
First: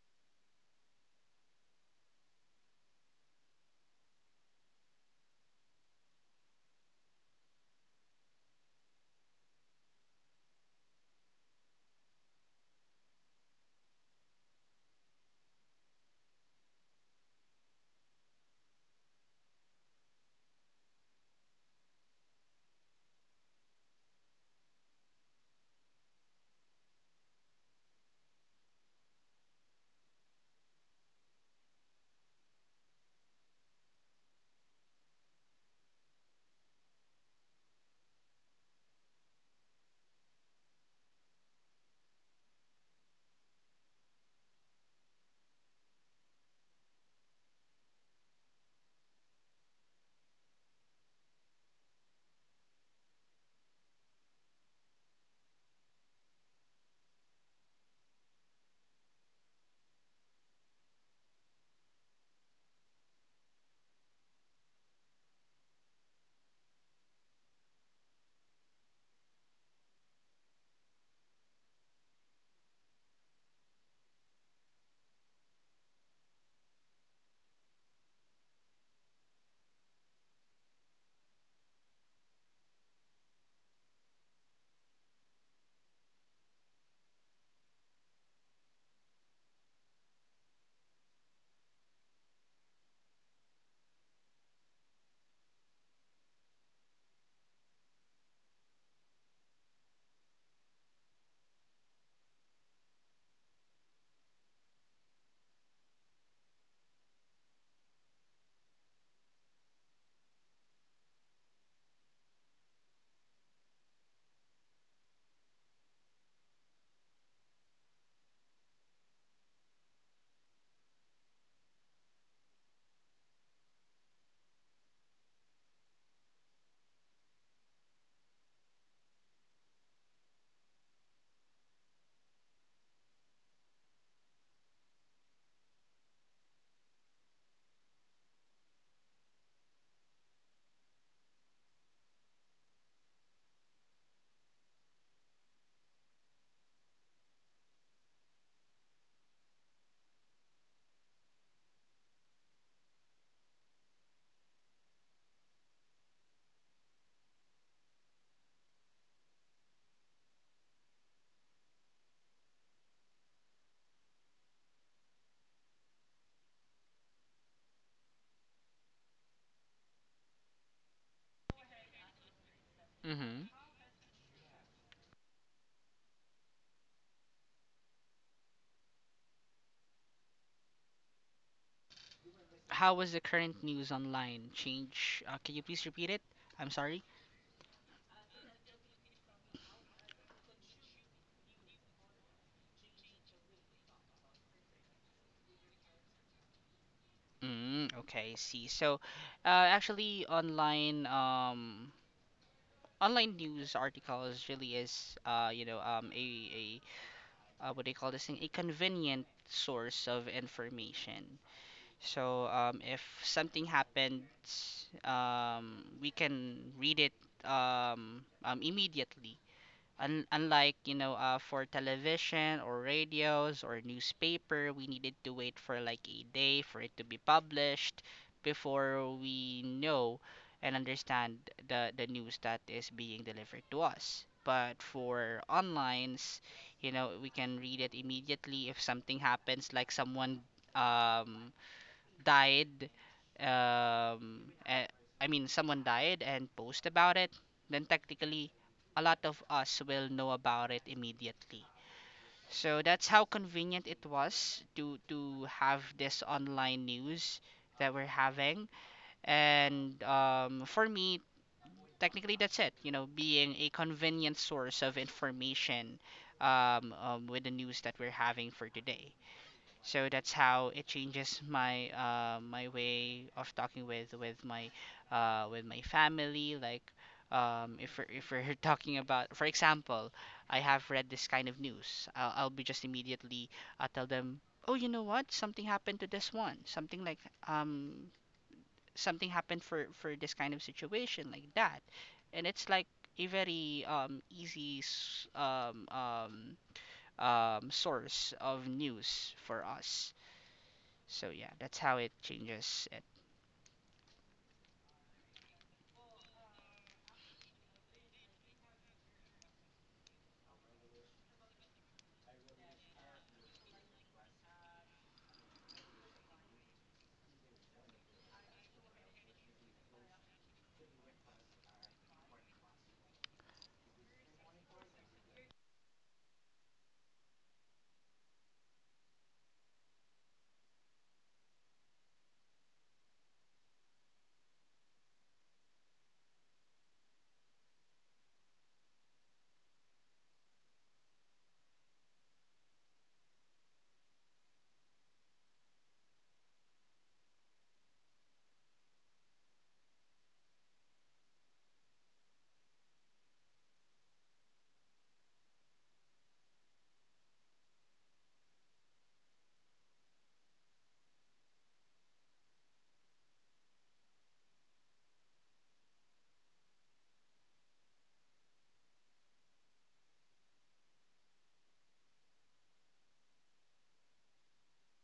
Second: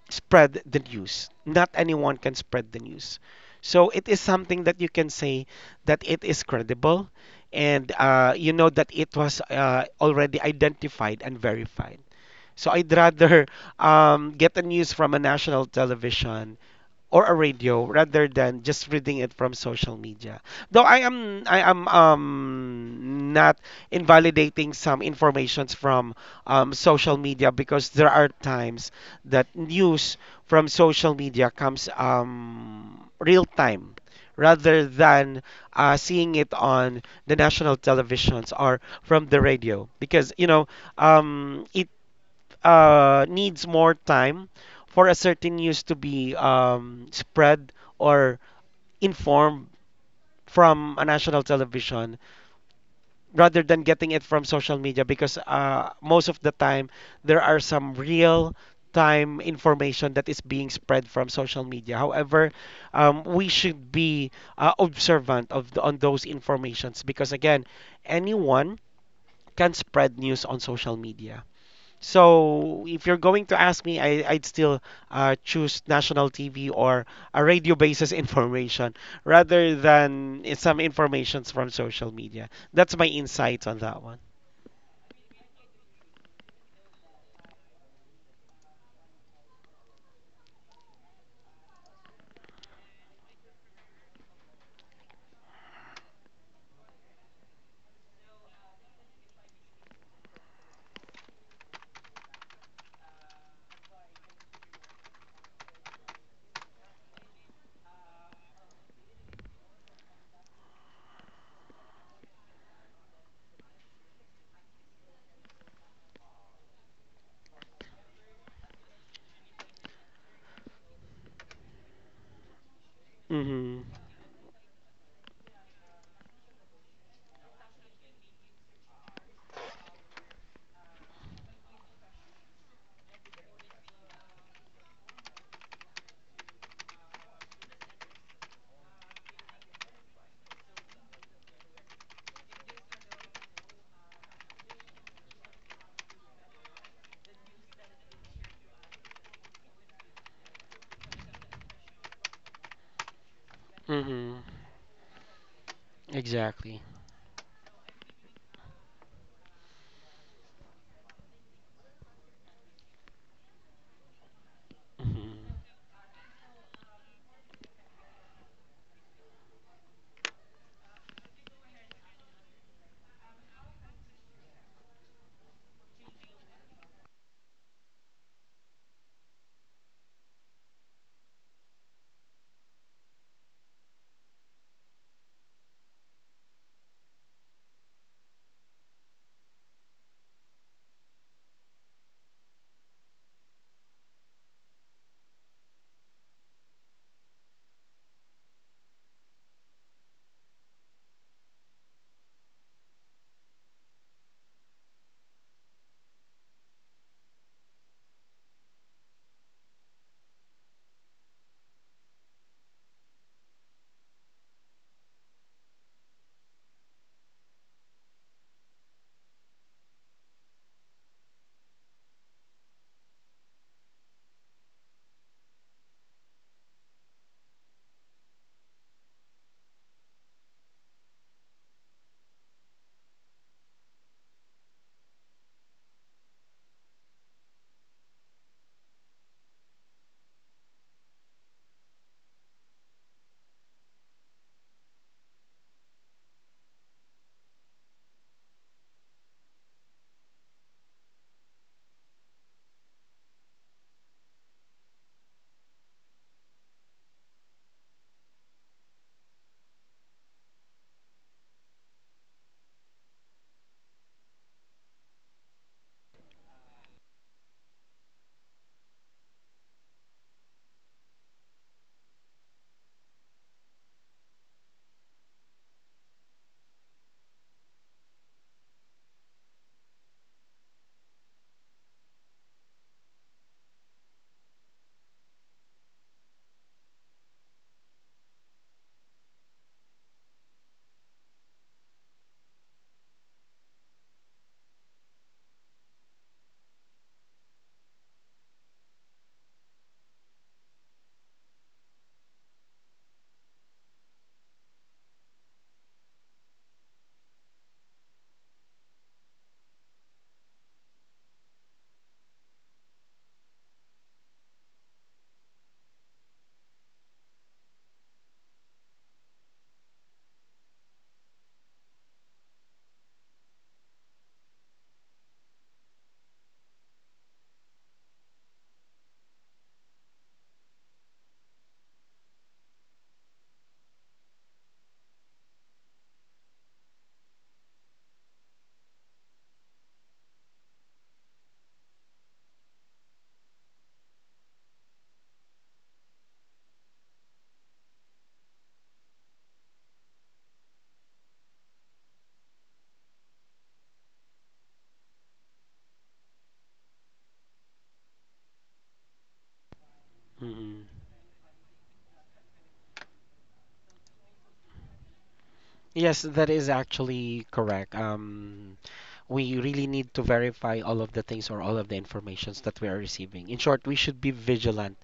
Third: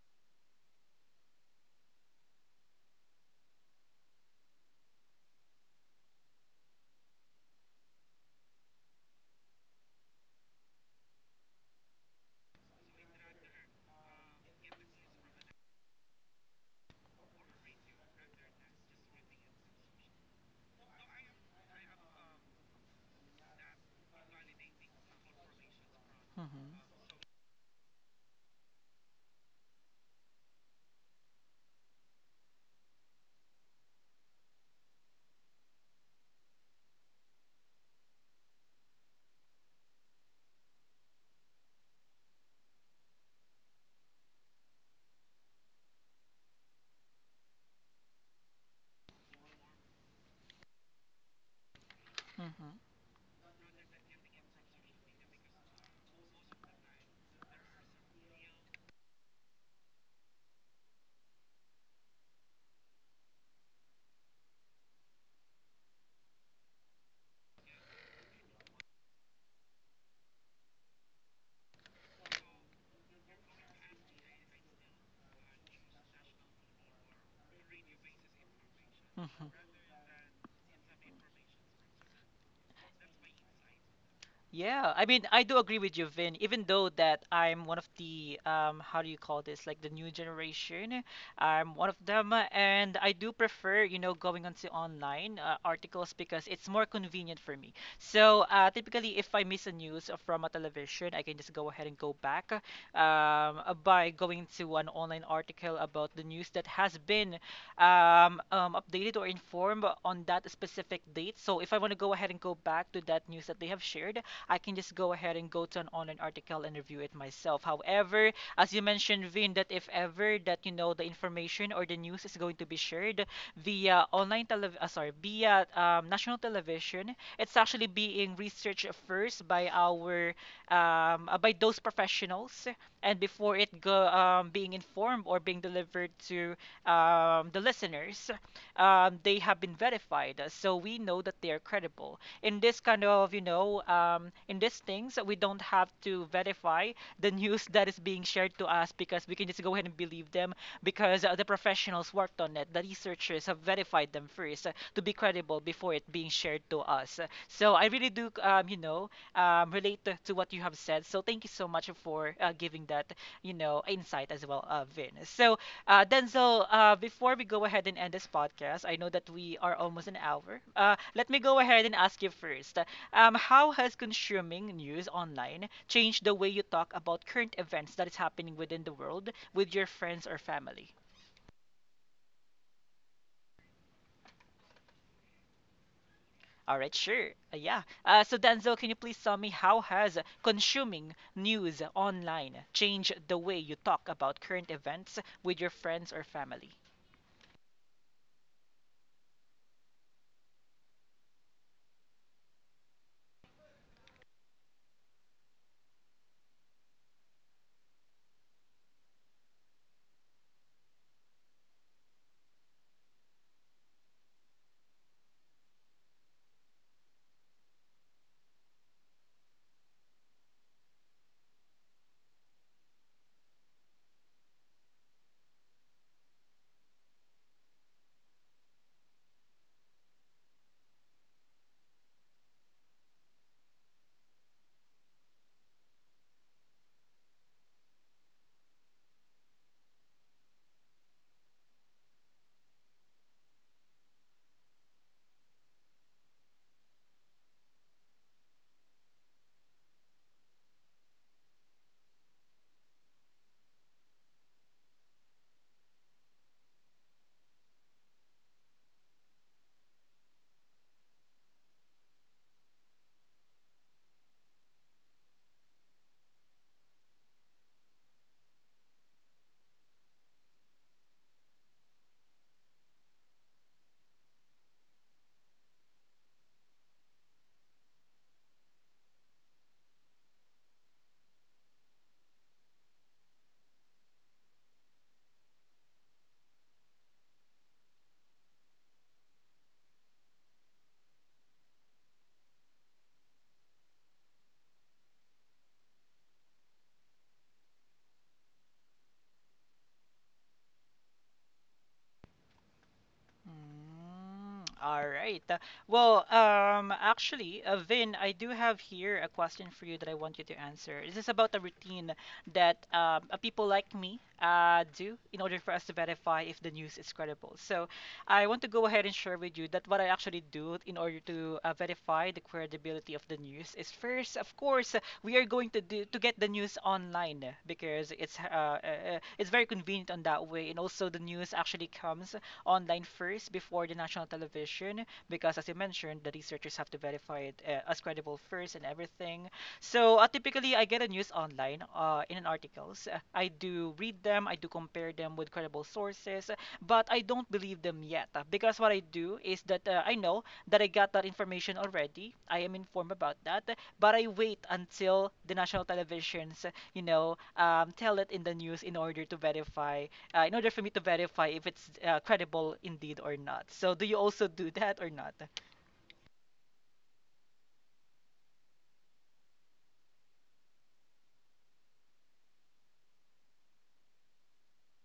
S2: spread the news. Not anyone can spread the news. So it is something that you can say that it is credible and you know that it was already identified and verified. So I'd rather get the news from a national television or a radio rather than just reading it from social media. Though I am not invalidating some informations from
S1: Mhm.
S2: social media because there are times that news from social media comes real time rather than seeing it on the national televisions or from the radio because you know it needs more time for a certain news to be spread or informed from a national television
S1: Mhm.
S2: rather than getting it from social media because most of the time there are some real time information that is being spread from social media. However, we should be observant of the, on those informations because again anyone can spread news on social media. So if you're going to ask me, I'd still choose national TV or a radio basis information
S1: Mhm.
S2: rather than some informations from social media. That's my insights on that one.
S1: Yeah, I mean, I do agree with you, Vin, even though that I'm one of the how do you call this? Like the new generation. I'm one of them, and I do prefer, you know, going onto online articles because it's more convenient for me. So, uh, typically if I miss a news from a television, I can just go ahead and go back by going to an online article about the news that has been updated or informed on that specific date. So if I want to go ahead and go back to that news that they have shared, I can just go ahead and go to an online article and review it myself. However, as you mentioned, Vin, that if ever that you know the information or the news is going to be shared
S2: Mm-hmm.
S1: via online telev sorry, via national television, it's actually being researched first by our by those professionals, and before it go being informed or being delivered to the listeners, they have been verified, so we know that they are credible in this kind of, you know, in these things we don't have to verify the news that is being shared to us, because we can just go ahead and believe them because, the professionals worked on it, the researchers have verified them
S2: Mm-hmm.
S1: first to be credible before it being shared to
S2: Exactly.
S1: us. So I really do, you know, relate to, what you have said. So thank you so much for giving that, you know, insight as well, Vin.
S2: Mm-hmm.
S1: So, Denzel, before we go ahead and end this podcast, I know that we are almost an hour. Let me go ahead and ask you first.
S3: Mm-hmm.
S1: How has consuming news online changed the way you talk about current events that is happening within the world with your friends or family?
S3: How was the current news online change? Can you please repeat it? I'm
S1: All right,
S3: sorry.
S1: sure. Yeah. So Denzel, can you please tell me how has consuming news online changed the way you talk about current events with your friends or family?
S3: Mm, okay, I see. So, actually, online news articles really is a what do you call this thing? A convenient source of information. So, if something happens, we can read it immediately. Un Unlike, you know, for television or radios or newspaper, we needed to wait for like a day for it to be published before we know and understand the news that is being delivered to us. But for onlines, you know, we can read it immediately if something happens, like someone um, died um eh, I mean someone died and post about it, then technically a lot of us will know about it immediately. So that's how convenient it was to have this online news that we're having. And for me, technically, that's it, you know, being a convenient source of information with the news that we're having for today. So that's how it changes my my way of talking with with my family. Like if we're talking about, for example, I have read this kind of news. I'll be just immediately tell them, oh, you know what? Something happened to this one. Something like um something happened for this kind of situation, like that, and it's like a very source of news for us. So yeah, that's how it changes it.
S1: Mm, all right. Well, actually, Vin, I do have here a question for you that I want you to answer. This is about a routine that people like me do in order for us to verify if the news is credible. So, I want to go ahead and share with you that what I actually do in order to, verify the credibility of the news is first, of course, we are going to do to get the news online because it's very convenient on that way, and also the news actually comes online first before the national television because, as you mentioned, the researchers have to verify it as credible first and everything. So, typically I get the news online in an articles. I do read them, I do compare them with credible sources, but I don't believe them yet, because what I do is that, I know that I got that information already. I am informed about that, but I wait until the national televisions, you know, tell it in the news in order to verify, in order
S2: Mm-hmm.
S1: for me to verify if it's credible indeed or not. So, do you also do that or not?
S2: Yes, that is actually correct. We really need to verify all of the things or all of the informations that we are receiving. In short, we should be vigilant.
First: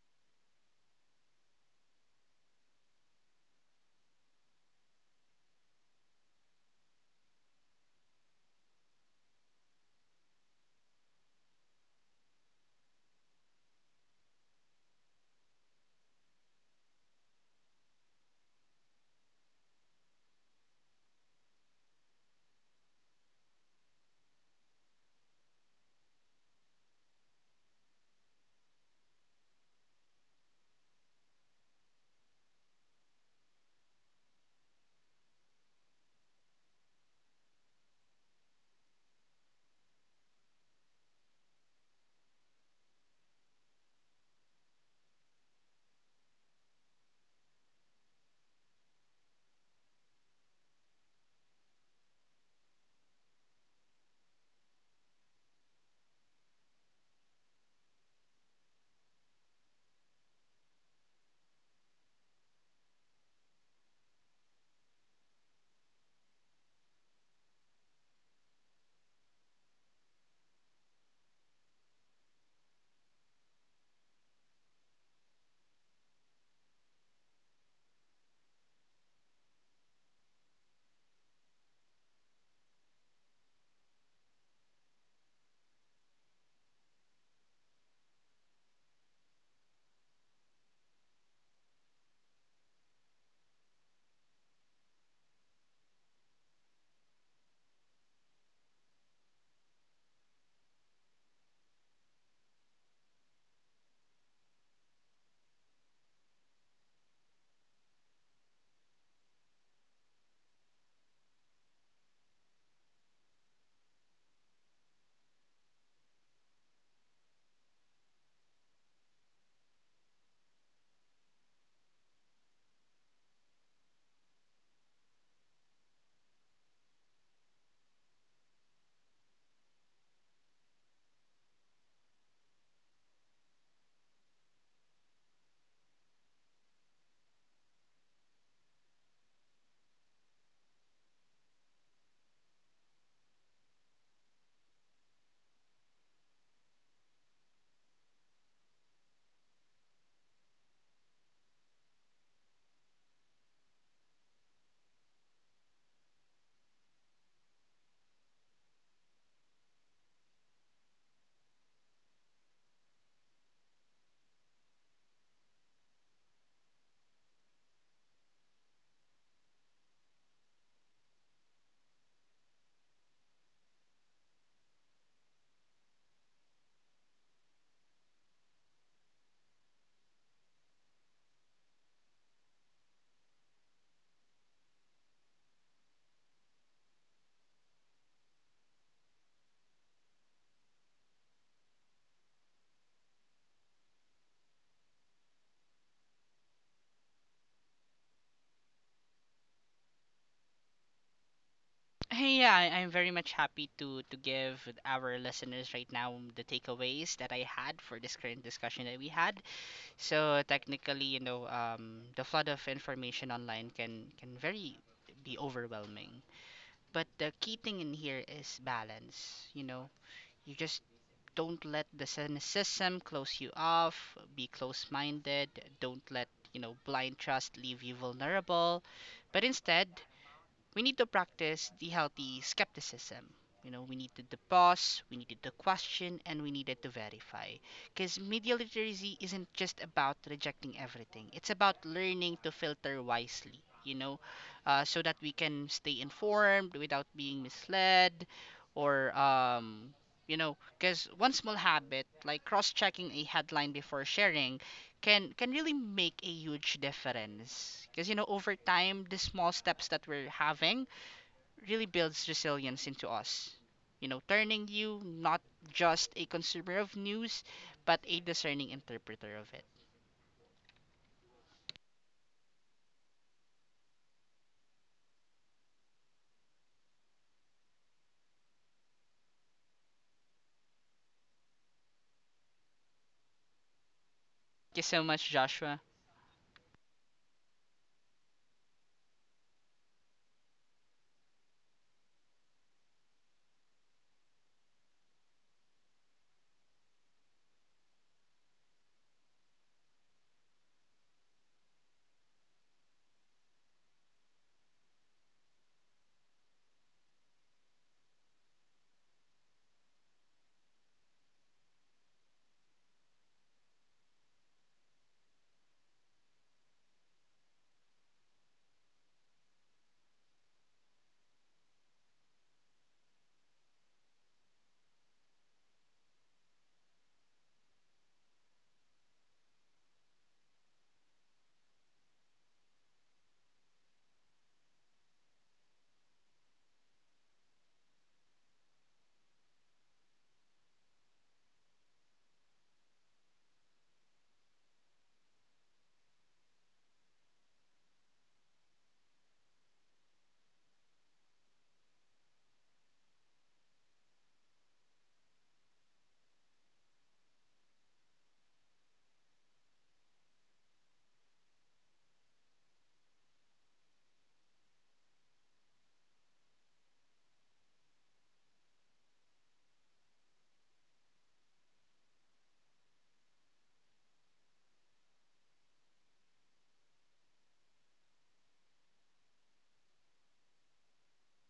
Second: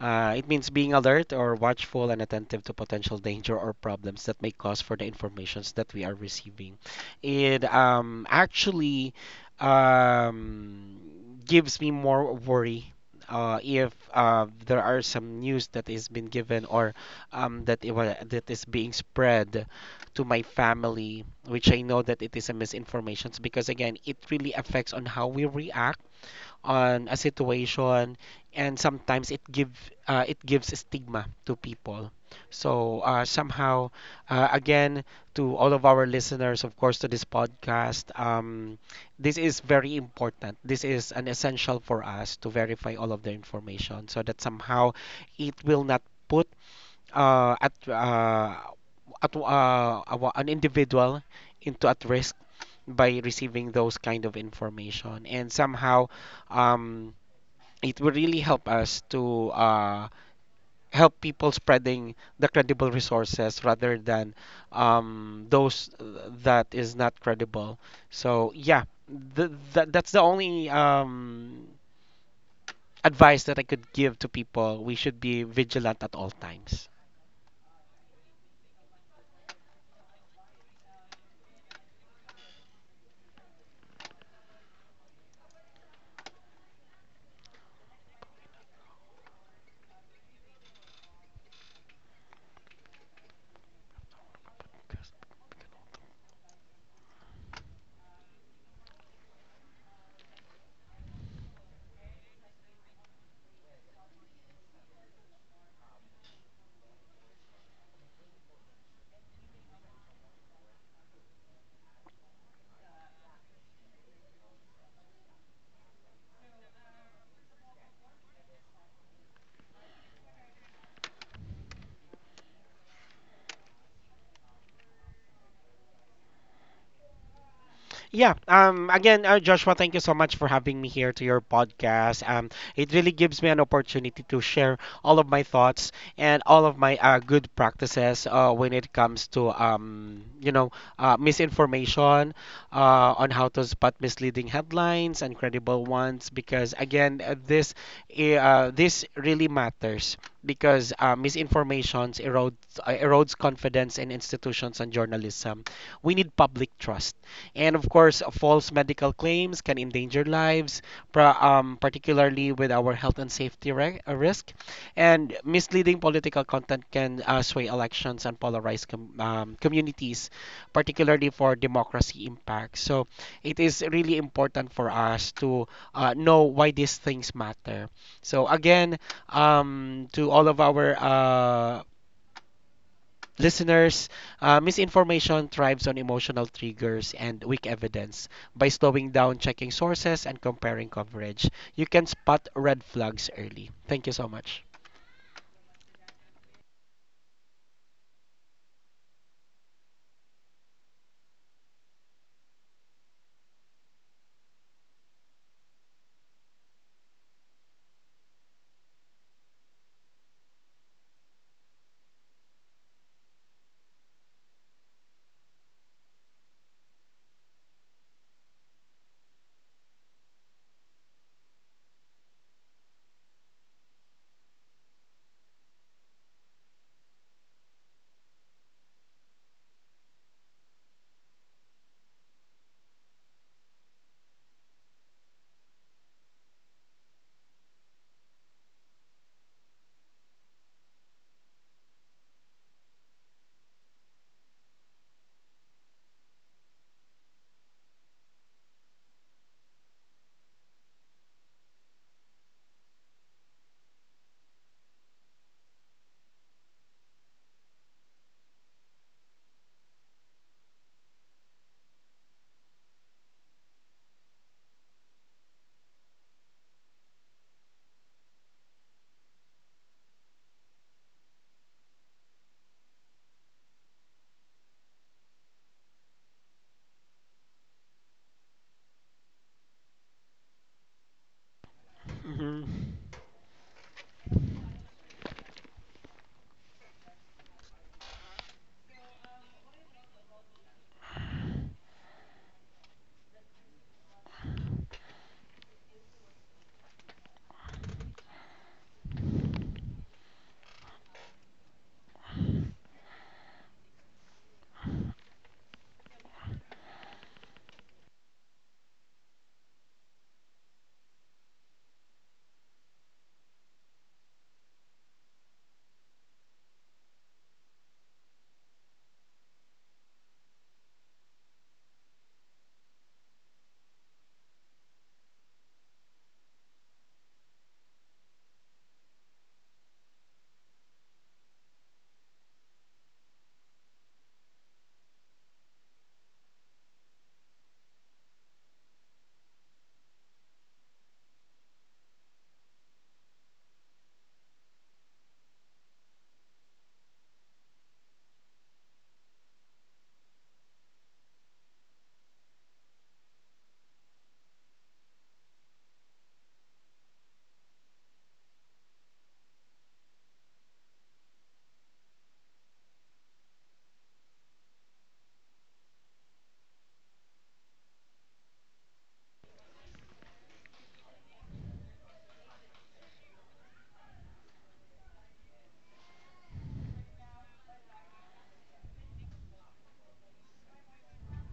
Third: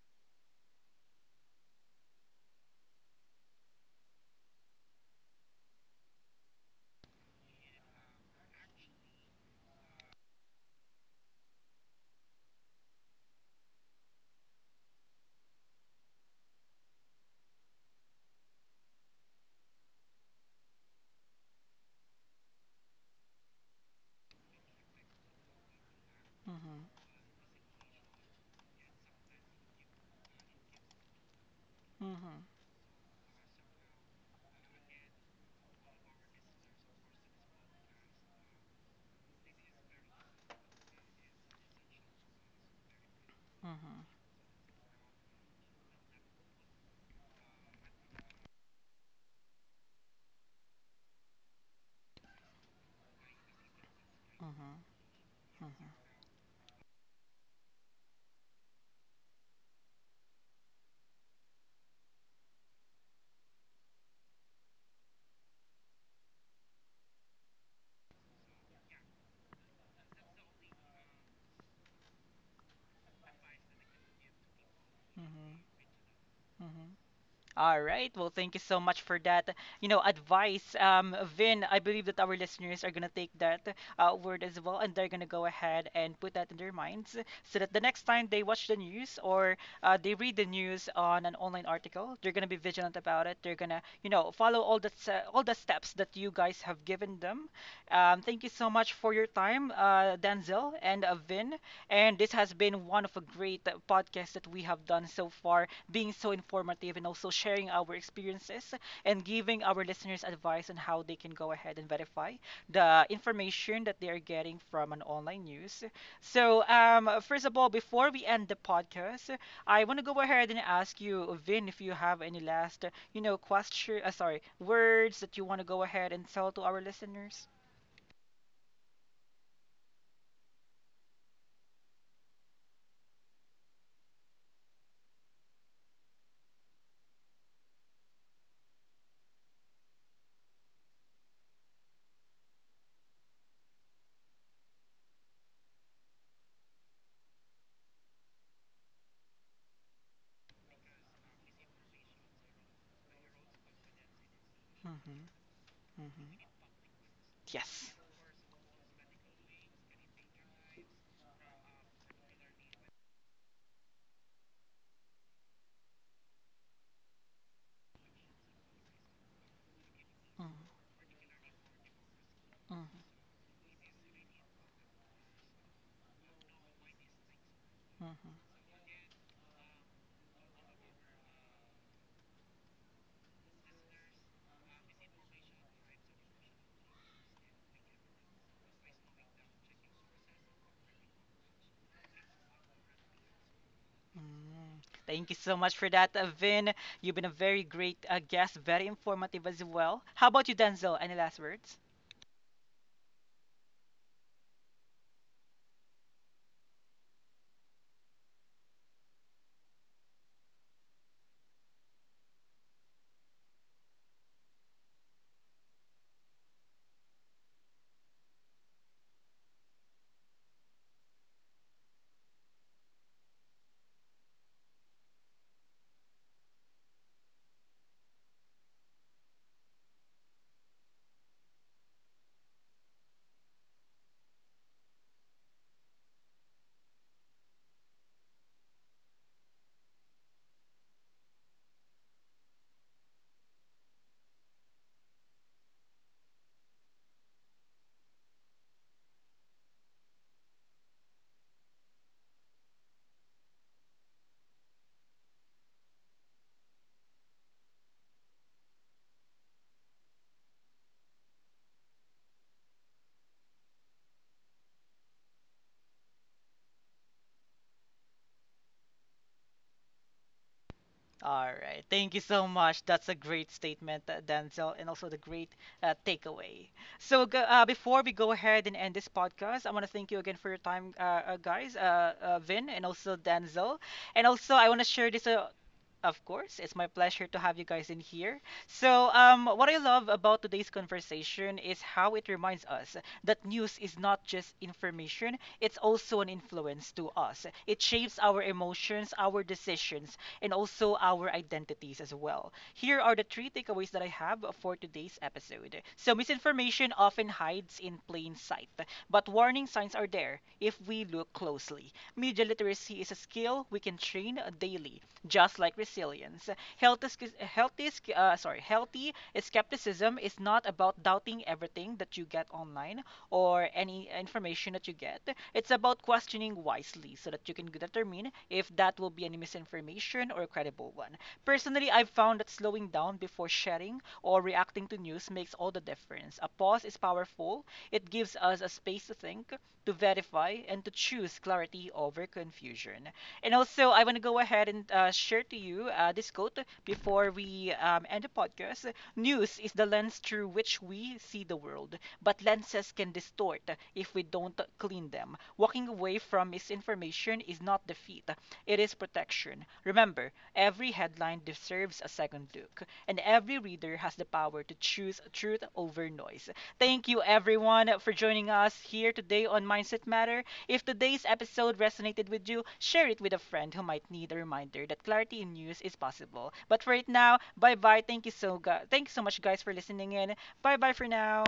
S2: It means being alert or watchful and attentive to potential danger or problems that may cause for the informations that we are receiving. It actually um, gives me more worry if there are some news that is being given or that is being spread to my family, which I know that it is a misinformation because again, it really affects on how we react
S1: Mm-hmm.
S2: on a situation and sometimes it gives stigma to people.
S1: Mm-hmm.
S2: So somehow, again, to all of our listeners of course to this podcast, this is very important, this is an essential for us to verify all of the
S1: Mm-hmm.
S2: information so that somehow it will not put uh, at uh, an individual into at risk by receiving those kind of
S1: Mm-hmm.
S2: information, and
S1: Mm-hmm.
S2: somehow um, it will really help us to help people spreading the credible resources rather than those that is not credible. So yeah, that that's the only advice that I could give to people. We should be
S1: Mm-hmm.
S2: vigilant at all
S1: Mm-hmm.
S2: times.
S1: All right. Well, thank you so much for that, you know, advice. Vin, I believe that our listeners are gonna take that word as well, and they're gonna go ahead and put that in their minds so that the next time they watch the news, or they read the news on an online article, they're gonna be vigilant about it. They're gonna, you know, follow all the all the steps that you guys have given them. Thank you so much for your time, Denzel, and Vin. And this has been one of a great podcast that we have done so far, being so informative and also sharing our experiences and giving our listeners advice on how they can go ahead and verify the information that they are getting from an online news. So, first of all, before we end the podcast, I want to go ahead and ask you, Vin, if you have any last, you know, sorry, words that you want to go ahead and tell to our listeners.
S2: Yeah. Again, Joshua, thank you so much for having me here to your podcast. It really gives me an opportunity to share all of my thoughts and all of my good practices when it comes to. You know, misinformation, on how to spot misleading headlines and credible ones. Because again, this really matters because misinformation erodes confidence in institutions and
S1: Hmm.
S2: journalism. We need
S1: Hmm.
S2: public trust, and of
S1: Yes.
S2: course, false medical claims can endanger lives, particularly with our health and safety risk. And misleading political content can sway elections and polarize communities,
S1: Hmm.
S2: particularly for democracy impact. So it is really important for us to know why these things matter.
S1: Hmm.
S2: So again, to all of our Listeners, misinformation thrives on emotional triggers and weak evidence. By slowing down, checking sources, and comparing coverage, you can spot red flags early. Thank you so much.
S1: Mm. Thank you so much for that, Vin. You've been a very great guest, very informative as well. How about you, Denzel? Any last words?
S3: Hey. Yeah, I'm very much happy to give our listeners right now the takeaways that I had for this current discussion that we had. So technically, you know, the flood of information online can very be overwhelming. But the key thing in here is balance. You know, you just don't let the cynicism close you off. Be close-minded. Don't let, you know, blind trust leave you vulnerable. But instead, we need to practice the healthy skepticism. You know, we needed to pause, we needed to question, and we needed to verify. Because media literacy isn't just about rejecting everything, it's about learning to filter wisely, you know, so that we can stay informed without being misled or, you know, because one small habit, like cross checking a headline before sharing, can really make a huge difference, because you know, over time the small steps that we're having really builds resilience into us, you know, turning you not just a consumer of news, but a discerning interpreter of it.
S1: All right. Thank you so much. That's a great statement, Denzel, and also the great takeaway. So, before we go ahead and end this podcast, I want to thank you again for your time, guys,
S2: Mhm.
S1: Vin, and also Denzel. And also, I
S3: Thank you
S1: want to
S3: so
S1: share this.
S3: much, Joshua.
S1: Of course, it's my pleasure to have you guys in here. So, what I love about today's conversation is how it reminds us that news is not just information, it's also an influence to us. It shapes our emotions, our decisions, and also our identities as well. Here are the three takeaways that I have for today's episode. So, misinformation often hides in plain sight, but warning signs are there if we look closely. Media literacy is a skill we can train daily, just like resilience. Healthy, healthy, sorry, healthy skepticism is not about doubting everything that you get online, or any information that you get. It's about questioning wisely so that you can determine if that will be any misinformation or a credible one. Personally, I've found that slowing down before sharing or reacting to news makes all the difference. A pause is powerful. It gives us a space to think, to verify, and to choose clarity over confusion. And also, I want to go ahead and share to you this quote before we end the podcast. News is the lens through which we see the world, but lenses can distort if we don't clean them. Walking away from misinformation is not defeat, it is protection. Remember, every headline deserves a second look, and every reader has the power to choose truth over noise. Thank you, everyone, for joining us here today on Mindset Matter. If today's episode resonated with you, share it with a friend who might need a reminder that clarity in news is possible. But for right now, bye bye. Thank you thank you so much, guys, for listening in. Bye bye for now.